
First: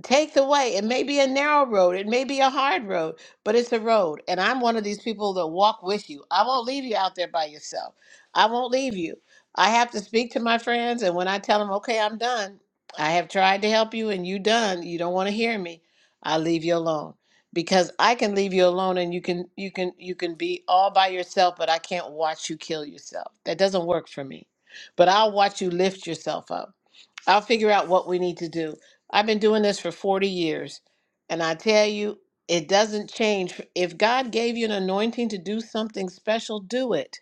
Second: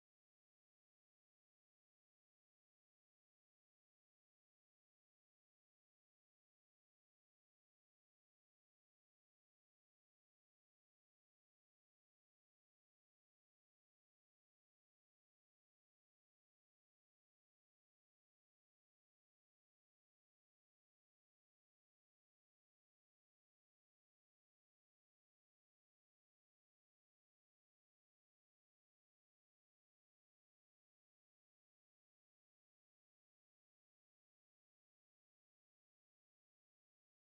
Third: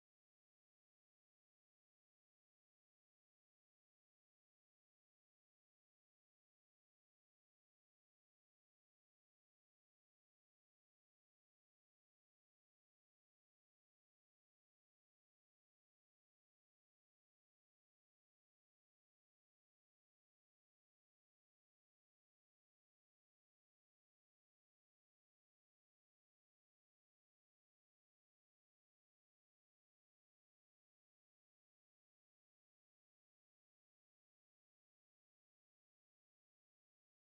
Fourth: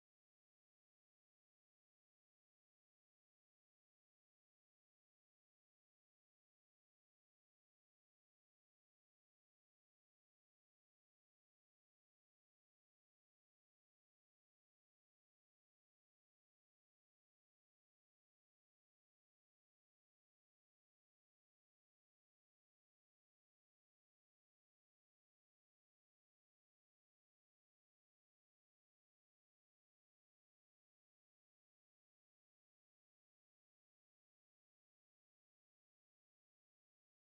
take the way. It may be a narrow road, it may be a hard road, but it's a road. And I'm one of these people that walk with you. I won't leave you out there by yourself. I won't leave you. I have to speak to my friends, and when I tell them, okay, I'm done, I have tried to help you and you done, you don't want to hear me, I leave you alone. Because I can leave you alone and you can you can you can be all by yourself, but I can't watch you kill yourself. That doesn't work for me. But I'll watch you lift yourself up. I'll figure out what we need to do. I've been doing this for 40 years, and I tell you, it doesn't change. If God gave you an anointing to do something special, do it.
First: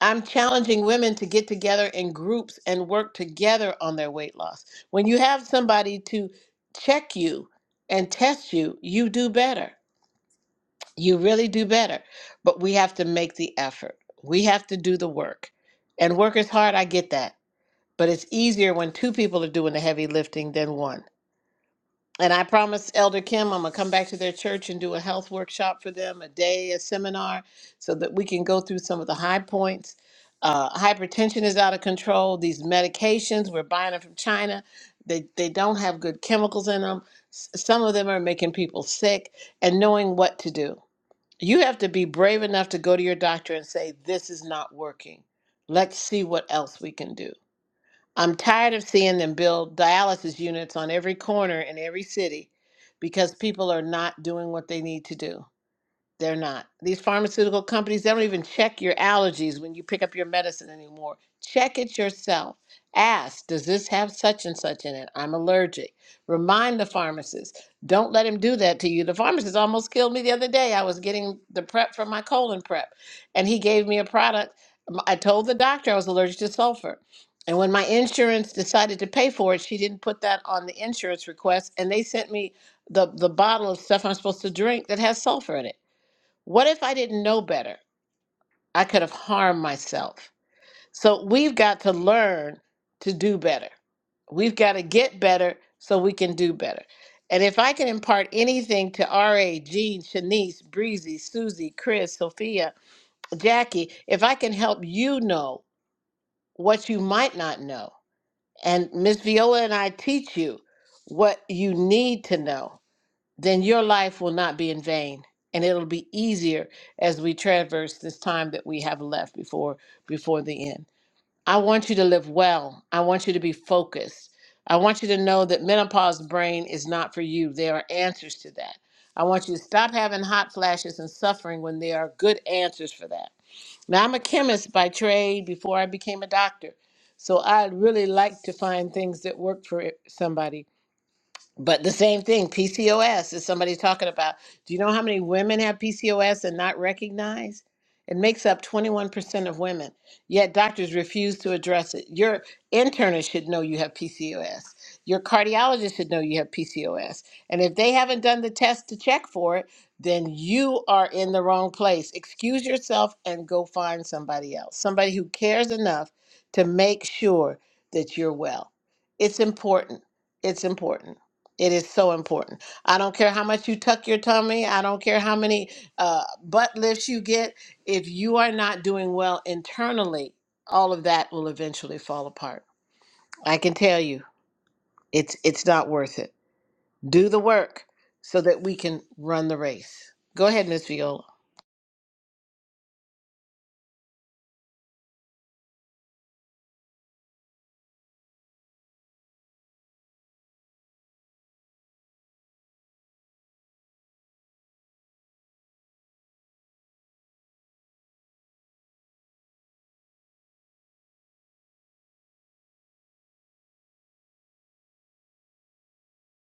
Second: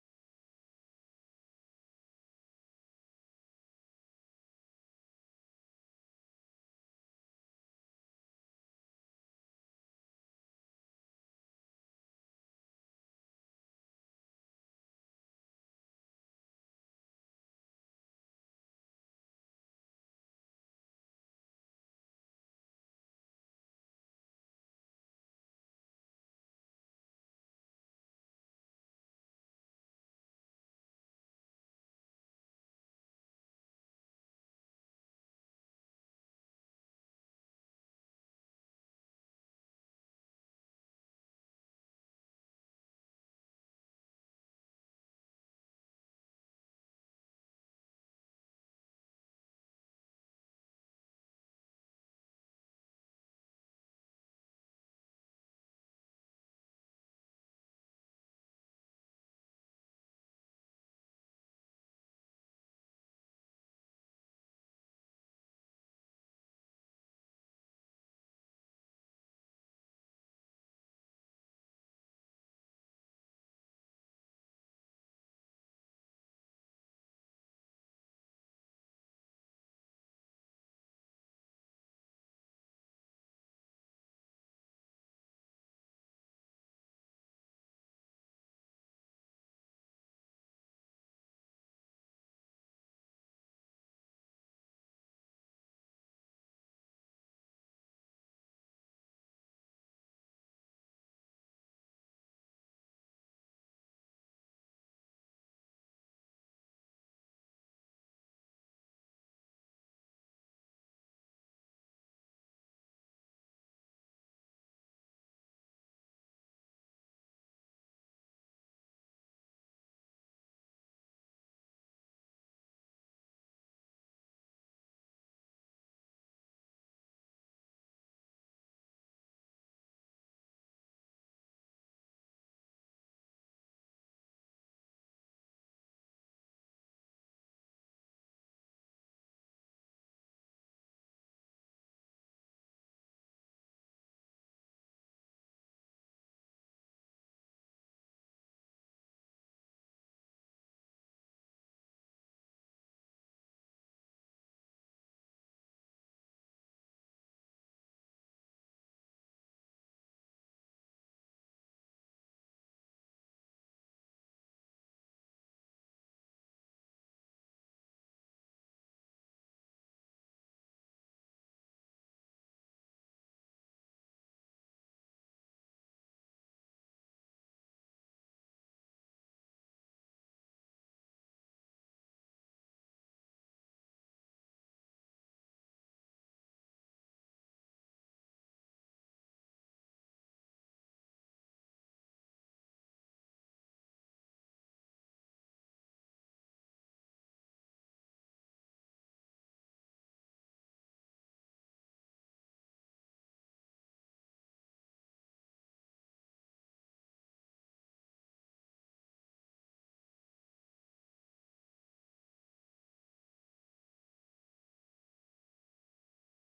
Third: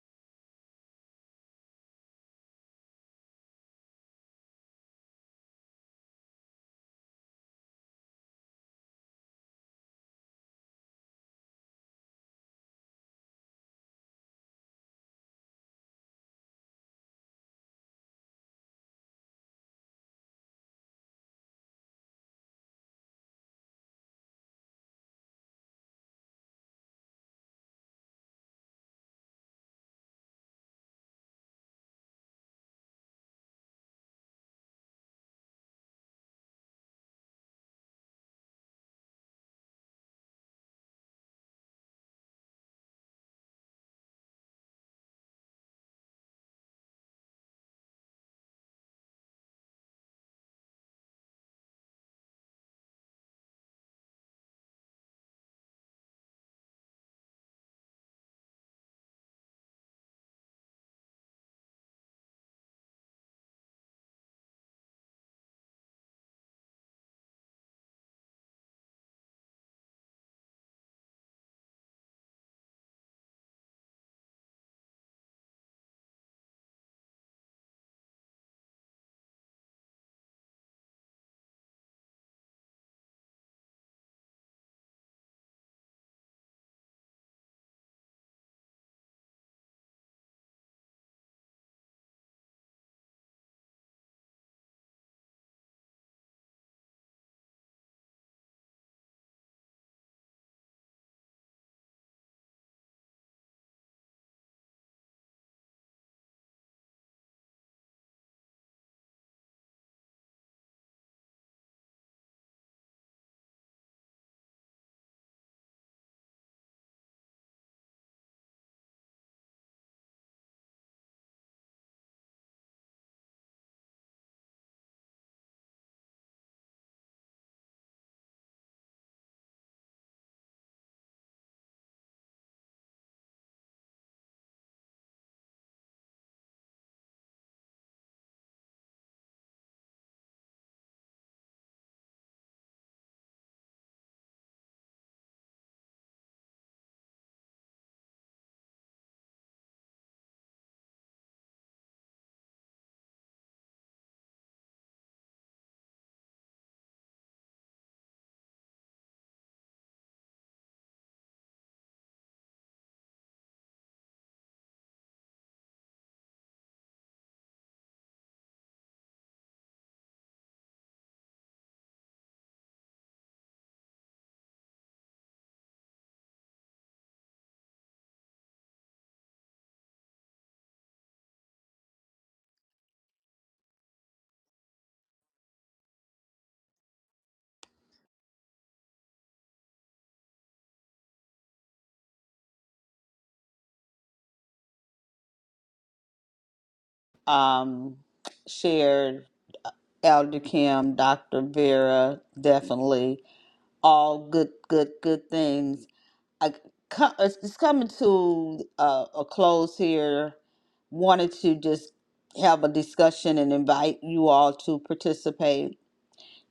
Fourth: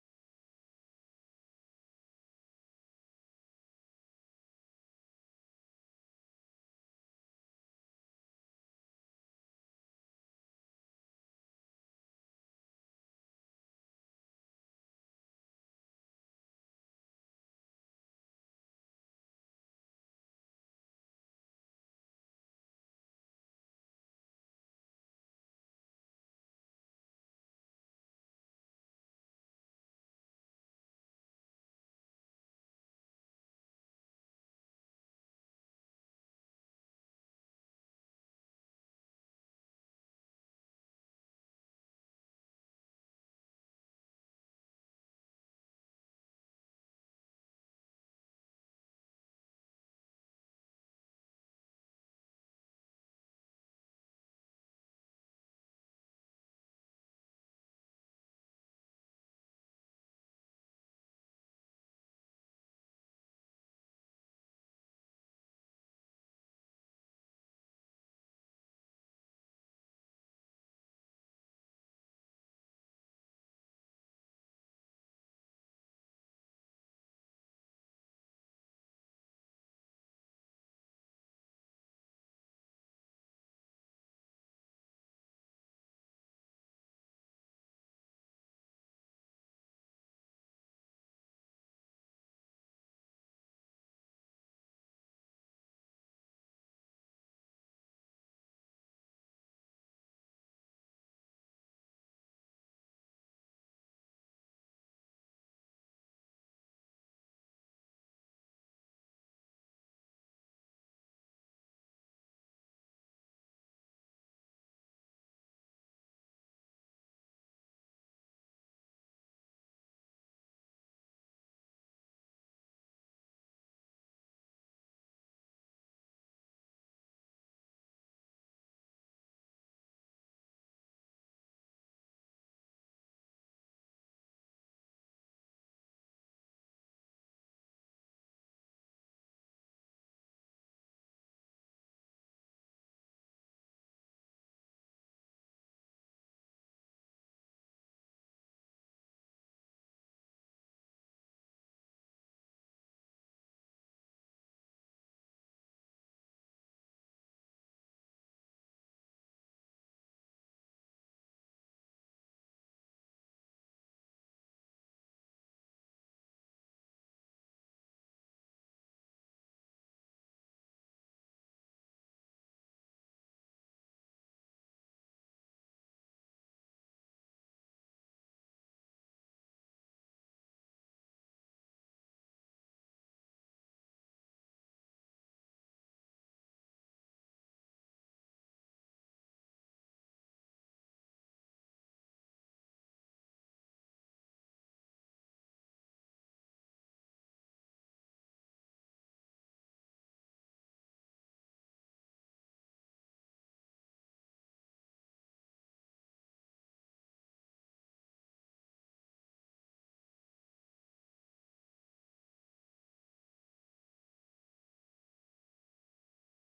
I'm challenging women to get together in groups and work together on their weight loss. When you have somebody to check you and test you, you do better. You really do better. But we have to make the effort, we have to do the work. And work is hard, I get that but it's easier when two people are doing the heavy lifting than one. And I promised Elder Kim I'm gonna come back to their church and do a health workshop for them, a day, a seminar, so that we can go through some of the high points. Uh, hypertension is out of control. These medications we're buying them from China, they they don't have good chemicals in them. S- some of them are making people sick. And knowing what to do, you have to be brave enough to go to your doctor and say, "This is not working. Let's see what else we can do." I'm tired of seeing them build dialysis units on every corner in every city because people are not doing what they need to do. They're not. These pharmaceutical companies, they don't even check your allergies when you pick up your medicine anymore. Check it yourself. Ask, does this have such and such in it? I'm allergic. Remind the pharmacist. Don't let him do that to you. The pharmacist almost killed me the other day. I was getting the prep for my colon prep, and he gave me a product. M- I told the doctor I was allergic to sulfur. And when my insurance decided to pay for it, she didn't put that on the insurance request, and they sent me the, the bottle of stuff I'm supposed to drink that has sulfur in it. What if I didn't know better? I could have harmed myself. So we've got to learn to do better. We've got to get better so we can do better. And if I can impart anything to RA, Jean, Shanice, Breezy, Susie, Chris, Sophia, Jackie, if I can help you know what you might not know, and Miss Viola and I teach you what you need to know, then your life will not be in vain and it'll be easier as we traverse this time that we have left before before the end i want you to live well i want you to be focused i want you to know that menopause brain is not for you there are answers to that i want you to stop having hot flashes and suffering when there are good answers for that now i'm a chemist by trade before i became a doctor so i really like to find things that work for somebody but the same thing, PCOS is somebody talking about. Do you know how many women have PCOS and not recognized? It makes up 21% of women, yet doctors refuse to address it. Your internist should know you have PCOS. Your cardiologist should know you have PCOS. And if they haven't done the test to check for it, then you are in the wrong place. Excuse yourself and go find somebody else, somebody who cares enough to make sure that you're well. It's important. It's important. It is so important. I don't care how much you tuck your tummy. I don't care how many uh, butt lifts you get. If you are not doing well internally, all of that will eventually fall apart. I can tell you, it's it's not worth it. Do the work so that we can run the race. Go ahead, Miss Viola. Um, shared Elder Kim, Dr. Vera, definitely all good, good, good things. I co- it's it's coming to uh, a close here. Wanted to just have a discussion and invite you all to participate.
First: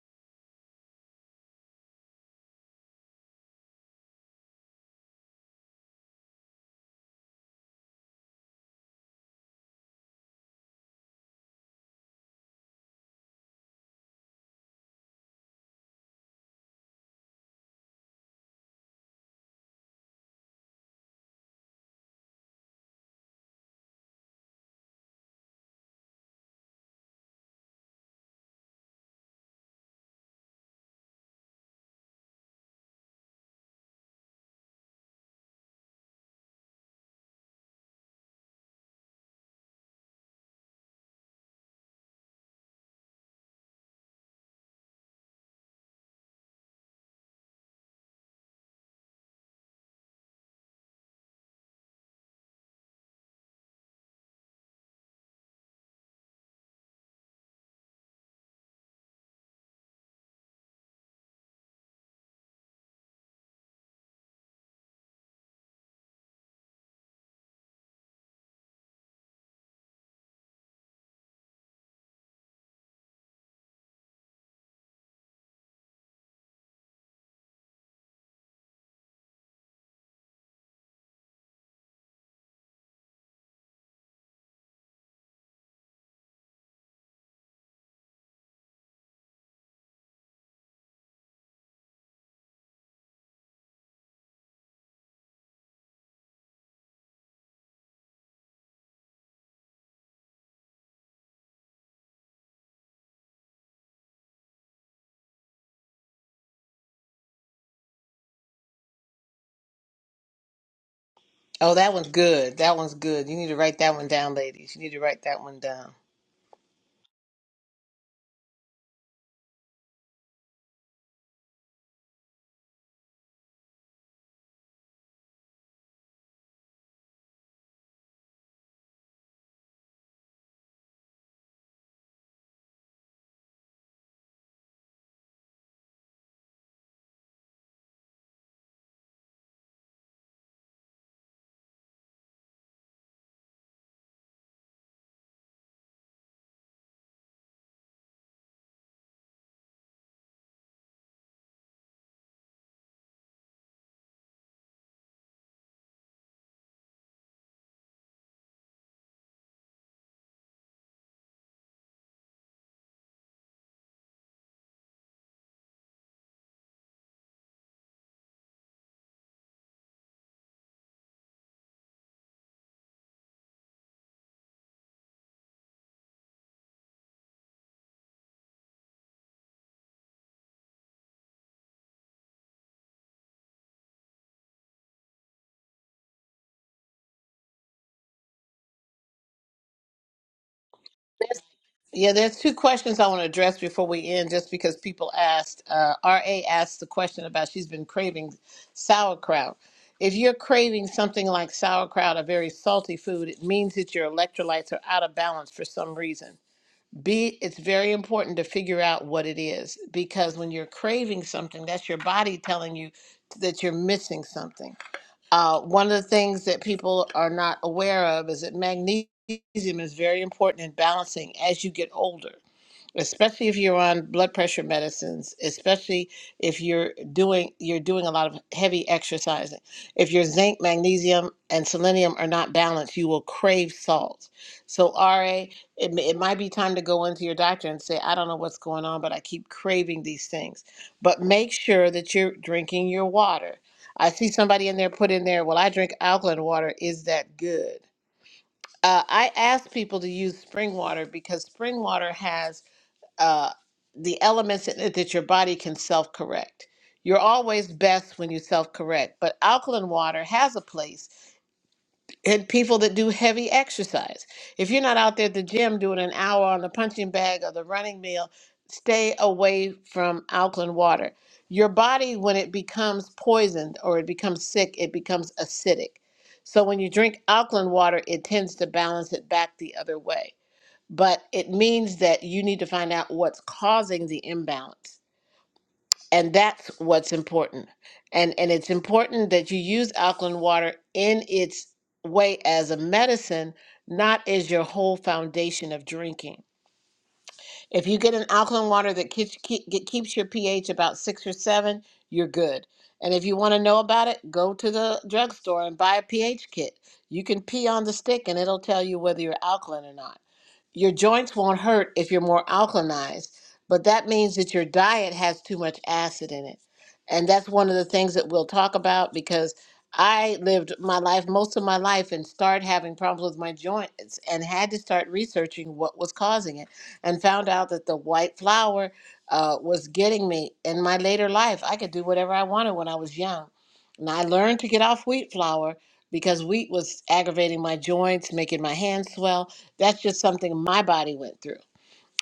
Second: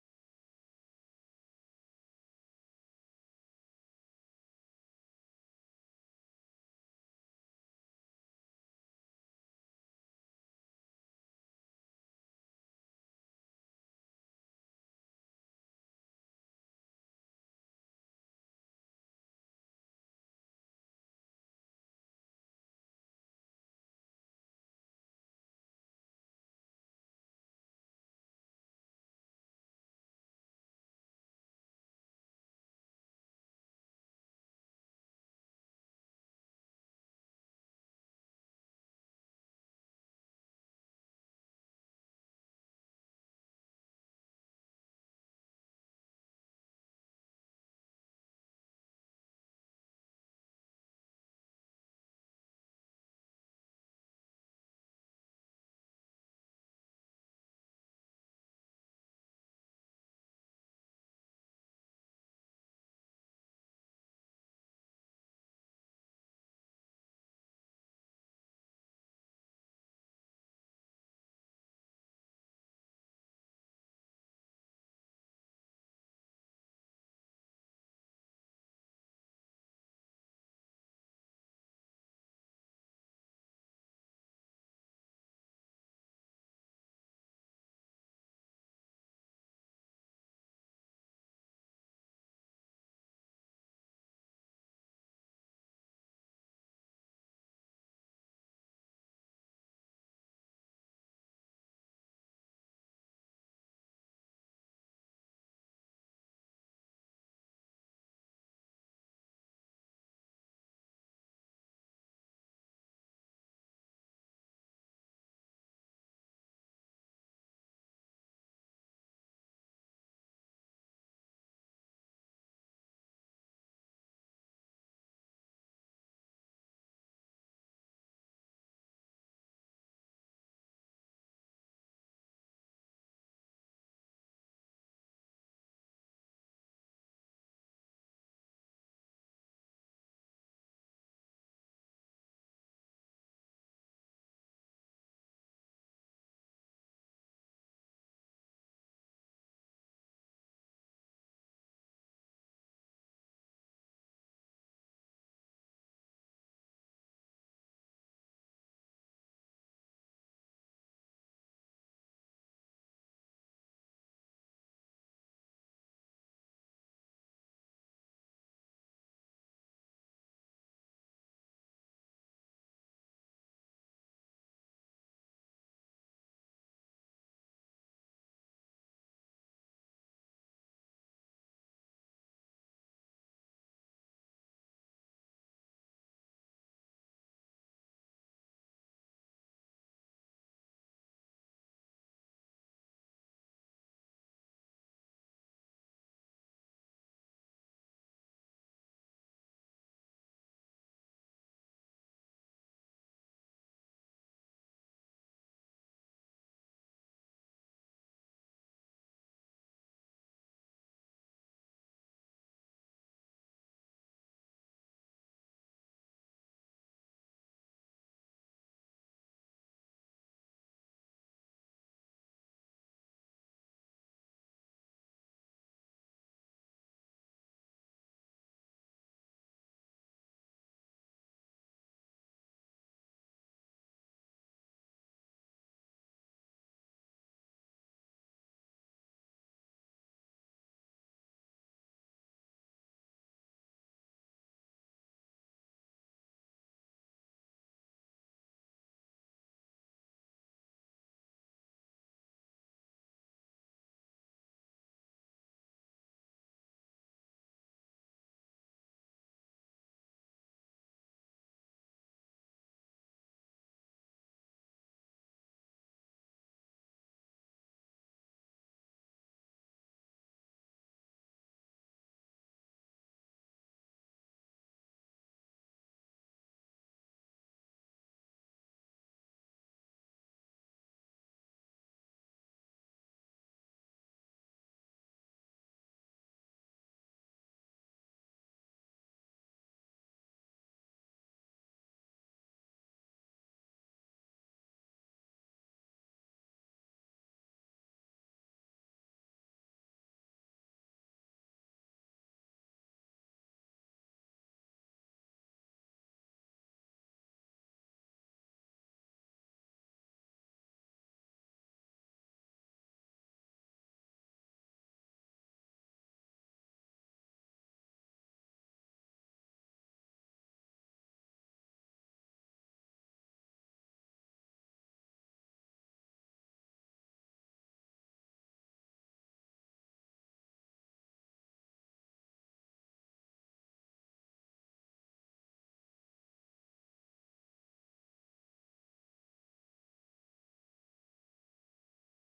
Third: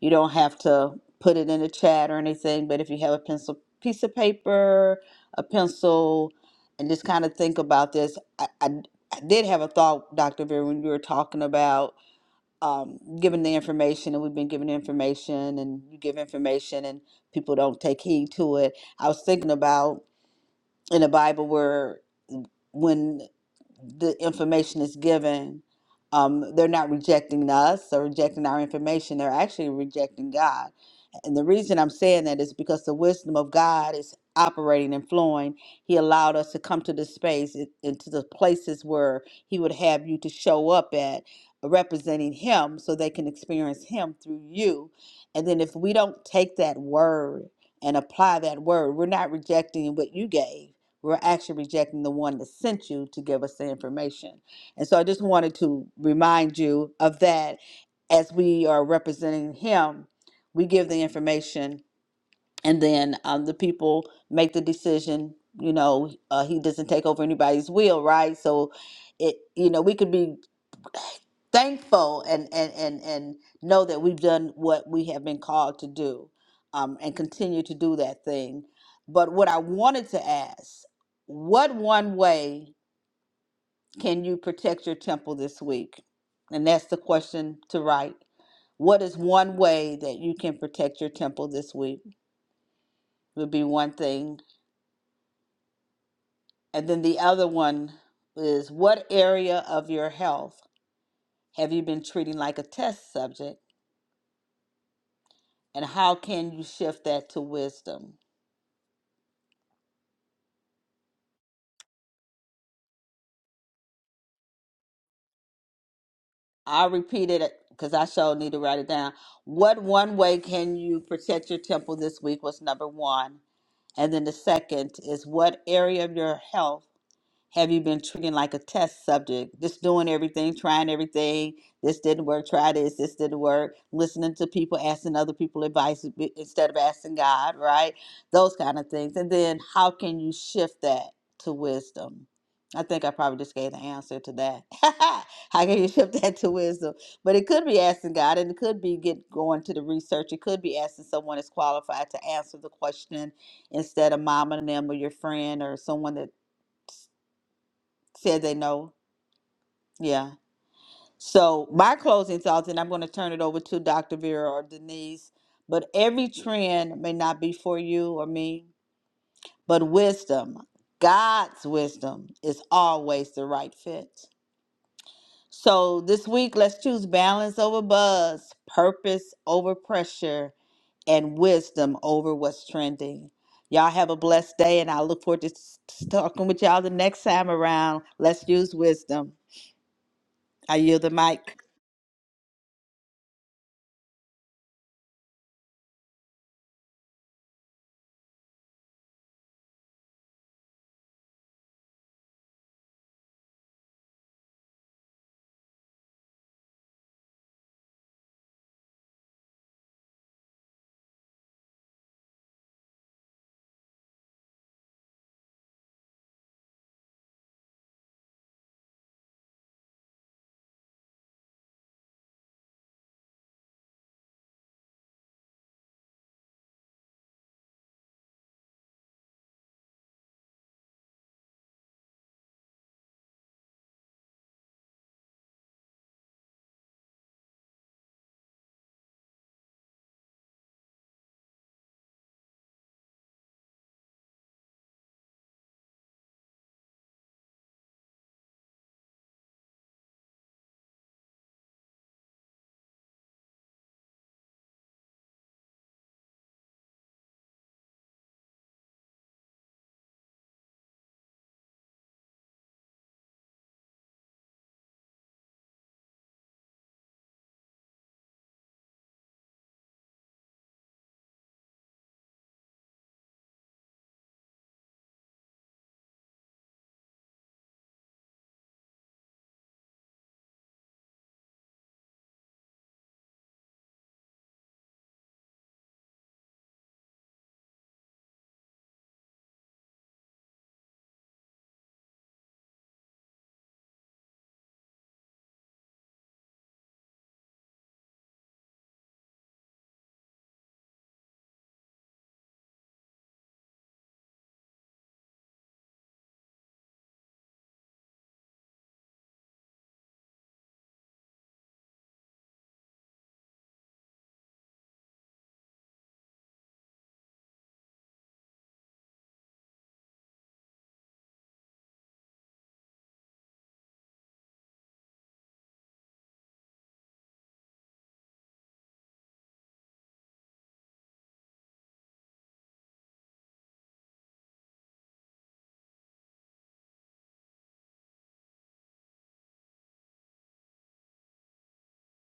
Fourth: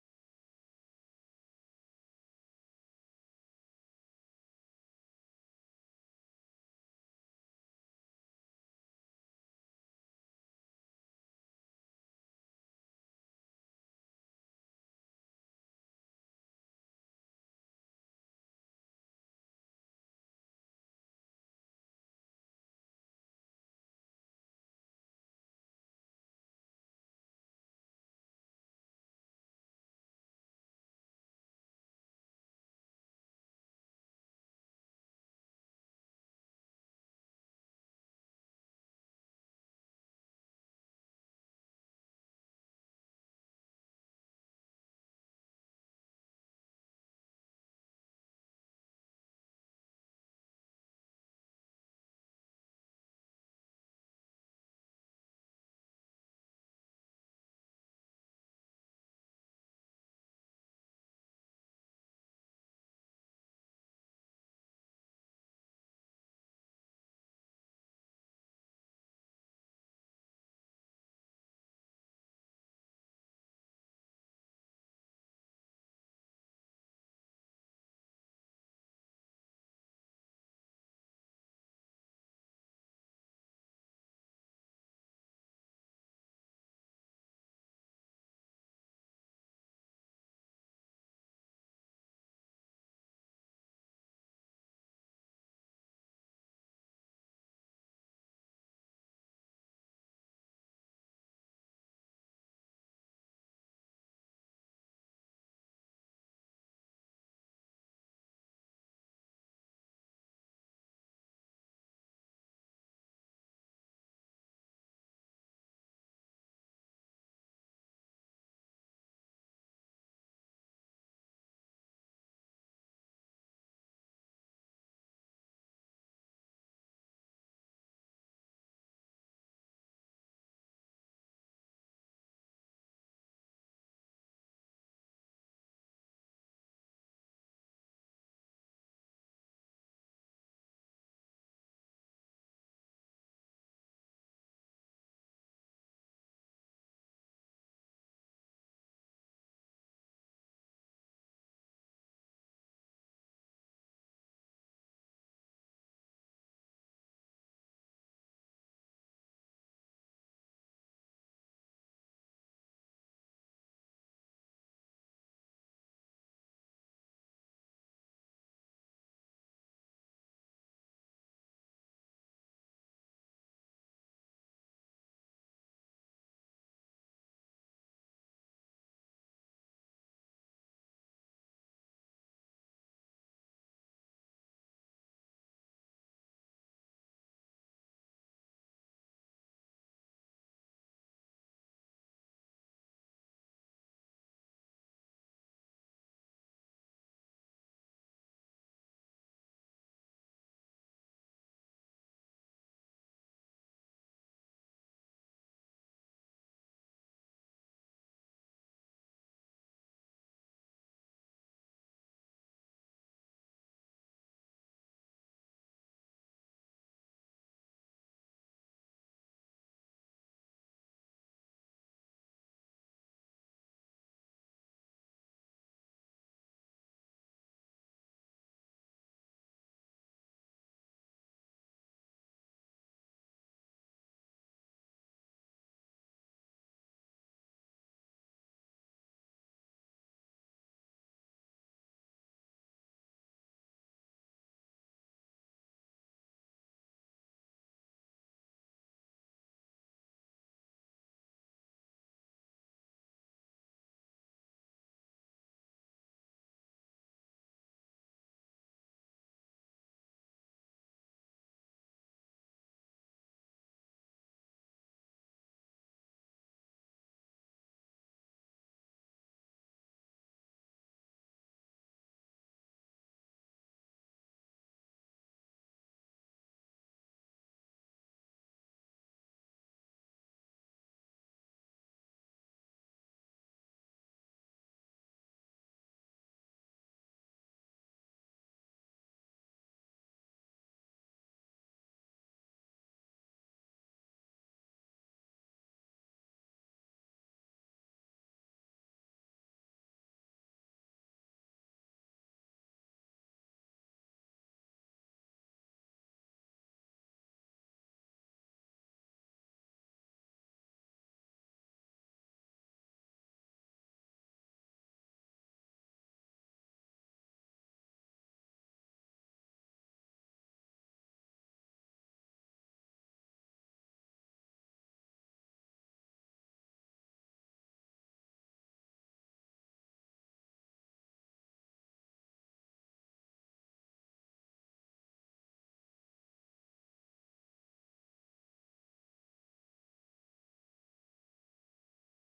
You don't have to put it in the chat or anything, but if you have a pencil, piece of paper, a pencil, and just kind of think about this. I, I, I did have a thought, Dr. Vera, when you were talking about um, giving the information, and we've been giving information, and you give information, and people don't take heed to it. I was thinking about in the Bible where when the information is given, um, they're not rejecting us or rejecting our information. They're actually rejecting God. And the reason I'm saying that is because the wisdom of God is operating and flowing. He allowed us to come to this space and and to the places where He would have you to show up at, representing Him so they can experience Him through you. And then if we don't take that word and apply that word, we're not rejecting what you gave we're actually rejecting the one that sent you to give us the information. And so I just wanted to remind you of that as we are representing him, we give the information and then um, the people make the decision. You know, uh, he doesn't take over anybody's will, right? So it, you know, we could be thankful and and and and know that we've done what we have been called to do um, and continue to do that thing but what i wanted to ask what one way can you protect your temple this week and that's the question to write what is one way that you can protect your temple this week would be one thing and then the other one is what area of your health have you been treating like a test subject And how can you shift that to wisdom? Oh, that one's good. That one's good. You need to write that one down, ladies. You need to write that one down. I repeat it because I sure need to write it down. What one way can you protect your temple this week was number one. And then the second is what area of your health Have you been treating like a test subject, just doing everything, trying everything? This didn't work, try this, this didn't work. Listening to people, asking other people advice b- instead of asking God, right? Those kind of things. And then how can you shift that to wisdom? I think I probably just gave the answer to that. how can you shift that to wisdom? But it could be asking God, and it could be get going to the research. It could be asking someone that's qualified to answer the question instead of mom and them or your friend or someone that said they know yeah. So my closing thoughts, and I'm going to turn it over to Dr. Vera or Denise. But every trend may not be for you or me, but wisdom, God's wisdom, is always the right fit. So this week, let's choose balance over buzz, purpose over pressure, and wisdom over what's trending. Y'all have a blessed day, and I look forward to s- talking with y'all the next time around. Let's use wisdom. I yield the mic. Yeah, there's two questions I want to address before we end, just because people asked. Uh, RA asked the question about she's been craving sauerkraut. If you're craving something like sauerkraut, a very salty food, it means that your electrolytes are out of balance for some reason. B, it's very important to figure out what it is because when you're craving something, that's your body telling you that you're missing something. Uh, one of the things that people are not aware of is that magnesium is very important in balancing as you get older especially if you're on blood pressure medicines especially if you're doing you're doing a lot of heavy exercising if your zinc magnesium and selenium are not balanced you will crave salt so ra it, may- it might be time to go into your doctor and say i don't know what's going on but i keep craving these things but make sure that you're drinking your water i see somebody in there put in there well i drink alkaline water is that good uh, i ask people to use spring water because spring water has uh, the elements in it that your body can self correct. You're always best when you self correct, but alkaline water has a place in people that do heavy exercise. If you're not out there at the gym doing an hour on the punching bag or the running meal, stay away from alkaline water. Your body, when it becomes poisoned or it becomes sick, it becomes acidic. So when you drink alkaline water, it tends to balance it back the other way but it means that you need to find out what's causing the imbalance and that's what's important and and it's important that you use alkaline water in its way as a medicine not as your whole foundation of drinking if you get an alkaline water that keeps, keep, get- keeps your ph about six or seven you're good and if you want to know about it go to the drugstore and buy a ph kit you can pee on the stick and it'll tell you whether you're alkaline or not your joints won't hurt if you're more alkalized, but that means that your diet has too much acid in it. And that's one of the things that we'll talk about because I lived my life, most of my life, and started having problems with my joints and had to start researching what was causing it and found out that the white flour uh, was getting me in my later life. I could do whatever I wanted when I was young. And I learned to get off wheat flour because wheat was aggravating my joints, making my hands swell. That's just something my body went through.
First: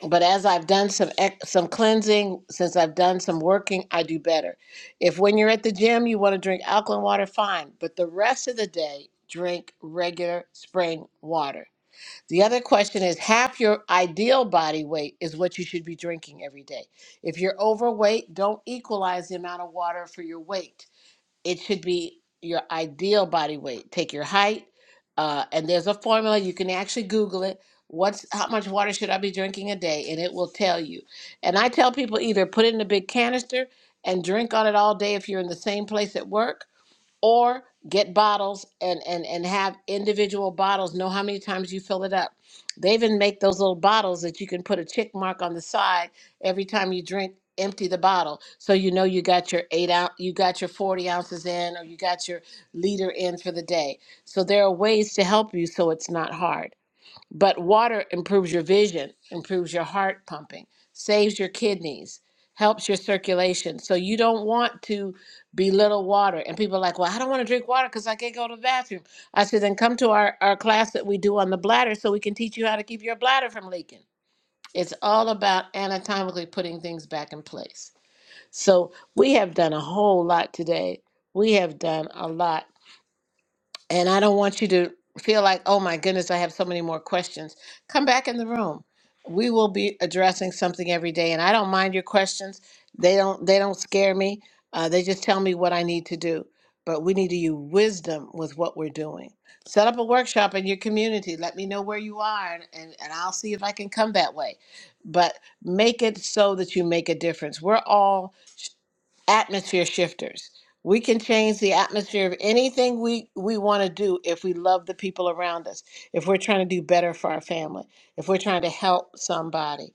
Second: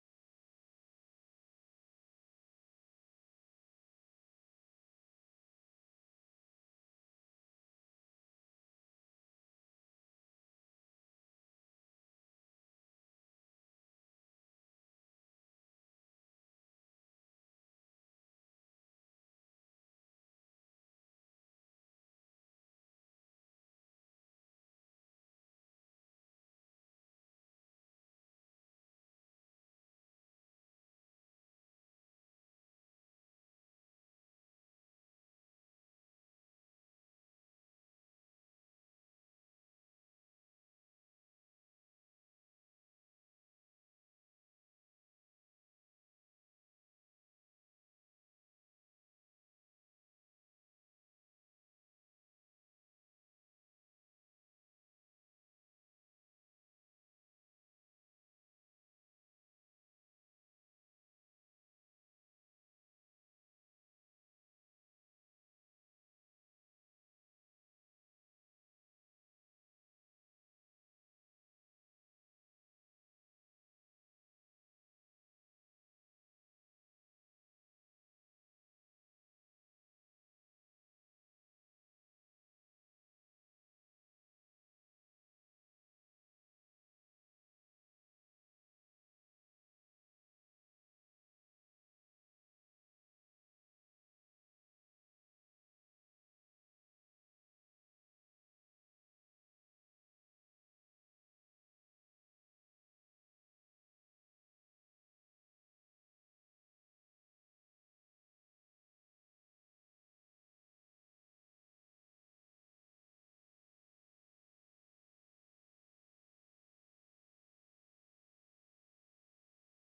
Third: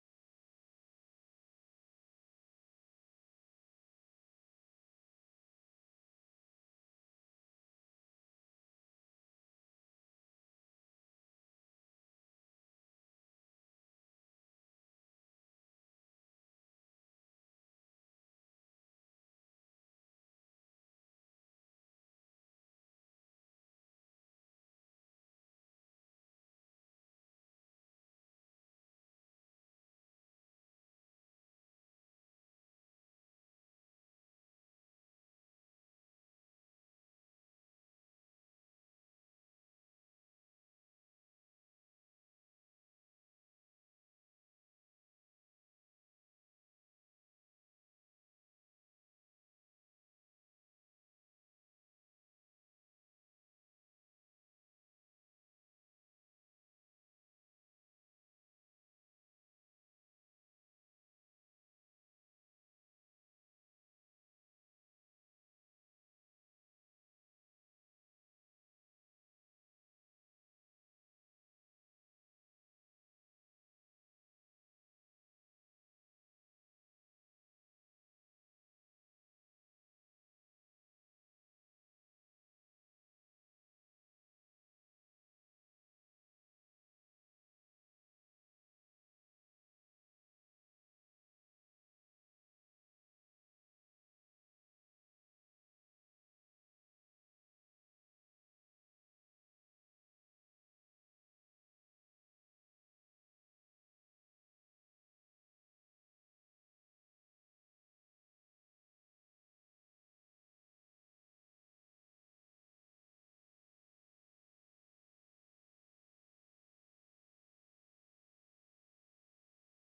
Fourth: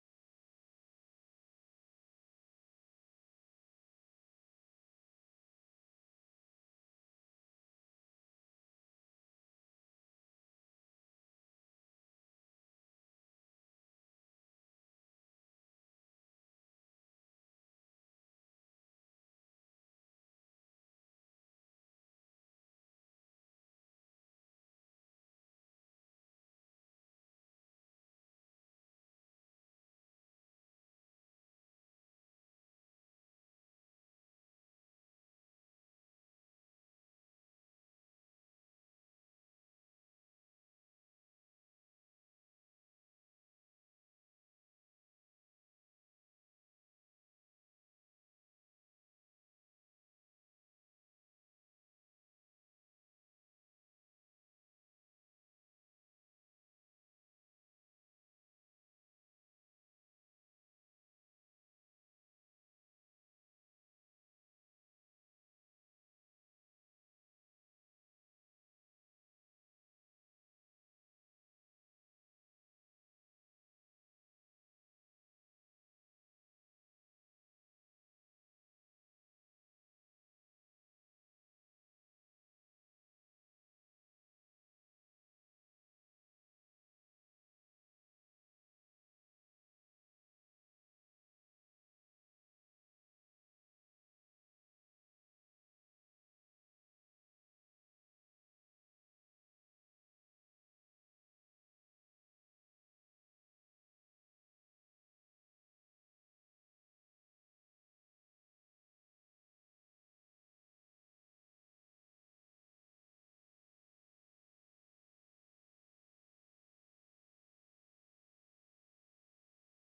But as I've done some ex- some cleansing, since I've done some working, I do better. If when you're at the gym you want to drink alkaline water, fine. But the rest of the day, drink regular spring water. The other question is half your ideal body weight is what you should be drinking every day. If you're overweight, don't equalize the amount of water for your weight it should be your ideal body weight. Take your height, uh, and there's a formula you can actually Google it. What's how much water should I be drinking a day, and it will tell you. And I tell people either put it in a big canister and drink on it all day if you're in the same place at work, or get bottles and and and have individual bottles know how many times you fill it up they even make those little bottles that you can put a tick mark on the side every time you drink empty the bottle so you know you got your eight ounce you got your 40 ounces in or you got your liter in for the day so there are ways to help you so it's not hard but water improves your vision, improves your heart pumping, saves your kidneys, helps your circulation. So you don't want to belittle water. And people are like, well, I don't want to drink water because I can't go to the bathroom. I said, then come to our, our class that we do on the bladder so we can teach you how to keep your bladder from leaking. It's all about anatomically putting things back in place. So we have done a whole lot today. We have done a lot. And I don't want you to feel like, oh my goodness, I have so many more questions. Come back in the room. We will be addressing something every day, and I don't mind your questions. They don't they don't scare me. Uh, they just tell me what I need to do. But we need to use wisdom with what we're doing. Set up a workshop in your community. Let me know where you are, and, and, and I'll see if I can come that way. But make it so that you make a difference. We're all atmosphere shifters. We can change the atmosphere of anything we, we want to do if we love the people around us, if we're trying to do better for our family, if we're trying to help somebody.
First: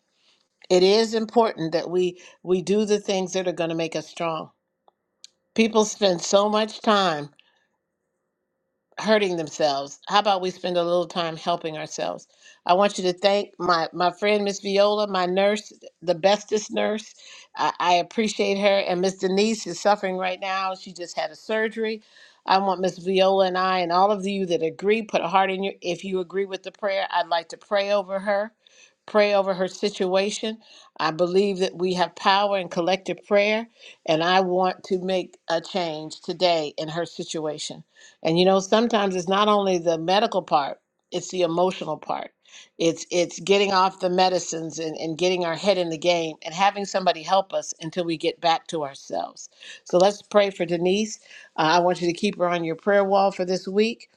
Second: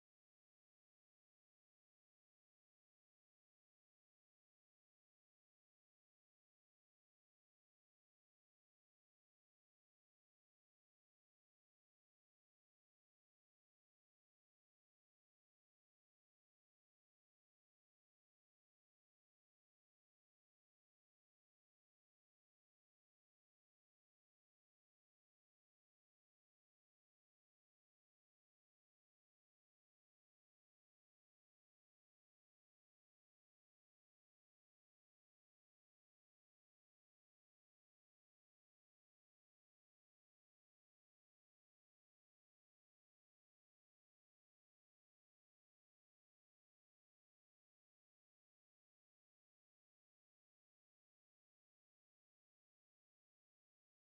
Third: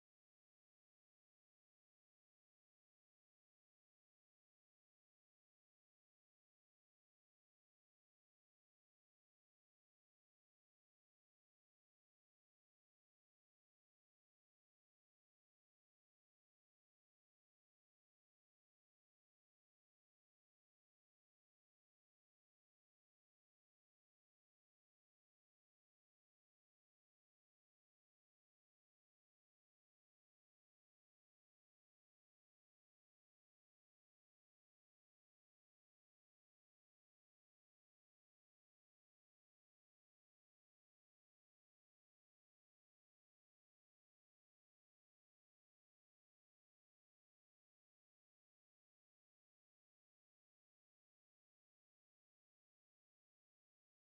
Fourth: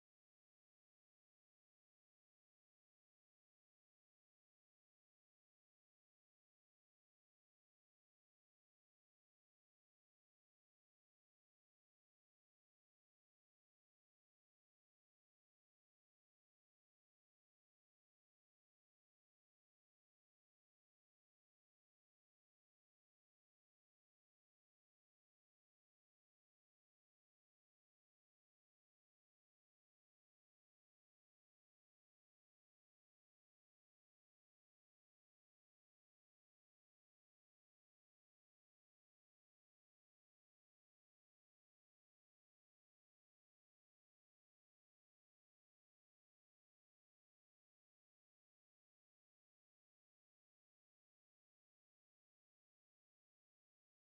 It is important that we, we do the things that are going to make us strong. People spend so much time hurting themselves. How about we spend a little time helping ourselves? I want you to thank my my friend Miss Viola, my nurse, the bestest nurse. I, I appreciate her. And Miss Denise is suffering right now. She just had a surgery. I want Miss Viola and I and all of you that agree, put a heart in your if you agree with the prayer, I'd like to pray over her. Pray over her situation. I believe that we have power in collective prayer, and I want to make a change today in her situation. And you know, sometimes it's not only the medical part, it's the emotional part. It's it's getting off the medicines and, and getting our head in the game and having somebody help us until we get back to ourselves. So let's pray for Denise. Uh, I want you to keep her on your prayer wall for this week.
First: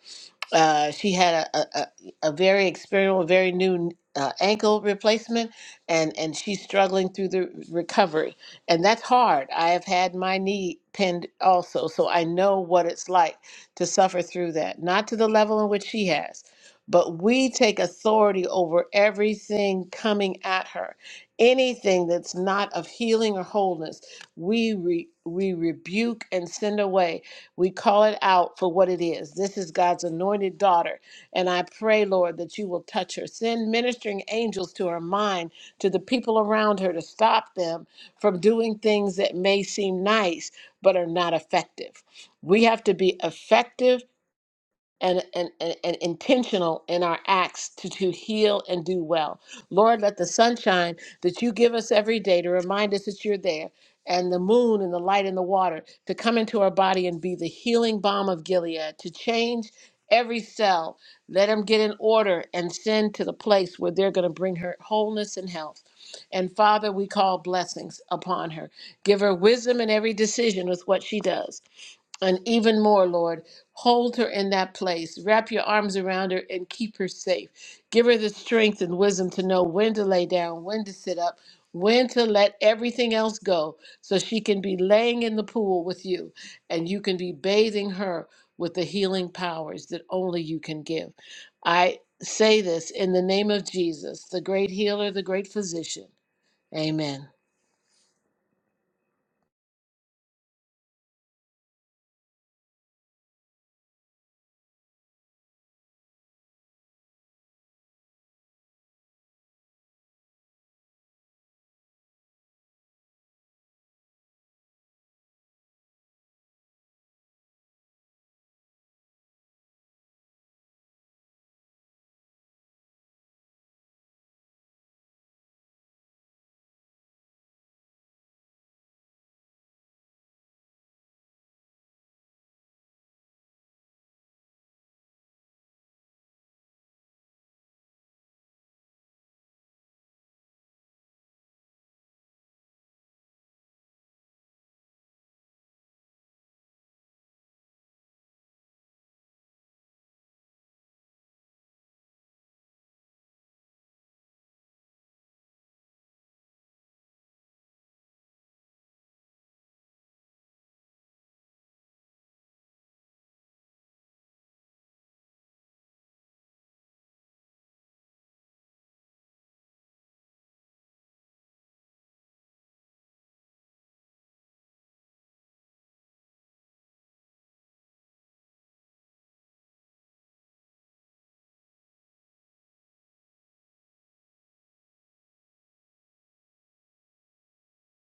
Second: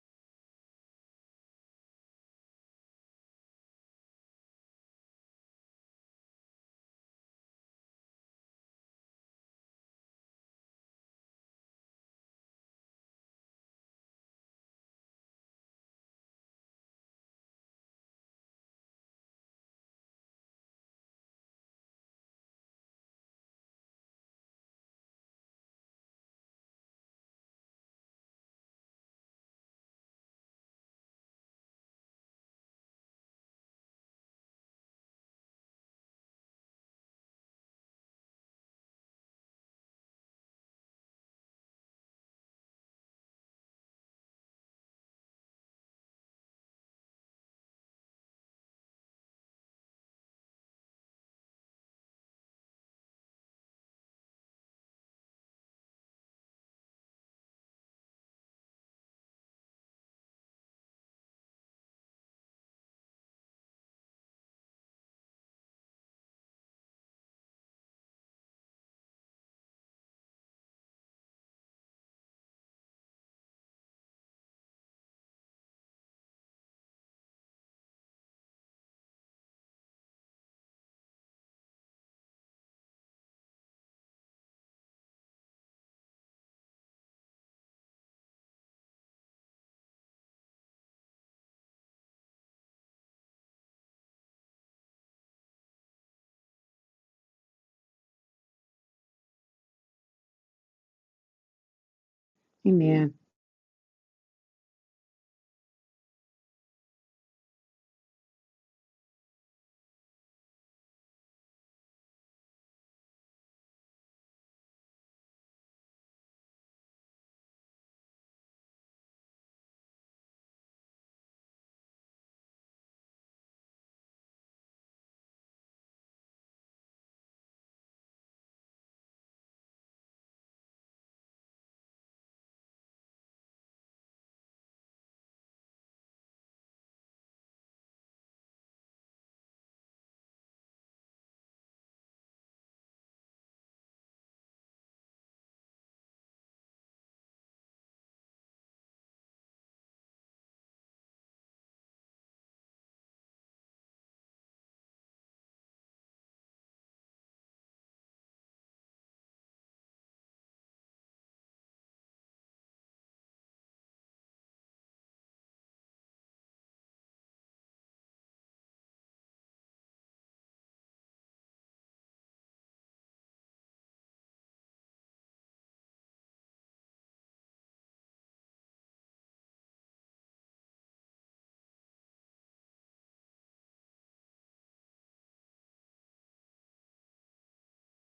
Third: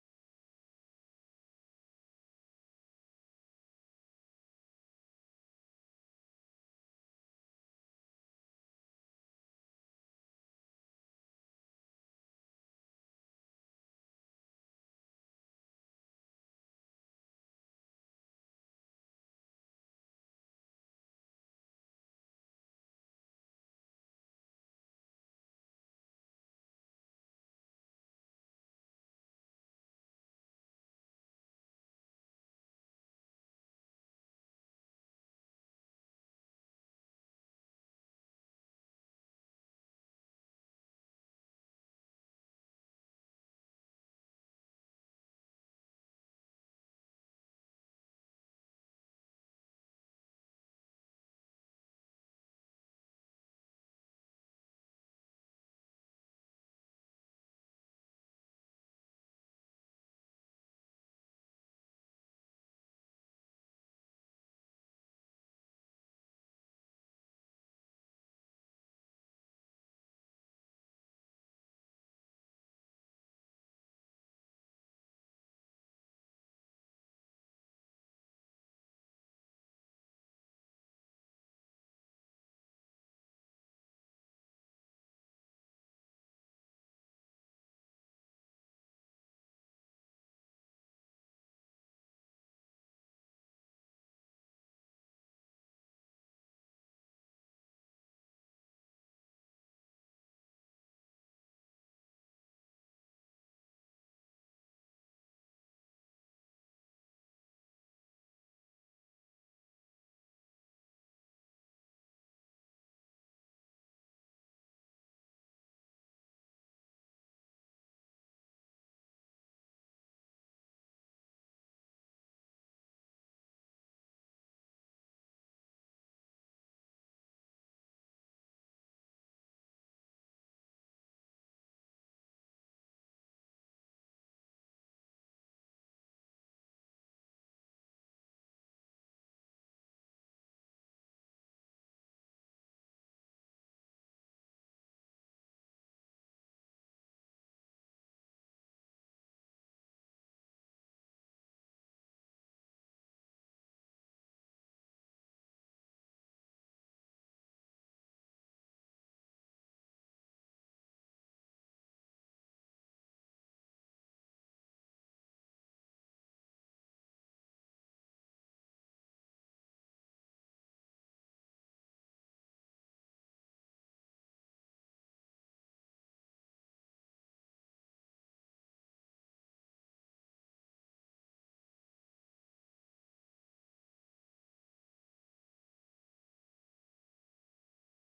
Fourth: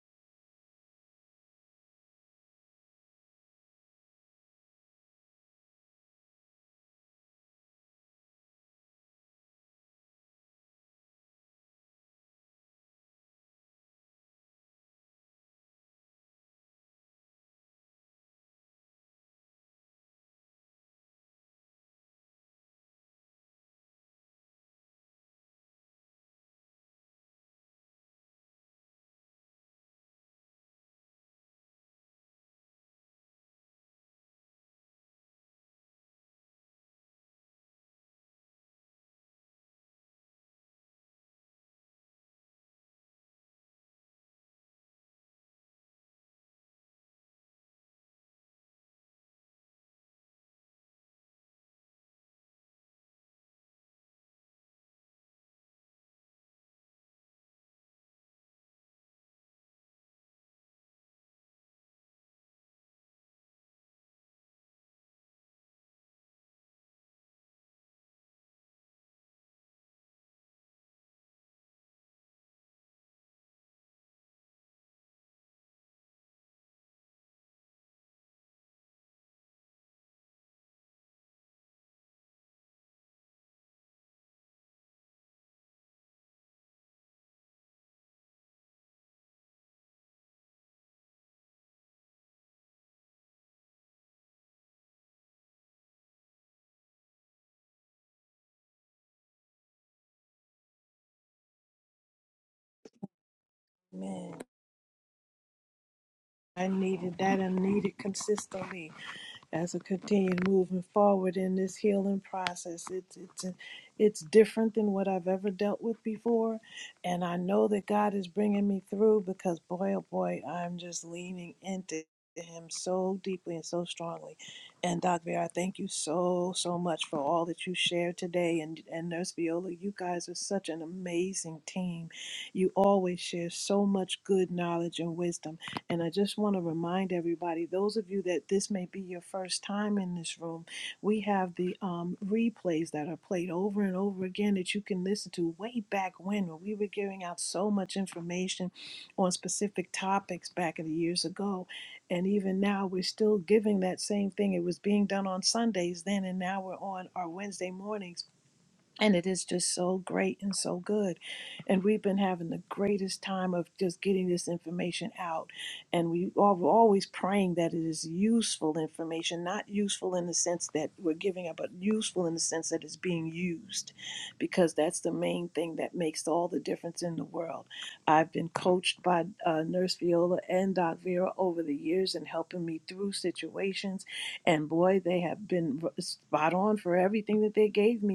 Uh, she had a, a, a a very experimental, very new uh, ankle replacement, and, and she's struggling through the recovery. And that's hard. I have had my knee pinned also, so I know what it's like to suffer through that. Not to the level in which she has, but we take authority over everything coming at her. Anything that's not of healing or wholeness, we, re- we rebuke and send away we call it out for what it is. This is God's anointed daughter. And I pray, Lord, that you will touch her. Send ministering angels to her mind, to the people around her, to stop them from doing things that may seem nice but are not effective. We have to be effective and, and, and, and intentional in our acts to, to heal and do well. Lord, let the sunshine that you give us every day to remind us that you're there, and the moon and the light and the water to come into our body and be the healing balm of Gilead, to change every cell. Let them get in order and send to the place where they're going to bring her wholeness and health. And Father, we call blessings upon her. Give her wisdom in every decision with what she does and even more, Lord, hold her in that place. Wrap your arms around her and keep her safe. Give her the strength and wisdom to know when to lay down, when to sit up, when to let everything else go so she can be laying in the pool with you and you can be bathing her with the healing powers that only you can give. I say this in the name of Jesus, the great healer, the great physician. Amen. Amen. Man, I needed that. I needed consistently. as I continue moving forward in this healing process. It's it's it's different than what I've ever dealt with before, and I know that God is bringing me through because boy oh boy, I'm just leaning into him so deeply and so strongly. And Doc Bear, thank you so so much for all that you shared today and and Nurse Viola, you guys are such an amazing team. You always share so much good knowledge and wisdom and I just want to remind everybody, those of you that this may be your first time in this room, we have the um, replays that are played over and over again that you can listen to way back when, when we were giving out so much information on specific topics back in the years ago. And even now, we're still giving that same thing. It was being done on Sundays then, and now we're on our Wednesday mornings and it is just so great and so good. And we've been having the greatest time of just getting this information out. And we are always praying that it is useful information, not useful in the sense that we're giving up, but useful in the sense that it's being used, because that's the main thing that makes all the difference in the world. I've been coached by uh, Nurse Viola and Doc Vera over the years and helping me through situations. And boy, they have been spot on for everything that they gave me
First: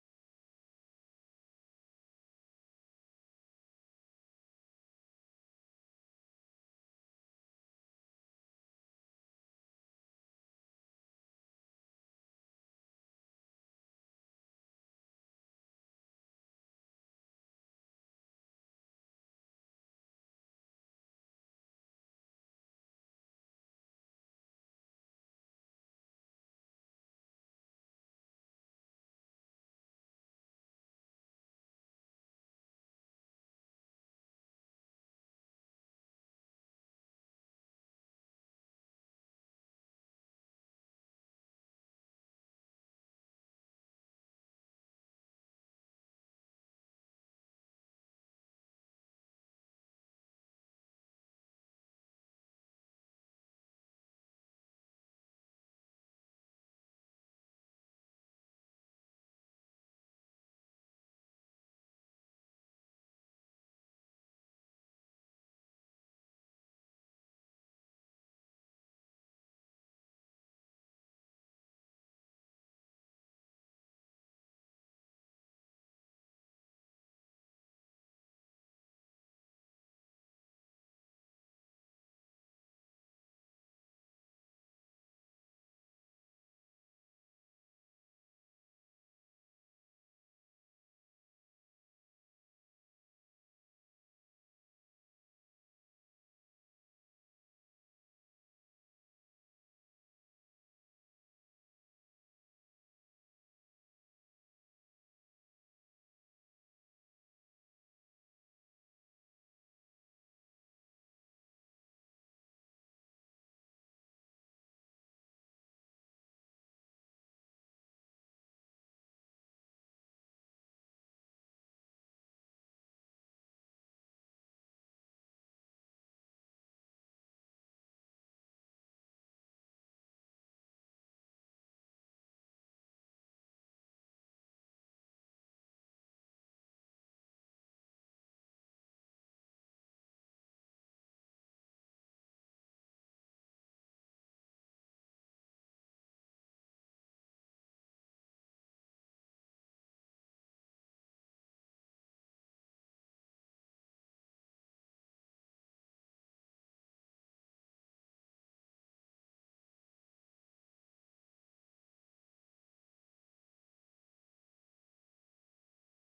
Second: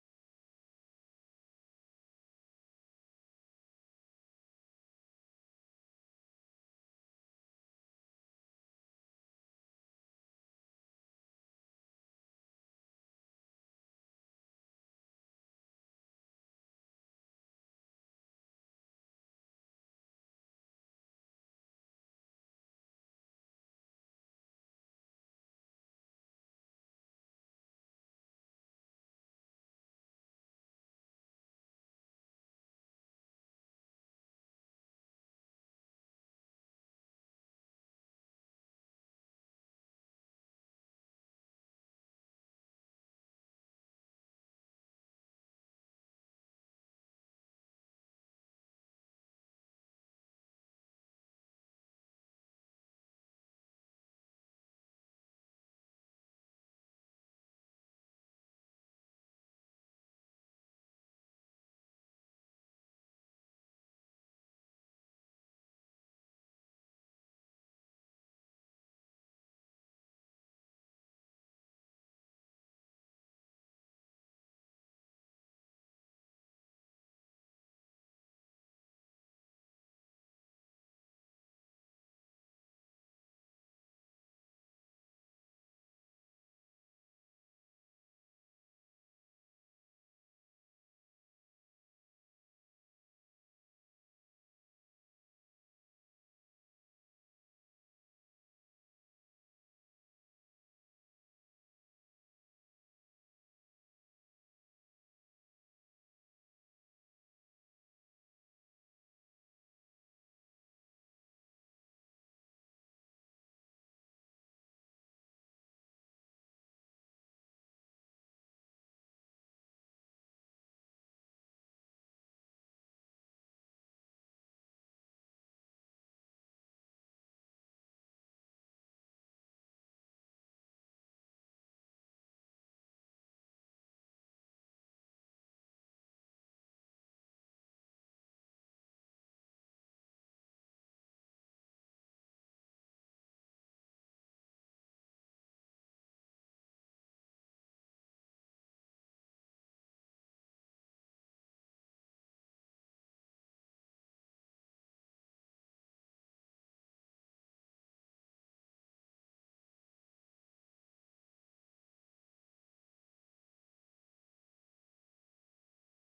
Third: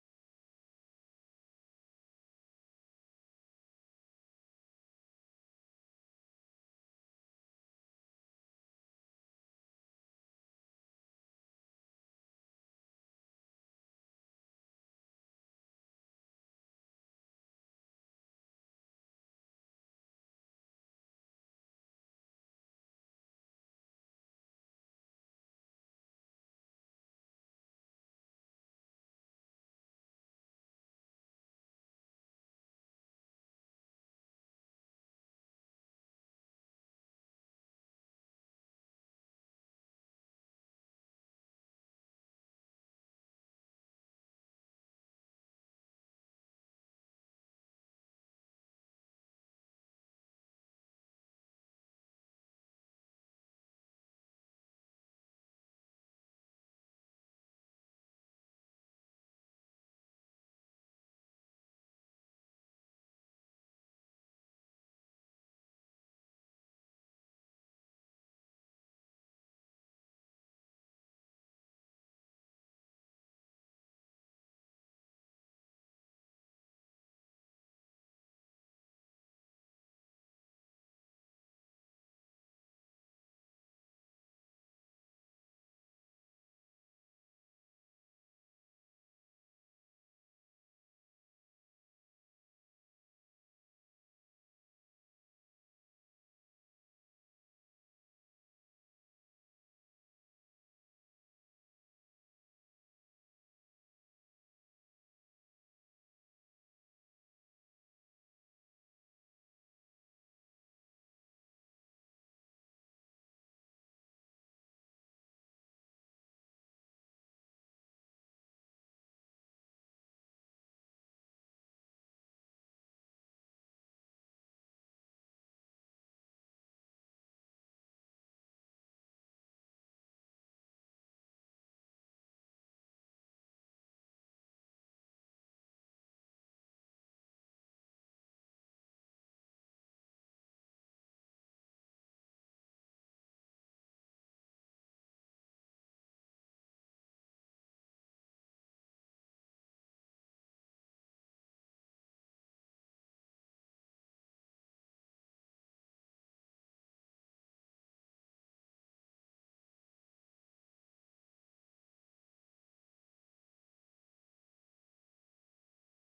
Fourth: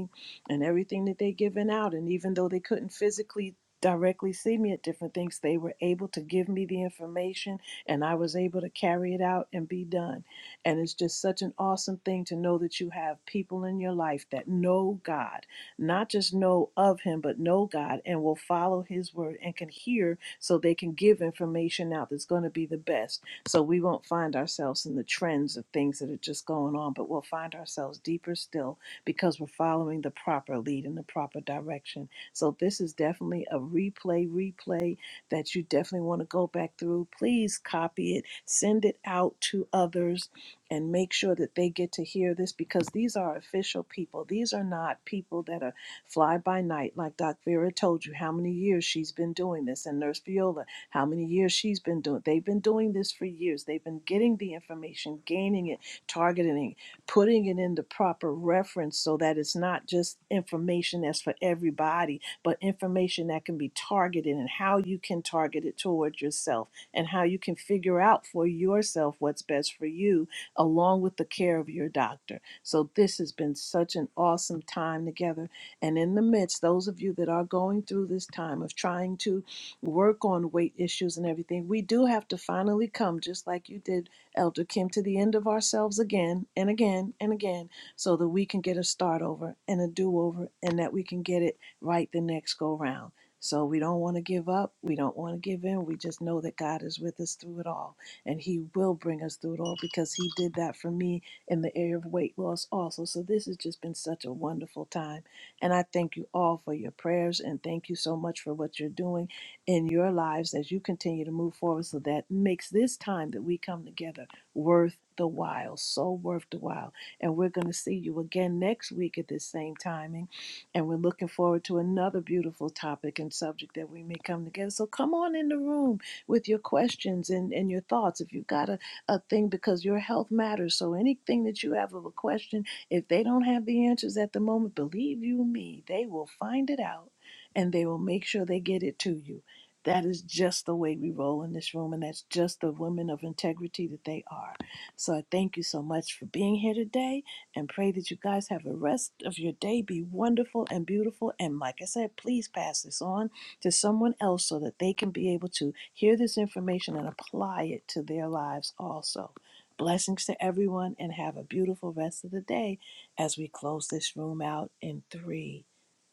and everything that they given out and even though they couldn't physically directly see me at different things they were able to give me the information and i was able to carry it out and be done and it's just such an awesome thing to know that you have people in your life that know god not just know of him but know god and will follow his word and can hear so they can give information out that's going to be the best so we won't find ourselves in the trends of things that are just going on but we'll find ourselves deeper still because we're following the proper lead in the proper direction. So this is definitely a replay, replay that you definitely want to go back through. Please copy it, send it out to others, and make sure that they get to hear this because these are official people. These are not people that are fly by night, like Doc Vera told you how many years she's been doing this, and Nurse Viola, how many years she's been doing. They've been doing this for years. They've been getting the information, gaining it, targeting it, putting it in the proper reference so that it's not just information that's for everybody, but information that can be targeted and how you can target it toward yourself and how you can figure out for yourself what's best for you along with the care of your doctor. So this has been such an awesome time together. And in the midst, those of you that are going through this time of trying to work on weight issues and everything, we do have to finally come, just like you did Elder Kim, to the end of ourselves again and again and again so that we can get a start over and a do over and that we can get it right the next go round. So we don't want to give up. We don't want to give in. We just know that God is with us through it all and He will bring us through it all because He did that for me in the area of weight loss also. So this has just been such a wonderful time. And I thank you all for your prayers and thank you so much for what you're doing in your lives as you continue to move forward so that makes this time that we come together worth the while, so worth the while. And we're going to see you again next week at this same timing. And we're looking forward to another beautiful topic and subject that we may come together. So come on in the room with your questions and, and your thoughts. If you've got a, a thing, because your health matters. So anything that you have of a question, if they don't have the answers at the moment, believe you me, they will find it out and they will make sure they get it to you that is just the way we roll in this room, and that's just the women of integrity that they are. So I thank you so much for being here today and pray that you guys have a rest of your day. Be wonderful and beautiful. And like I said, please pass this on to someone else so that they can be able to hear this information and apply it to their lives also. Blessings to everyone, and have a beautiful rest of the day as we close this room out in three,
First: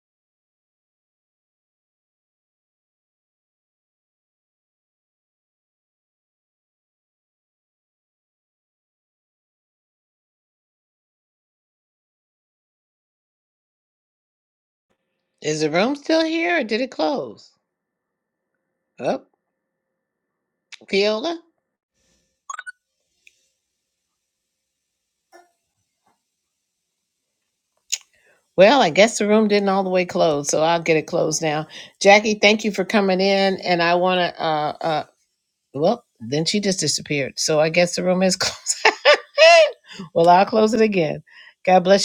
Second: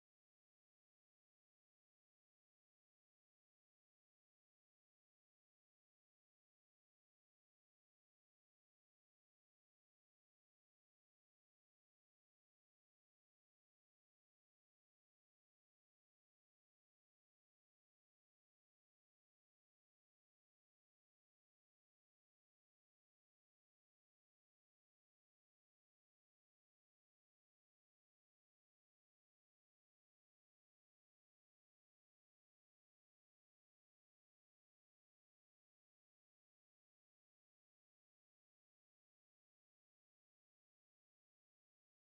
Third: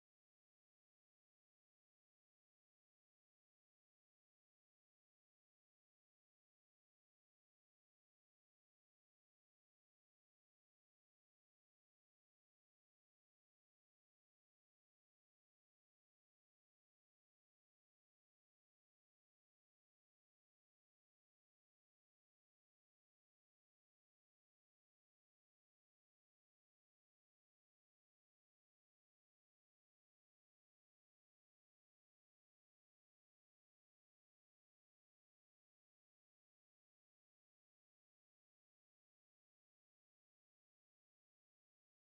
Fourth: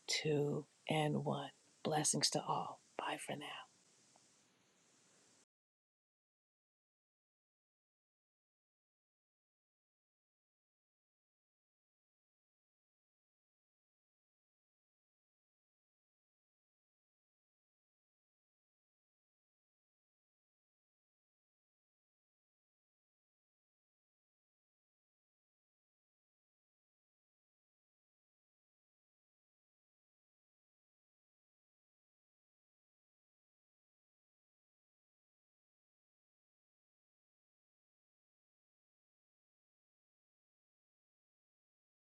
two, and one. Blessings to all. Bye for now. Is the room still here or did it close? Oh, Viola? Well, I guess the room didn't all the way close, so I'll get it closed now. Jackie, thank you for coming in, and I want to. Uh, uh, well, then she just disappeared, so I guess the room is closed. well, I'll close it again. God bless you.